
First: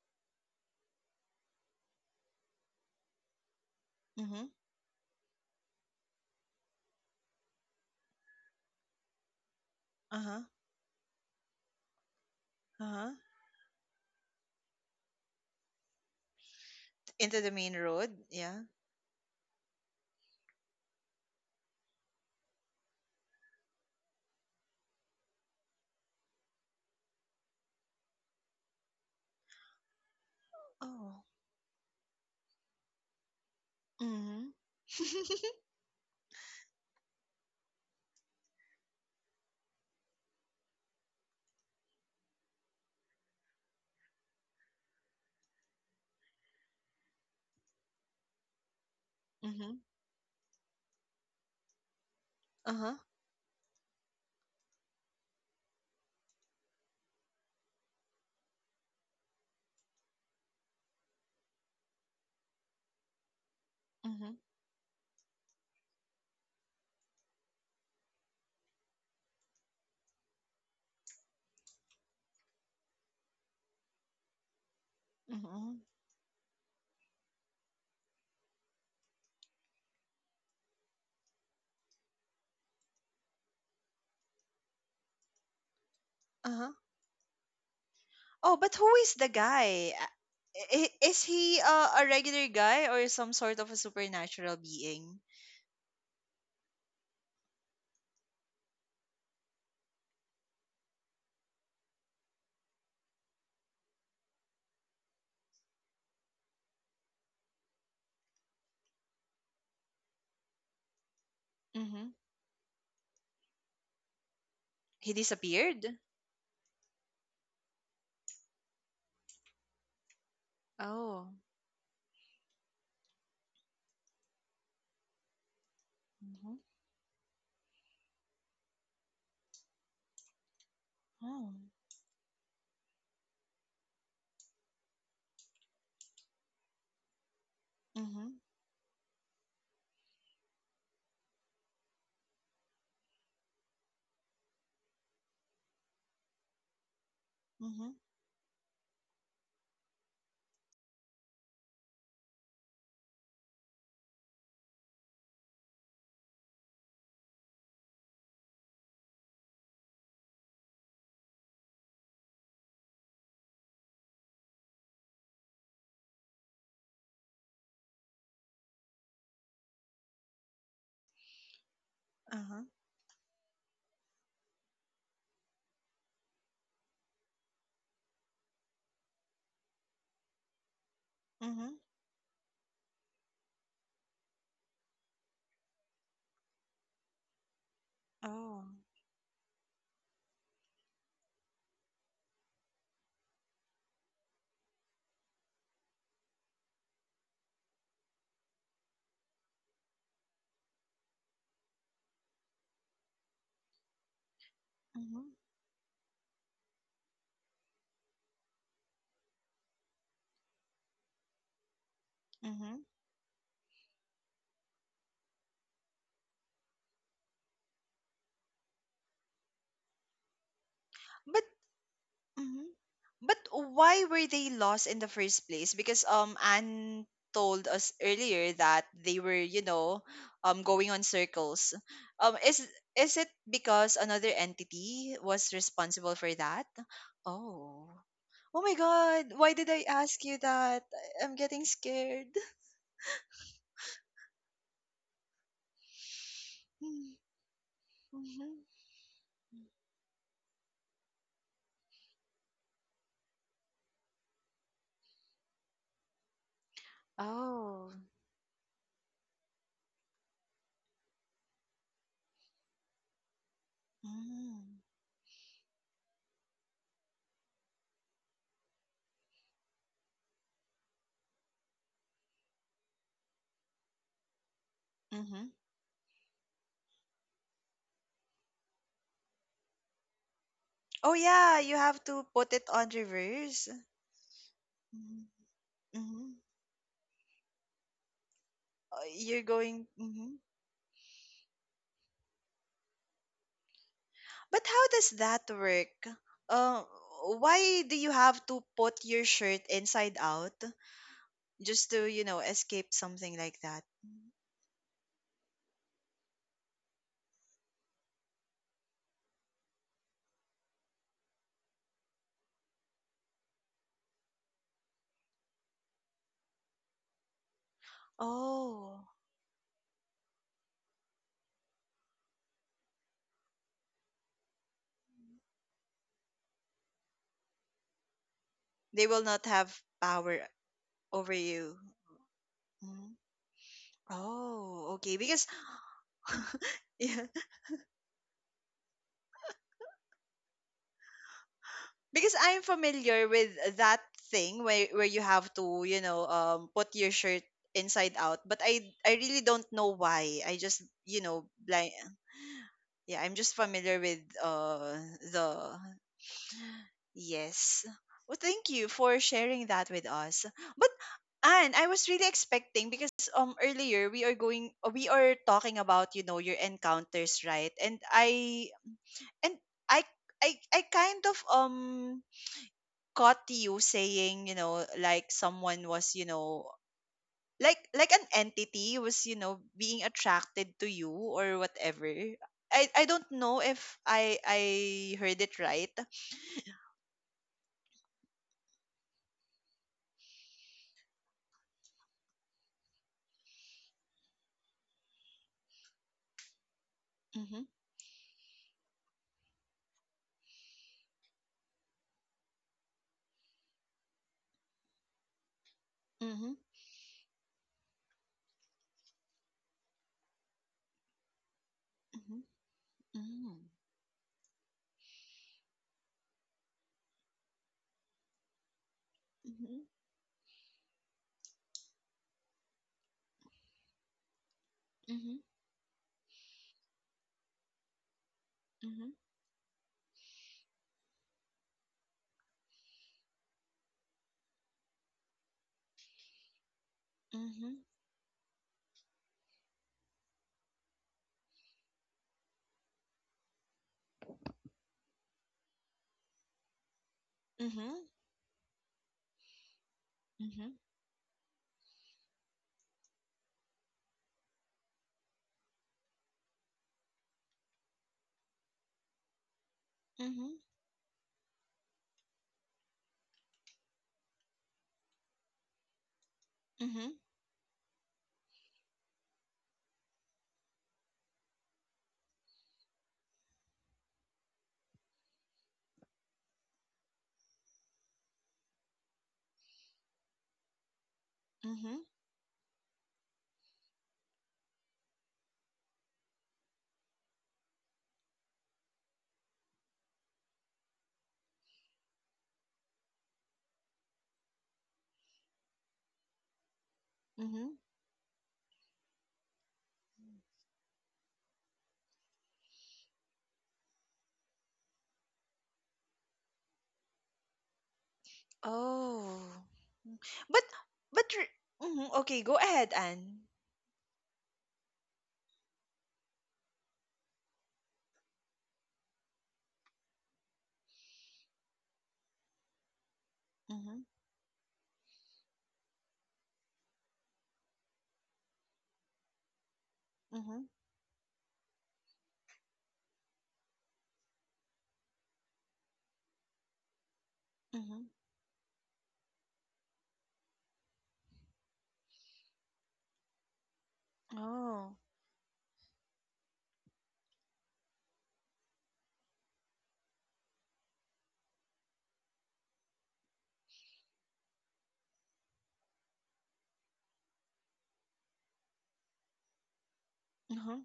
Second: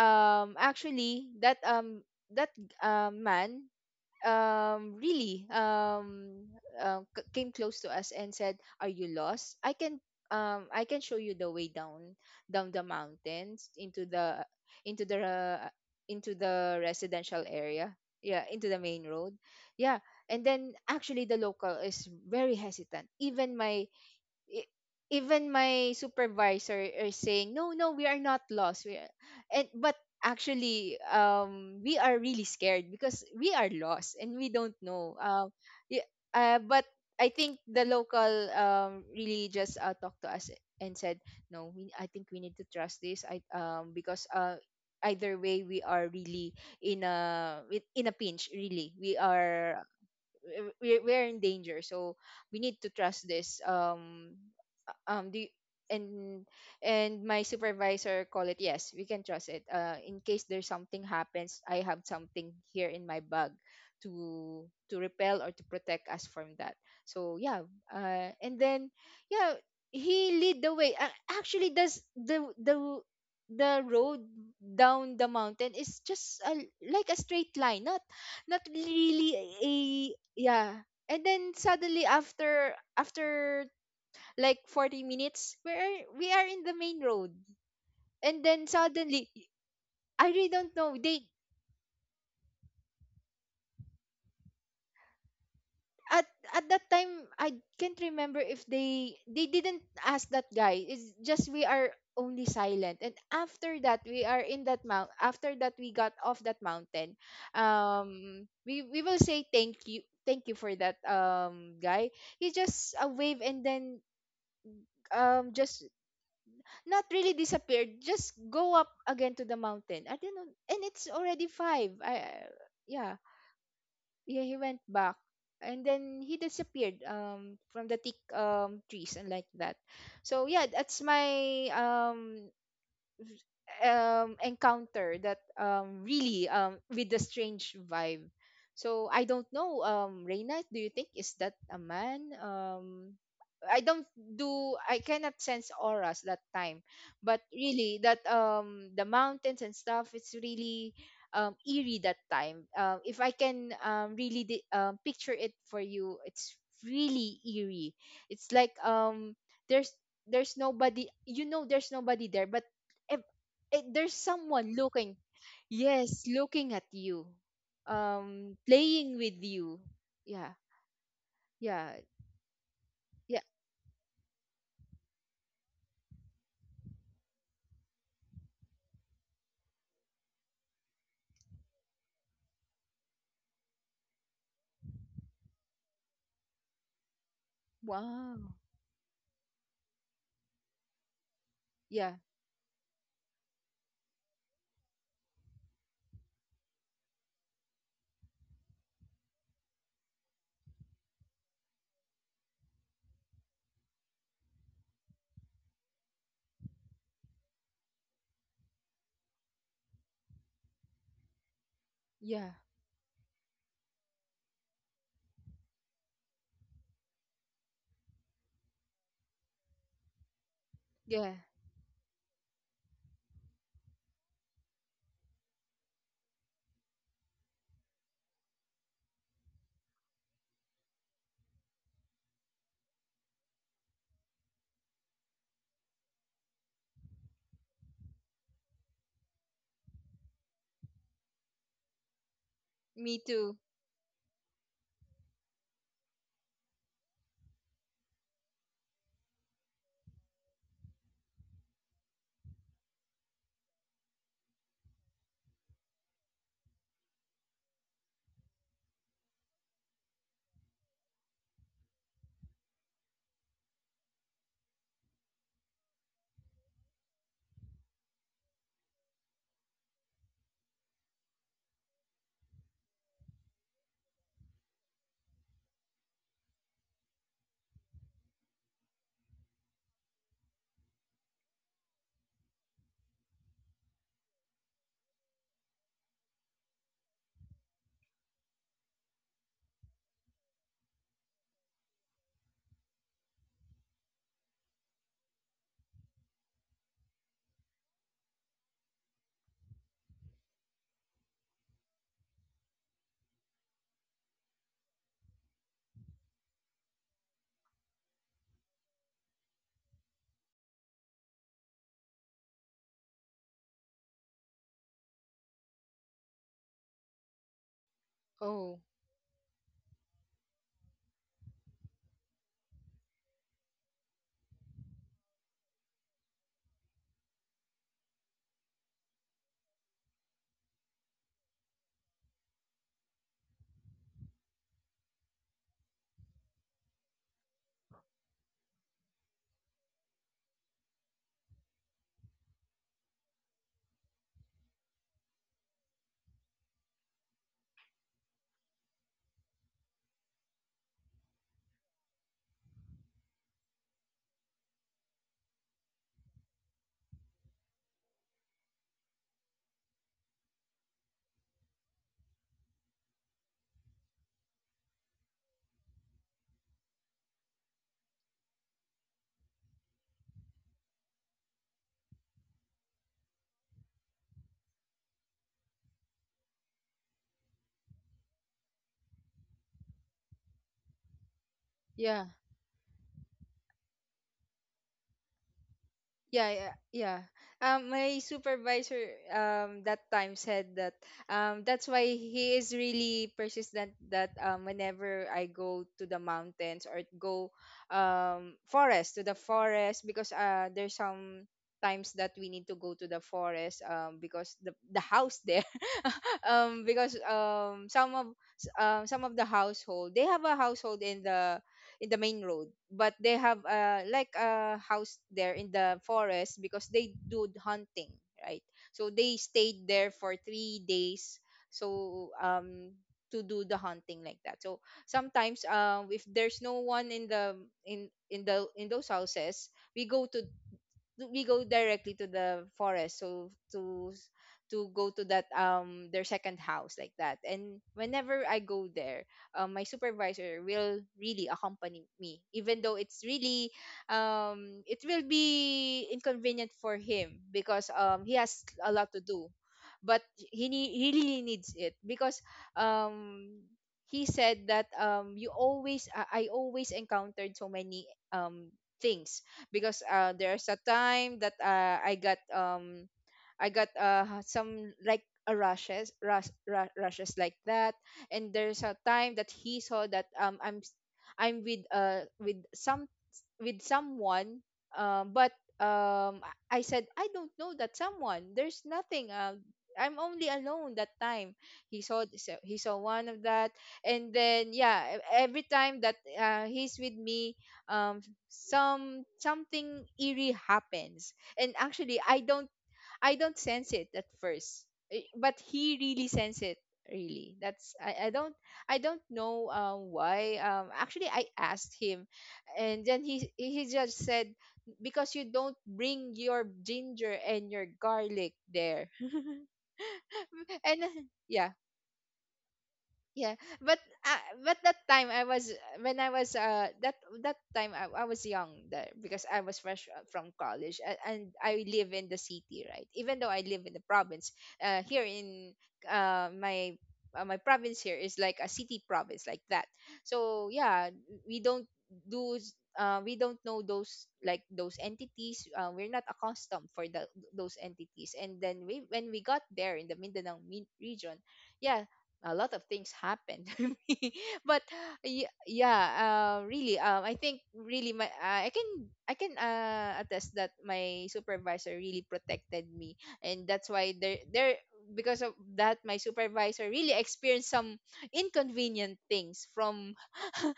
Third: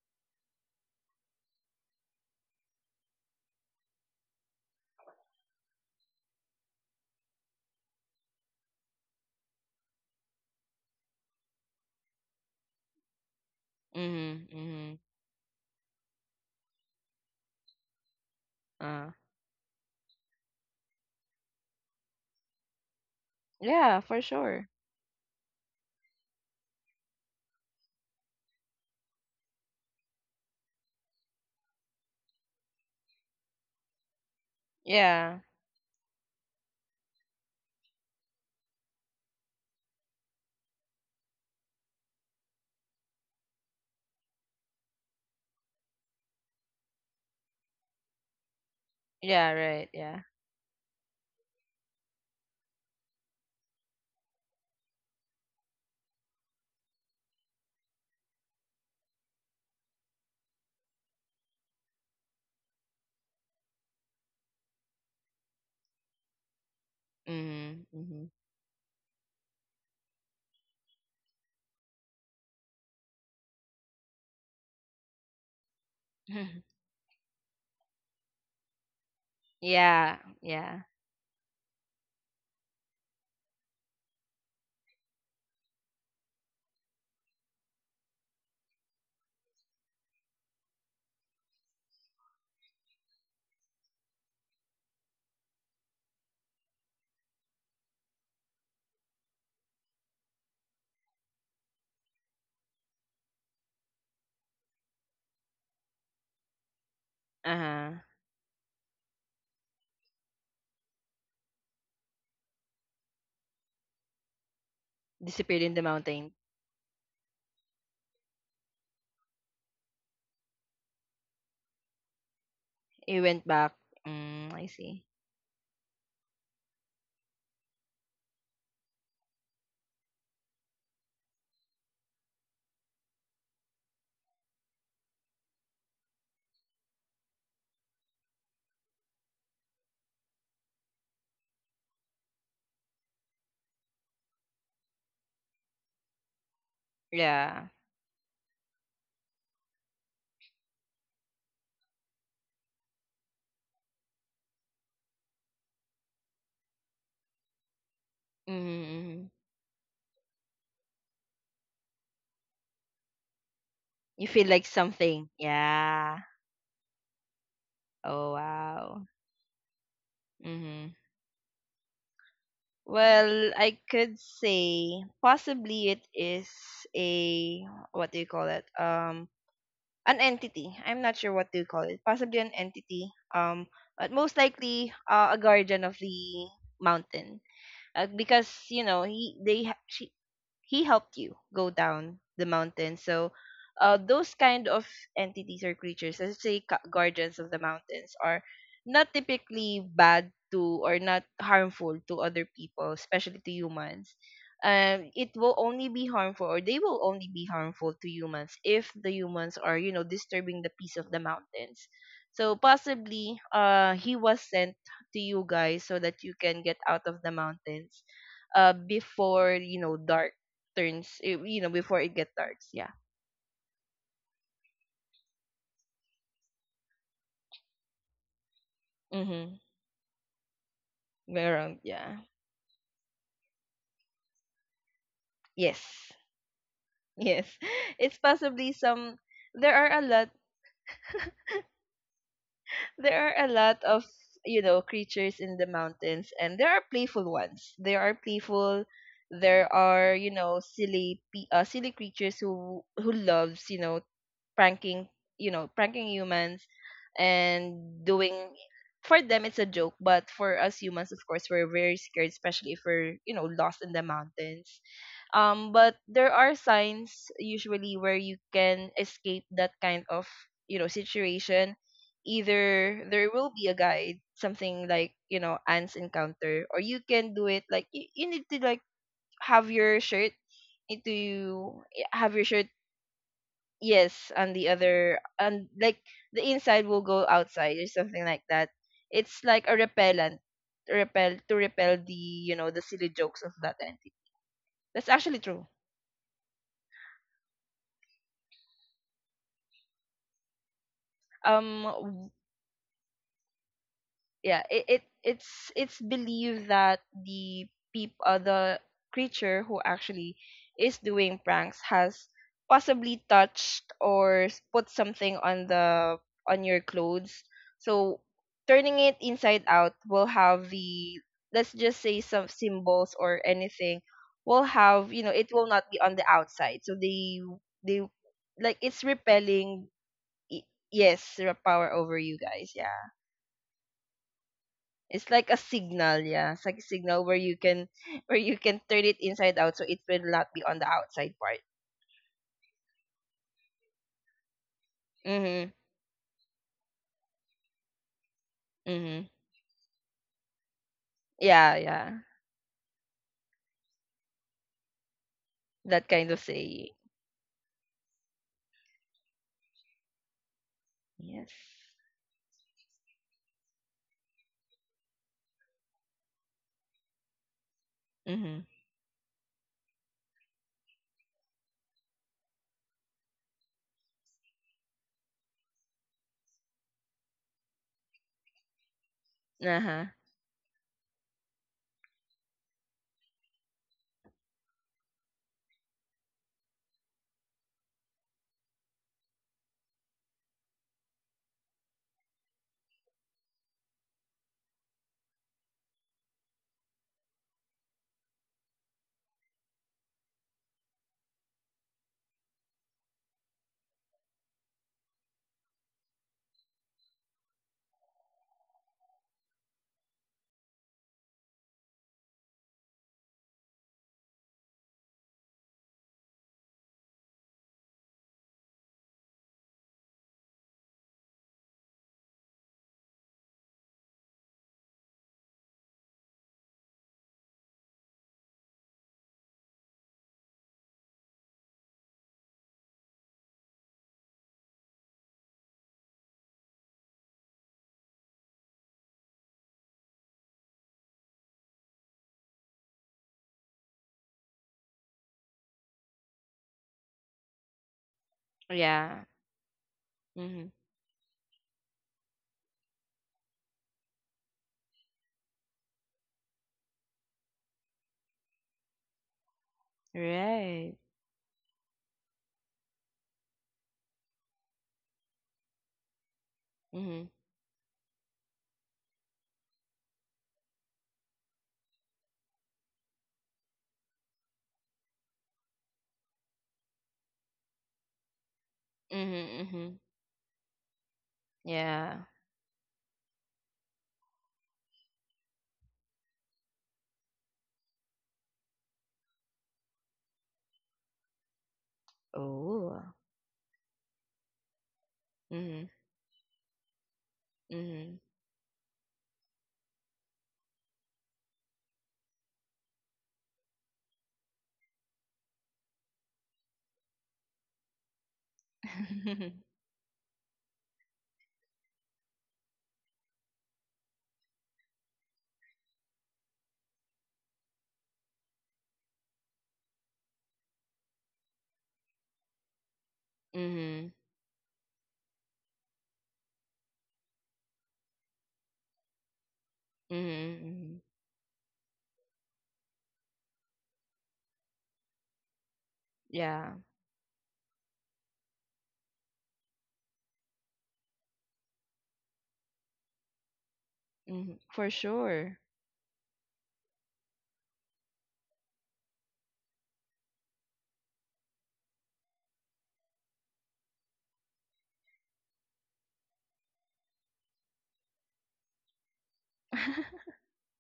S2: um actually that, um that um man,
S1: Mm-hmm.
S2: um really um uh, c- came close to us and said, are you lost? I can,
S1: Uh-huh.
S2: um i can show you the way down, down the
S1: Uh-huh.
S2: mountains, into the,
S3: Mhm. Mhm.
S2: into the uh, into the
S1: Into
S2: residential
S1: the main
S2: area.
S1: road.
S2: Yeah,
S1: Yeah.
S2: into the main
S3: Uh.
S2: road. Yeah. And then actually the local is very hesitant, even my
S3: Yeah, for
S2: e-
S3: sure.
S2: even my supervisor are saying, no, no, we are not lost, we are... and but actually,
S1: Oh.
S2: um we are really scared because we are lost and we
S1: Mm-hmm.
S2: don't know.
S3: Yeah.
S2: Um yeah, uh, but I think the local um really just uh, talked to us and said, no, we, I think we need to trust this. I um Because uh either way, we are really in a with- in a pinch, really we
S3: Yeah,
S1: Mm-hmm.
S2: are,
S3: right. Yeah.
S2: we we're in danger. So we need to
S1: Uh-huh.
S2: trust this. um um do you- and and my supervisor call it, yes, we can trust it. Uh in case there's something happens, I have something here in my bag
S1: Mm-hmm.
S2: to to repel or to protect us from that. So yeah,
S3: Mhm.
S2: uh
S3: Mhm.
S2: and then, yeah, he lead the way. A- actually, does the the the road down the mountain
S1: Mm-hmm.
S2: is just a, like a straight line, not not really a...
S3: Yeah.
S2: yeah.
S3: Yeah.
S2: And then suddenly, after after like forty minutes, we are we are in the
S1: Uh-huh.
S2: main road. And
S1: Oh,
S2: then
S1: but who is
S2: suddenly,
S1: the guy?
S2: I really
S1: Uh,
S2: don't know.
S1: i-
S2: They,
S1: Is he uh, a regular guy or some sort of a supernatural being?
S2: at at that time, I can't remember if they they didn't ask that guy. It's just we are only silent, and after that we are in that mount after that we got off that mountain.
S3: Uh-huh.
S2: Um we we will say thank you, thank you for that um guy.
S1: Mm-hmm.
S2: He just a wave, and then,
S1: He
S2: um
S3: Disappeared in
S2: just,
S3: the
S1: disappeared?
S3: mountain.
S2: not really disappeared, just go up again to the mountain, I don't know. And it's
S1: Oh.
S2: already five. I I- yeah.
S3: He went back.
S2: Yeah,
S3: Mm,
S2: he
S3: I
S2: went
S3: see.
S2: back, and then he
S1: Mm-hmm.
S2: disappeared um from the thick um trees and like that. So yeah, that's my,
S1: Oh.
S2: um um encounter that, um really, um with the strange vibe.
S1: Mm-hmm.
S2: So I don't know, um Reina, do you think is that a man? Um i don't do i cannot sense auras that time. But
S3: Yeah.
S1: Mm-hmm.
S2: really that, um the mountains and stuff, it's really um eerie that time, um if I can um really, di- um, picture it for you, it's really eerie. It's
S3: Mhm.
S2: like,
S3: mhm.
S2: um there's there's nobody, you know there's nobody there, but it, there's
S3: You feel like
S2: someone looking.
S3: something.
S2: Yes,
S3: Yeah.
S2: looking at you,
S3: Oh,
S2: um
S3: wow.
S2: playing with you. Yeah.
S3: Mhm.
S2: Yeah.
S1: Uh-huh.
S2: Yeah.
S3: Well, I could say possibly it is a what do you call it? Um an entity. I'm not sure what to
S1: Mm-hmm.
S3: call it. Possibly an entity. Um, but most likely uh, a guardian of the mountain, uh,
S2: Wow.
S3: because
S1: Oh.
S3: you know he they ha- she, he helped you go
S2: Yeah.
S3: down the mountain. So, uh, those kind of entities or creatures, let's say gu- guardians of the mountains, are not typically bad to or not harmful to other people, especially to humans. Um, it will only be harmful, or they will only be harmful to humans if the humans are, you know, disturbing the peace of the mountains.
S2: Yeah.
S3: So
S1: Mm-hmm.
S3: possibly, uh, he was sent to you guys so that you can get out of the mountains uh before you know dark turns,
S2: Yeah.
S3: eh,
S1: But
S3: you know, before it gets dark.
S1: mhm,
S3: Yeah.
S1: but why were they lost in the first place? Because um Anne told us earlier that they were,
S3: Mm-hmm.
S1: you know, um going on circles.
S3: Around, yeah.
S1: Um is is it because another entity was
S3: Yes.
S1: responsible for that?
S3: Yes.
S1: Oh.
S3: It's
S1: Oh
S3: possibly
S1: my
S3: some.
S1: god, why did
S3: There
S1: I
S3: are a
S1: ask
S3: lot.
S1: you that? I- I'm getting scared.
S2: Me
S3: There are a
S2: too.
S3: lot of you know creatures in the mountains, and there are playful ones. There are
S1: Mm-hmm.
S3: playful. There are you know silly, pe- uh, silly creatures who who loves you know pranking, you know, pranking humans,
S1: Oh.
S3: and doing, for them it's a joke, but for us humans, of course, we're very scared, especially if we're, you know, lost in the mountains. Um, but there are signs usually where you can escape that kind of, you know, situation. Either there will be a guide, something like, you
S1: Mm-hmm.
S3: know, ants encounter, or you can do it like you, you need to like have your shirt need
S1: Oh yeah, you
S3: to
S1: have to
S3: have your
S1: put
S3: shirt
S1: it on reverse.
S3: Yes, and the other, and like
S1: Mm-hmm.
S3: the inside will go outside or something like that. It's
S1: You're
S3: like a
S1: going hmm,
S3: repellent. Repel to repel the you know the silly jokes of that entity.
S1: but how
S3: That's
S1: does
S3: actually
S1: that
S3: true.
S1: work? uh, why do you have to put your shirt inside out just to, you
S3: um
S1: know, escape something like that?
S3: yeah, it, it it's it's believed that the peop uh, the creature who actually is doing pranks has possibly touched or s- put something on the on your clothes, so
S2: Oh,
S3: turning
S1: Oh,
S3: it inside out will have the let's just say some symbols or anything, will have you know it will not be on the outside, so they they like it's
S1: they will not have
S3: repelling.
S1: power
S3: y- yes,
S1: over
S3: the
S1: you.
S3: power over you guys, yeah.
S1: Mhm. Oh, okay,
S3: It's like
S1: because
S3: a signal, yeah. It's like a signal
S1: yeah,
S3: where you can where you can turn it inside out so it will not be on the outside part.
S1: because I'm familiar with that thing where where you have
S3: Mhm.
S1: to, you know, um put your shirt inside out, but i i
S3: Mhm.
S1: really don't know why. I just, you know,
S3: Yeah,
S1: blind,
S3: yeah.
S1: yeah, I'm just familiar with uh the,
S3: That kind of saying.
S1: yes. Well, thank you for sharing that with us. But
S3: Yes.
S1: Anne, I was really expecting because um earlier we are going uh, we are talking about, you know, your encounters, right? And i
S3: Mhm.
S1: and i i, I kind of um caught you saying, you know, like someone was, you know, like like an entity was, you know, being
S3: Uh-huh.
S1: attracted to you or whatever.
S2: yeah.
S1: I i don't know if i i heard it right.
S2: Yeah, yeah, yeah. Um, my supervisor, um that time said that, um that's why he is really persistent that um whenever I go to the mountains or go,
S1: Mhm.
S2: um forest to the forest, because uh there's some times that we need to go to the forest um because the the house there
S1: Mhm.
S2: um because um some of s- um some of the household, they have a household in the in the
S1: Mhm.
S2: main road, but they have, uh like a house there in the forest because they do hunting, right? So they
S1: Mhm.
S2: stayed there for three days. So, um to do the hunting, like that. So
S1: Mhm.
S2: sometimes, um if there's no one in the, in in the in
S1: Mhm.
S2: those houses we go to, we go directly to the forest, so to to go to that, um their second house, like that.
S1: Mhm.
S2: And whenever I go there, um, my supervisor will really accompany me, even though it's really, um it will be inconvenient for him because
S1: Mhm.
S2: um he has a lot to
S3: Yeah.
S2: do. But
S1: Mhm.
S3: Mhm.
S2: he nee- he really needs it because, um he said that, um you always, i I always encountered so many, um things, because uh,
S1: Mhm.
S2: there's a
S3: Right.
S2: time that, uh, I got, um I got uh some like a rushes rush,
S1: Mhm.
S2: rush
S1: Mhm.
S3: Mhm.
S2: rushes, like that. And there's a time that he saw that, um I'm s- I'm with, uh with some with someone, um but, um i I said, I don't know that someone, there's nothing. um
S3: Mhm. Mhm.
S2: I'm only alone that time.
S1: Mhm.
S2: He
S3: Yeah.
S2: saw so he saw one of that, and then, yeah, e- every time that, uh, he's with me, um some something eerie happens. And actually, i don't
S3: Oh.
S2: I don't sense it at first, eh, but
S3: Mhm.
S2: he really sense it. Really,
S1: Mhm.
S2: that's,
S3: Mhm.
S2: I, I don't, I don't know, um, why. Um, actually, I asked him, and then he he just said, because you don't bring your ginger and your garlic there.
S1: Oh,
S3: mhm.
S1: but
S2: And, uh,
S1: but re-
S2: yeah,
S1: mhm, okay, go ahead Anne.
S2: yeah, but, uh, but that time I was when I was, uh that that time, I, I was young there because I was fresh, uh, from college, and, and I live in the city, right? Even though I live in
S1: Mhm.
S2: the
S3: Mhm.
S2: province, uh here in, uh my uh, my province here is like a city province, like that.
S1: Mhm.
S2: So
S3: Mhm.
S2: yeah, we don't do s- uh we don't know those, like those entities. Uh, we're not
S3: Yeah.
S2: accustomed for the, those
S1: Mhm.
S2: entities. And then we when we got there in the Mindanao min- region. Yeah. A lot of things happened to me.
S3: Mhm.
S2: But
S1: Oh.
S3: For
S2: y-
S3: sure.
S2: yeah, uh, really um, I think really my, uh, i can I can, uh, attest that my supervisor really protected me, and that's why there, there because of that, my supervisor really experienced some inconvenient things from
S1: Mhm.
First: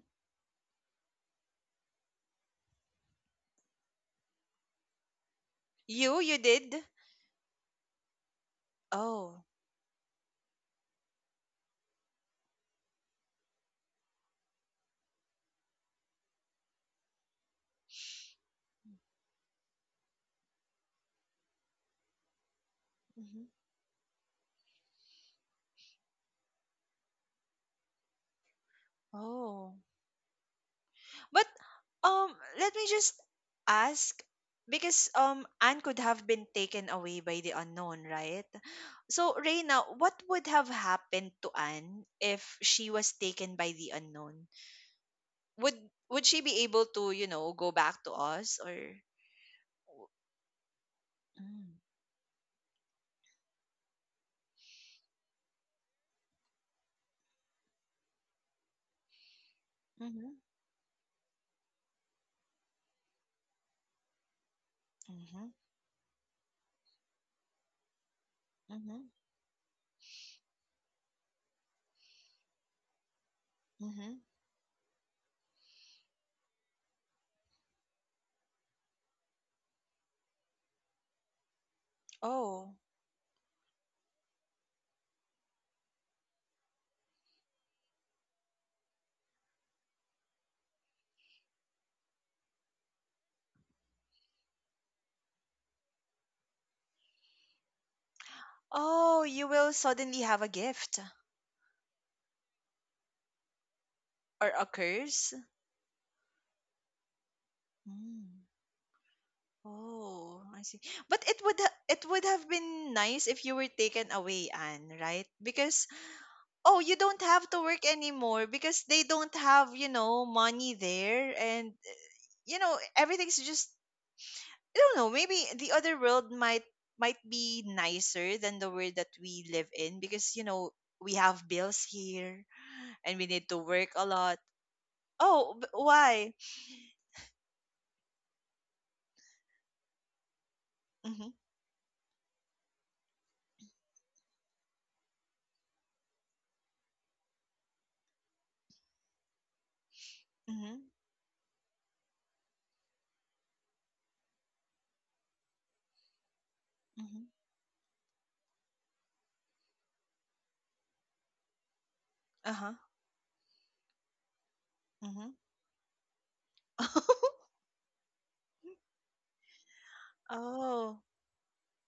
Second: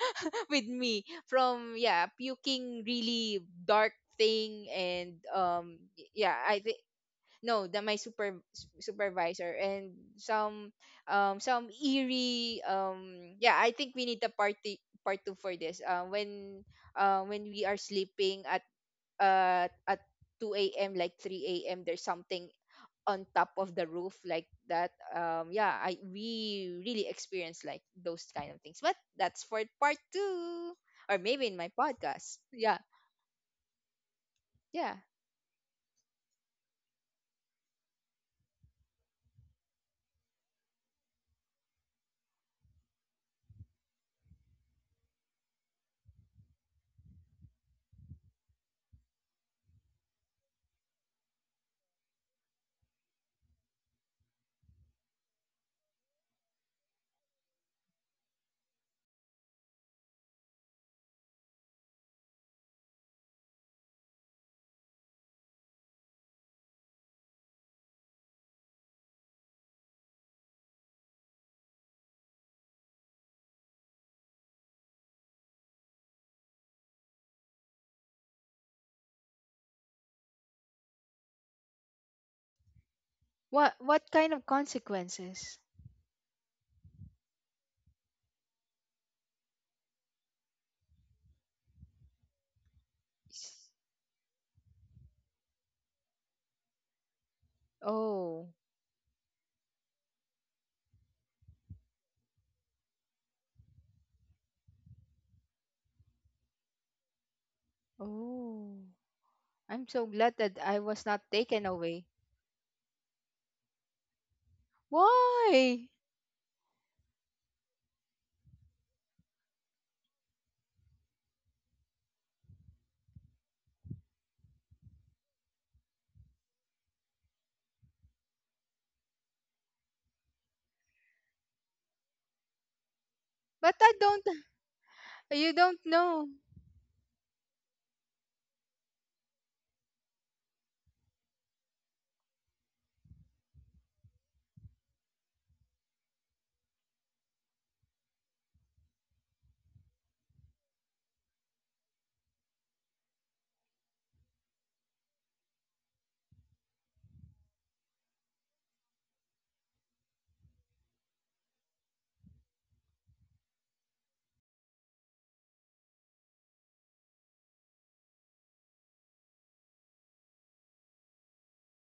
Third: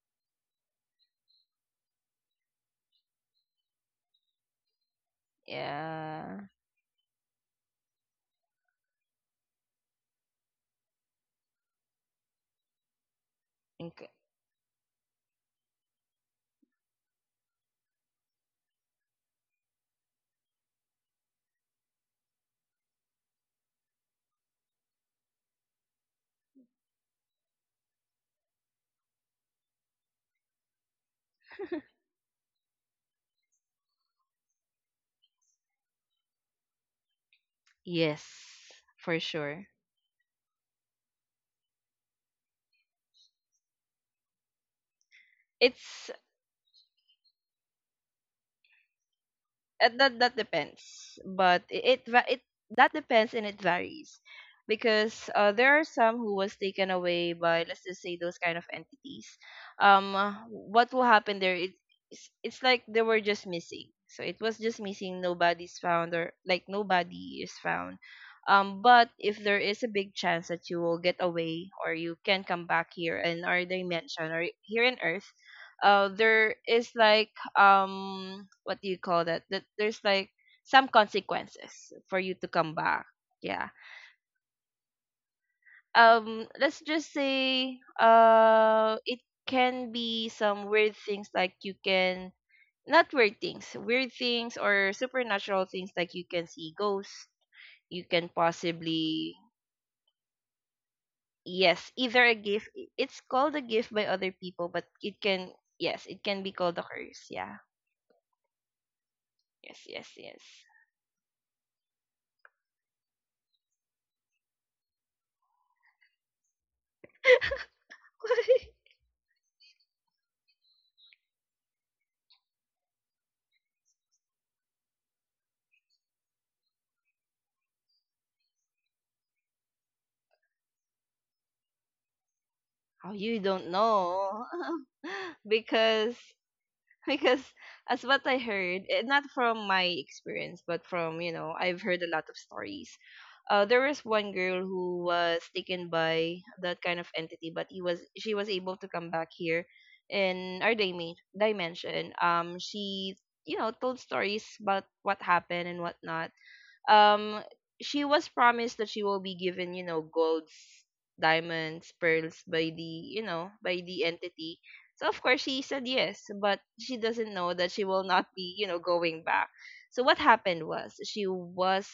S2: with me, from, yeah, puking really dark thing, and um
S1: you
S2: y- yeah,
S1: you
S3: yeah.
S2: i
S1: did.
S2: thi- no, the, my super
S1: Oh.
S2: supervisor, and some, um some eerie, um yeah, I think we
S3: Inc-
S2: need the, party part two for this, uh, when, uh, when we are sleeping at, uh at two a m, like three a m, there's something on
S1: Mhm.
S2: top of the roof, like that. Um yeah, I we really experience like those kind of things. But that's for
S1: Oh.
S2: part two, or maybe
S1: But
S2: in my
S1: um,
S2: podcast.
S1: let
S2: Yeah.
S1: me just ask
S2: Yeah.
S1: because um, Anne could have been taken away by the unknown, right?
S3: Yes. For
S1: So
S3: sure.
S1: Reina, what would have happened to Anne if she was taken by the unknown? Would
S3: it's
S1: would she be able to, you know, go back to us, or?
S3: uh, that that depends, but
S1: Mm-hmm.
S3: it, it va- it that depends and it varies, because uh, there are some who was taken away by, let's just say, those kind of entities. um
S1: Mm-hmm.
S3: what will happen there, it, it's, it's like they were just missing, so it was just missing, nobody's found, or like nobody is found. um
S1: Mm-hmm.
S3: but if there is a big chance that you will get away or you can come back here in our
S1: Mm-hmm.
S3: dimension or here in earth uh there is like, um what do you call that, that there's like some consequences for you to come
S1: Oh.
S3: back. Yeah.
S2: What what kind of consequences?
S3: Um let's just say, uh it can be some weird things, like you can, not weird things, weird things or supernatural things, like you can see ghosts. You can
S2: Oh.
S1: Oh,
S3: possibly,
S1: you will suddenly have a gift
S3: yes, either a gift. It's called a gift by other
S1: or a
S3: people, but it
S1: curse.
S3: can, yes, it can be called a curse. Yeah.
S1: Mm.
S2: Oh,
S3: Yes,
S2: I'm so
S3: yes,
S2: glad
S1: Oh,
S3: yes.
S2: that
S1: I
S2: I
S1: see.
S2: was
S1: But
S2: not
S1: it would
S2: taken
S1: ha- it
S2: away.
S1: would have been nice if you were taken away, Anne, right?
S2: Why?
S1: Because oh, you don't have to work anymore because they don't have, you know, money there, and you know, everything's just, I don't know, maybe the other world might might be nicer than the world that we live in because, you know, we have bills here,
S3: Oh,
S1: and we
S3: you
S1: need to
S3: don't
S2: But I
S1: work a
S2: don't.
S3: know.
S1: lot.
S2: You
S1: Oh, b-
S2: don't
S3: because
S2: know.
S1: why?
S3: because as what I heard, eh, not from my experience, but from, you
S1: Mhm.
S3: know, I've heard a lot of stories. Uh, there was one girl who was taken by that kind of entity, but he was she was able to come back here in our
S1: Mhm.
S3: dime- dimension. Um, she you know told stories about what happened and whatnot.
S1: Mhm.
S3: um she was promised that she will be given, you know, golds, diamonds, pearls by
S1: Uh-huh.
S3: the you know by the entity, so of course
S1: Mhm.
S3: she said yes, but she doesn't know that she will not be you know going back. So what happened was,
S1: Oh.
S3: she was,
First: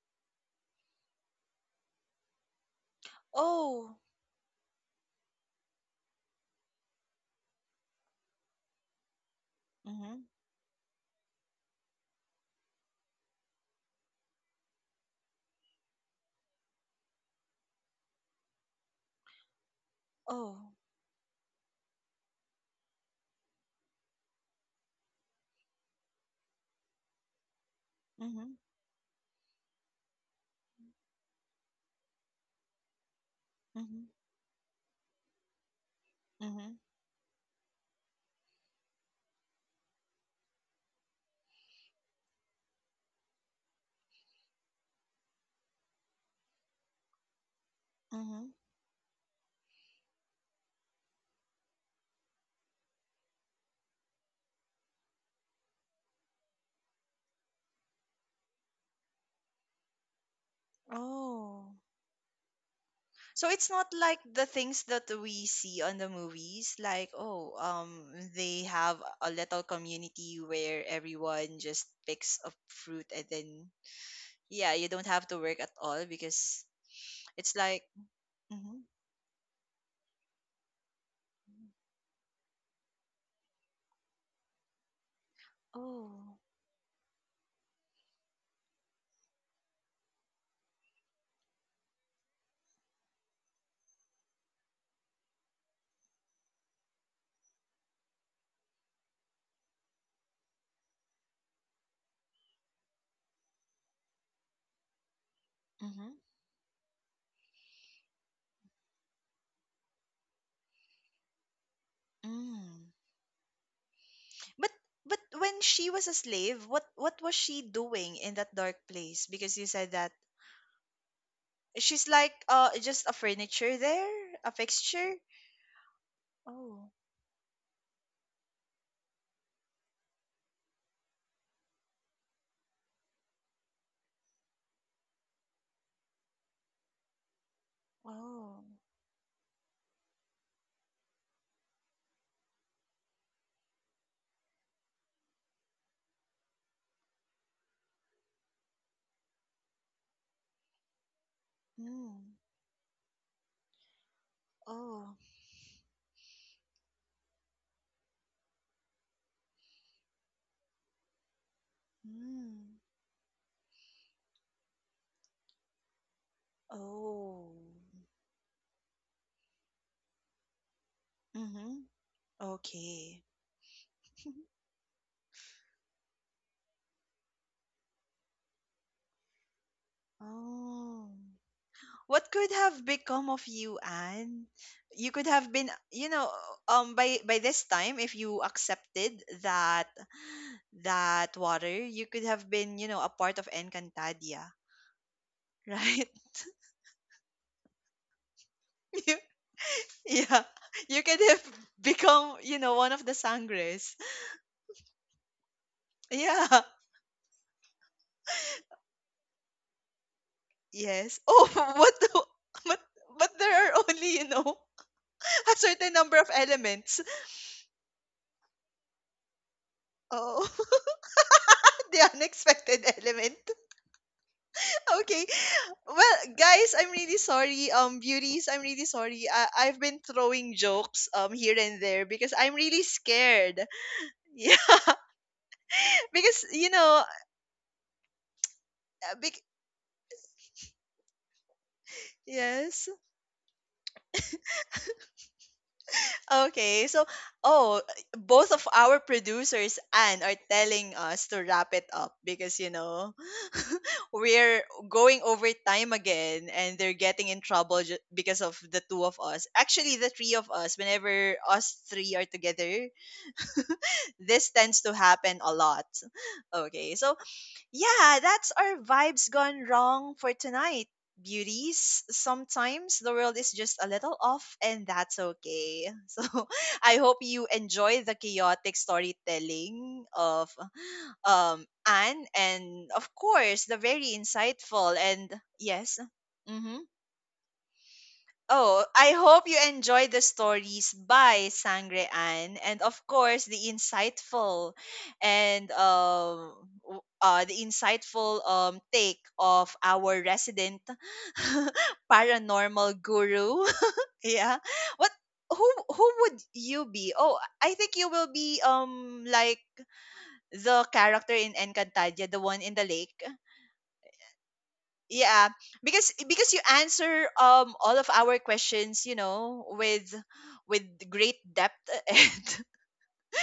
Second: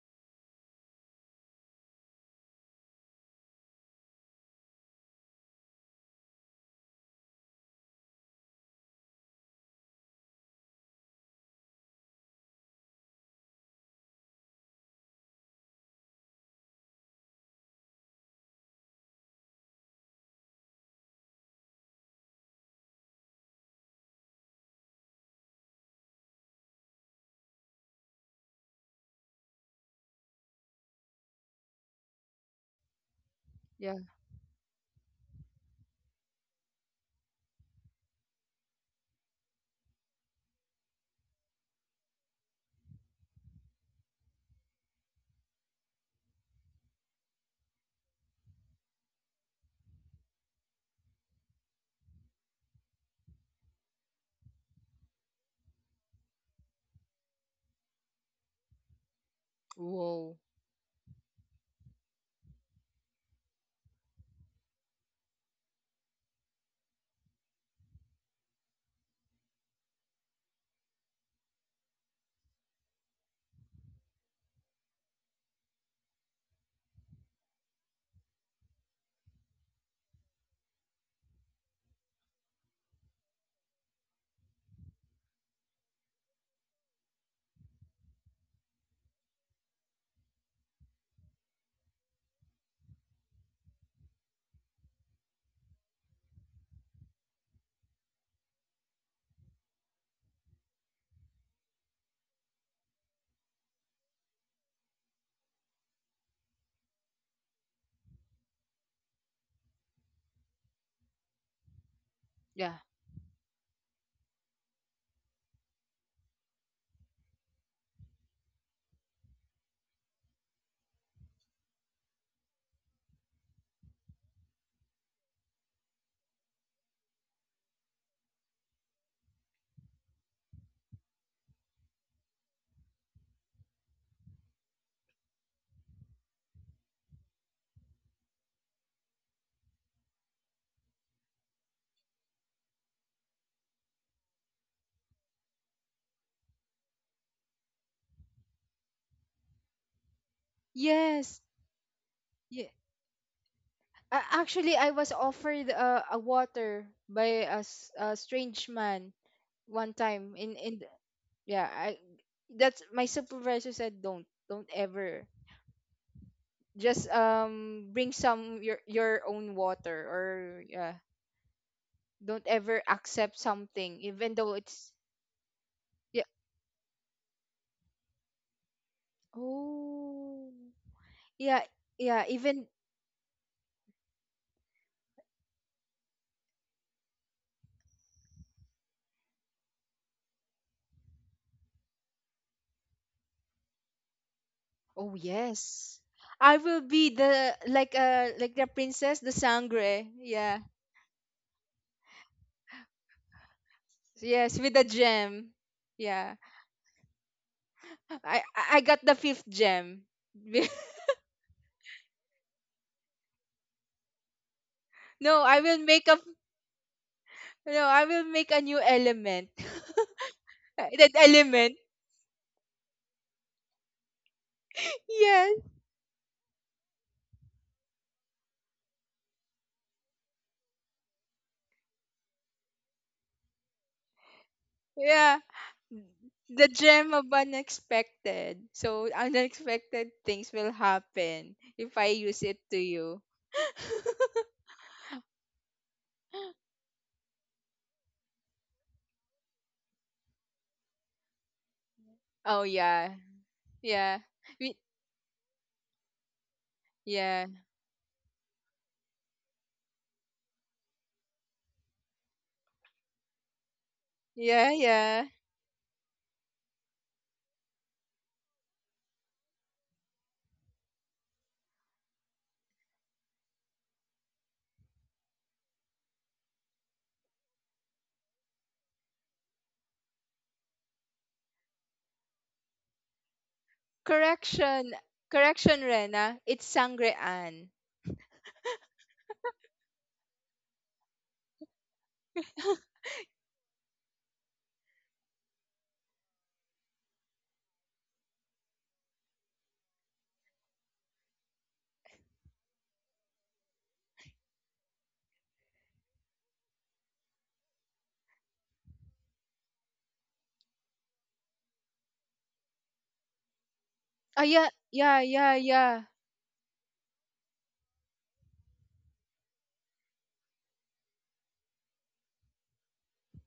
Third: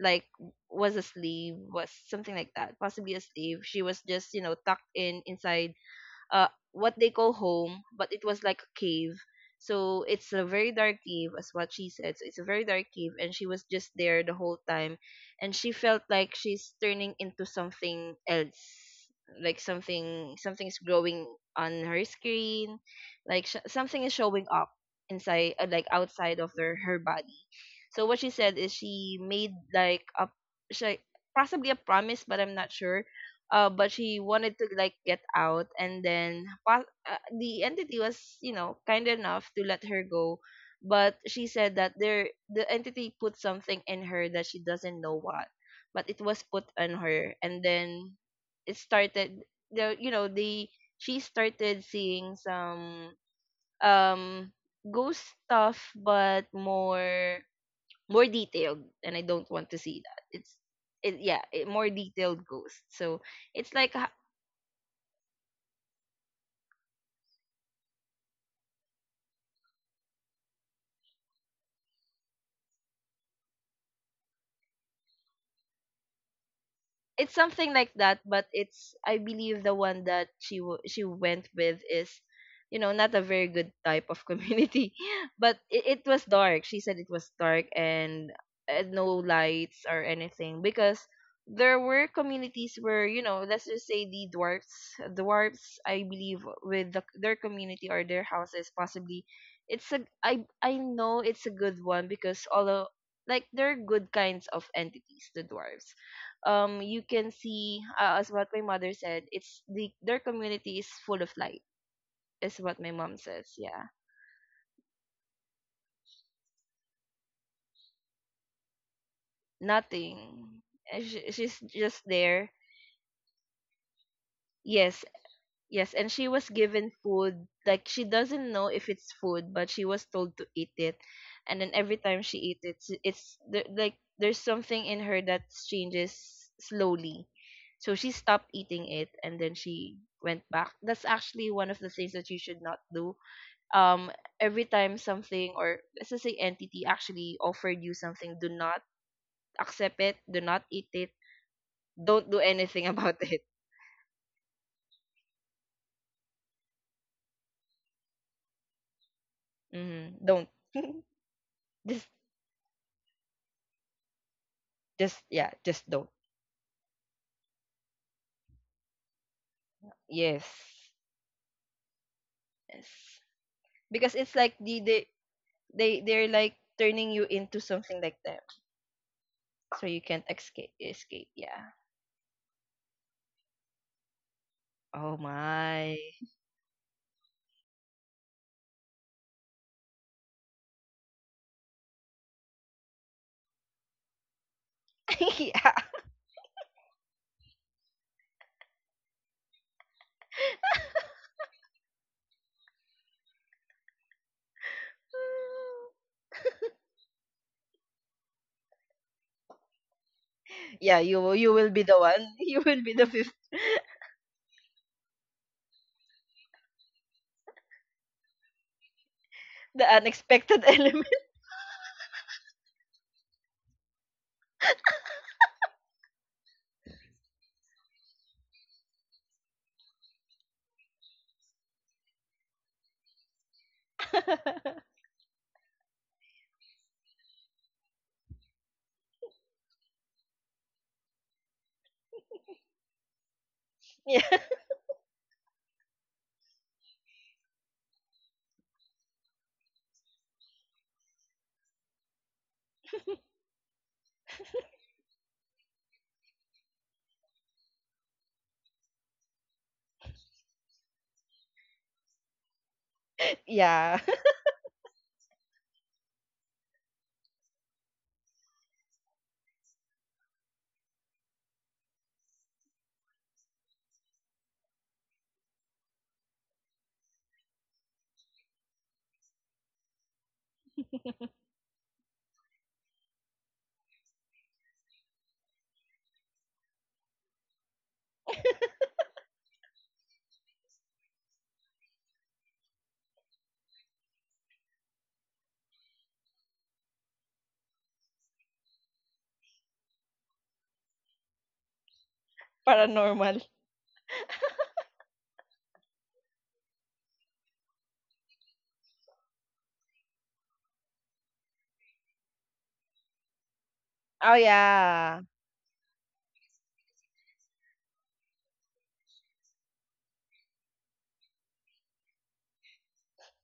S3: like, was a slave, was something like that, possibly a slave. She
S1: Oh.
S3: was just you know tucked in inside uh what they call home, but it was like a cave. So
S1: Mhm.
S3: it's a very dark cave, as what she said. So it's a very dark cave, and she was just there the whole time, and she felt like she's turning into something else, like something something
S1: Oh.
S3: is growing on her screen, like sh- something is showing up inside, uh, like outside of her her body. So what she
S1: Mhm.
S3: said is she made like a, she, possibly a promise, but I'm not sure, uh, but
S2: Yeah.
S1: Mhm.
S3: she wanted to like get out, and then
S1: Mhm.
S3: pa- uh, the entity was you know kind enough to let her go. But she said that there the entity put something in her that she doesn't know what, but it was put on her, and then
S1: Mhm.
S3: it started the you know the she started seeing some, um ghost stuff, but more more detailed, and I don't want to see that.
S2: Whoa.
S3: It's it, yeah it,
S1: Oh.
S3: More detailed ghosts. So
S1: So it's
S3: it's
S1: not
S3: like,
S1: like the things that we see on the movies, like oh, um, they have a little community where everyone just picks a fruit and then, yeah, you don't have to work at all because
S3: it's
S1: it's
S3: something
S1: like
S3: like that, but
S1: mhm.
S3: it's, I believe the one that she w- she went with is you know not a very good type of community. But it, it
S1: Oh.
S3: was dark, she said it was dark, and uh, no lights or anything, because there were communities where, you know, let's just say the dwarfs, dwarfs I believe with the, their community or their houses, possibly. It's a i i know it's a good one, because although like they're good kinds of entities, the dwarves,
S1: Mhm.
S3: um you can see, uh, as what my mother said, it's the their community is full of light, is
S2: Yeah.
S3: what
S1: Mm.
S3: my mom says, yeah.
S1: But but when she was a slave, what what was she doing in that dark place? Because you said that,
S3: Nothing. Uh, she, she's just
S1: she's like
S3: there.
S1: uh just a furniture there, a
S3: Yes,
S1: fixture.
S3: yes, and she was
S1: Oh,
S3: given food, like she doesn't know if it's food, but she was told to eat it, and then every time she eats it, it's it's the- like there's something in her that changes slowly. So she stopped
S1: oh,
S3: eating it, and then she went back. That's actually one of the things that you should not do. um every time something, or let's just say entity, actually offered you something, do not accept it, do not eat it,
S2: Yes.
S1: mm,
S3: don't do
S2: Yeah.
S3: anything about it.
S2: Uh, actually, I was
S1: oh,
S2: offered, uh, a water by a, s- a strange man one
S3: Hmm
S2: time.
S3: don't.
S2: In in the- yeah. I
S3: just
S1: mm,
S2: That's, my supervisor said, don't, don't
S3: just
S2: ever,
S3: yeah, just don't.
S2: just,
S1: oh.
S2: um bring some, your, your own water,
S3: Yes,
S2: or yeah,
S1: Mm-hmm.
S2: don't ever
S1: Okay.
S3: yes,
S2: accept something,
S3: because
S2: even
S3: it's
S2: though
S3: like the
S2: it's...
S3: they they
S2: yeah.
S3: they're like turning you into something like that, so you can't
S2: Oh.
S3: escape
S1: Oh.
S3: escape
S2: Yeah,
S3: yeah.
S2: yeah,
S1: What could
S2: even.
S1: have become of you, Anne? You
S3: Oh
S1: could have been,
S3: my.
S1: you know, um by by this time if you accepted that that water, you could have been, you know, a part of Encantadia,
S2: Oh,
S3: Yeah,
S2: yes.
S1: right?
S2: I will be the, like uh like the princess, the sangre.
S1: Yeah,
S2: Yeah.
S1: you could have become, you know, one of the sangres.
S2: Yes, with the gem. Yeah.
S1: Yeah.
S2: I I I got the fifth gem.
S3: yeah,
S1: Yes.
S3: you will-
S1: Oh,
S3: you will be
S1: what
S3: the
S1: the,
S3: one. You
S1: but
S3: will be the
S1: but
S3: fifth.
S1: there are only, you know,
S2: no,
S1: a
S2: I will
S1: certain
S2: make
S1: number
S2: a
S1: of elements.
S2: No, I will make a new element.
S3: The
S1: Oh,
S3: unexpected element.
S2: That element.
S1: the unexpected element. Okay.
S2: Yes.
S1: Well, guys, I'm really sorry. Um, beauties, I'm really sorry. I I've been throwing jokes um here and there because I'm really scared. Yeah,
S2: Yeah.
S1: because
S2: The
S1: you know, uh,
S2: gem of unexpected. So
S1: bec-
S2: unexpected things will happen if I use it to
S1: yes.
S2: you.
S3: Yeah.
S1: Okay, so oh, both of our producers and are telling us to wrap it up because
S2: Oh
S1: you
S2: yeah.
S1: know
S2: Yeah.
S1: we're
S2: We,
S1: going over time again, and they're getting in
S2: yeah.
S1: trouble ju- because of the two of us. Actually, the three of us. Whenever us three are together,
S3: Yeah.
S1: this
S2: Yeah,
S1: tends to
S2: yeah.
S1: happen a lot. Okay, so yeah, that's our vibes gone wrong for tonight, beauties. Sometimes the world is just a little off, and that's okay. So I hope you enjoy the chaotic storytelling of um Anne, and of course the very
S2: Correction.
S1: insightful and,
S2: Correction,
S1: yes,
S2: Rena. It's
S1: mm-hmm.
S2: sangrean.
S1: Oh, I hope you enjoy the stories by Sangre Ann, and of course the insightful and um w- uh, the insightful um take of our resident paranormal
S3: Paranormal.
S1: guru. Yeah. What who who would you be? Oh, I think you will be um like the character in Encantadia, the one in the lake,
S3: Oh
S2: Oh, yeah. Yeah,
S3: yeah.
S1: yeah,
S2: yeah, yeah.
S1: because because you answer um all of our questions, you know, with with great depth and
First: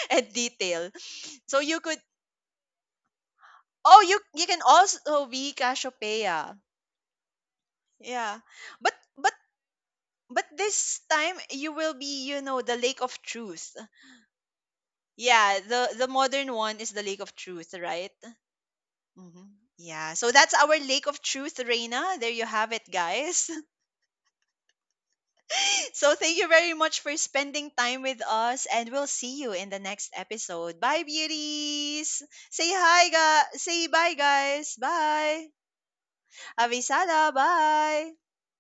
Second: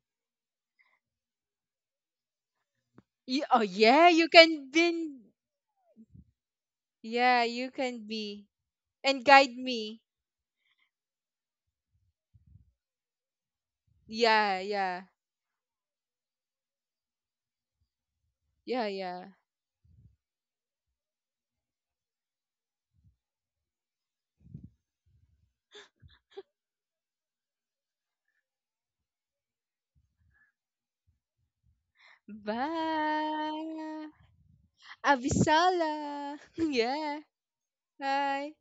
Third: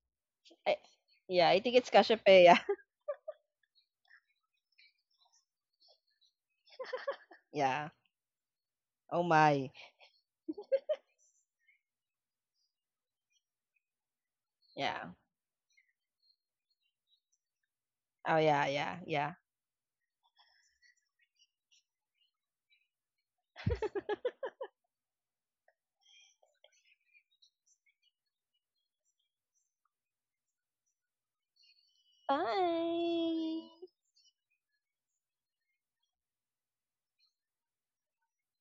S1: and
S3: I,
S1: detail,
S3: yeah,
S1: so
S3: I think
S1: you
S3: it's
S1: could
S3: Cassiopeia.
S2: You, oh,
S1: oh,
S2: yeah.
S1: you
S2: You
S1: you can
S2: can be.
S1: also be Cassiopeia.
S2: Yeah, you
S3: Yeah.
S2: can
S1: Yeah,
S2: be.
S1: but
S3: Oh
S2: And
S1: but
S2: guide
S3: my.
S2: me.
S1: but this time you will be, you know, the lake of truth.
S2: Yeah, yeah.
S3: Yeah.
S1: Yeah, the the modern one is the lake of truth, right?
S3: Oh yeah,
S2: Yeah,
S3: yeah,
S2: yeah.
S3: yeah.
S1: Hmm, yeah, so that's our lake of truth, Reina. There you have it, guys. So thank you very much for spending time with us, and we'll see you in the next episode. Bye, beauties. Say hi, guys.
S3: Bye.
S1: Say
S2: Bye.
S1: bye, guys. Bye.
S2: Avisala. yeah.
S1: Avisada. Bye.
S2: Bye.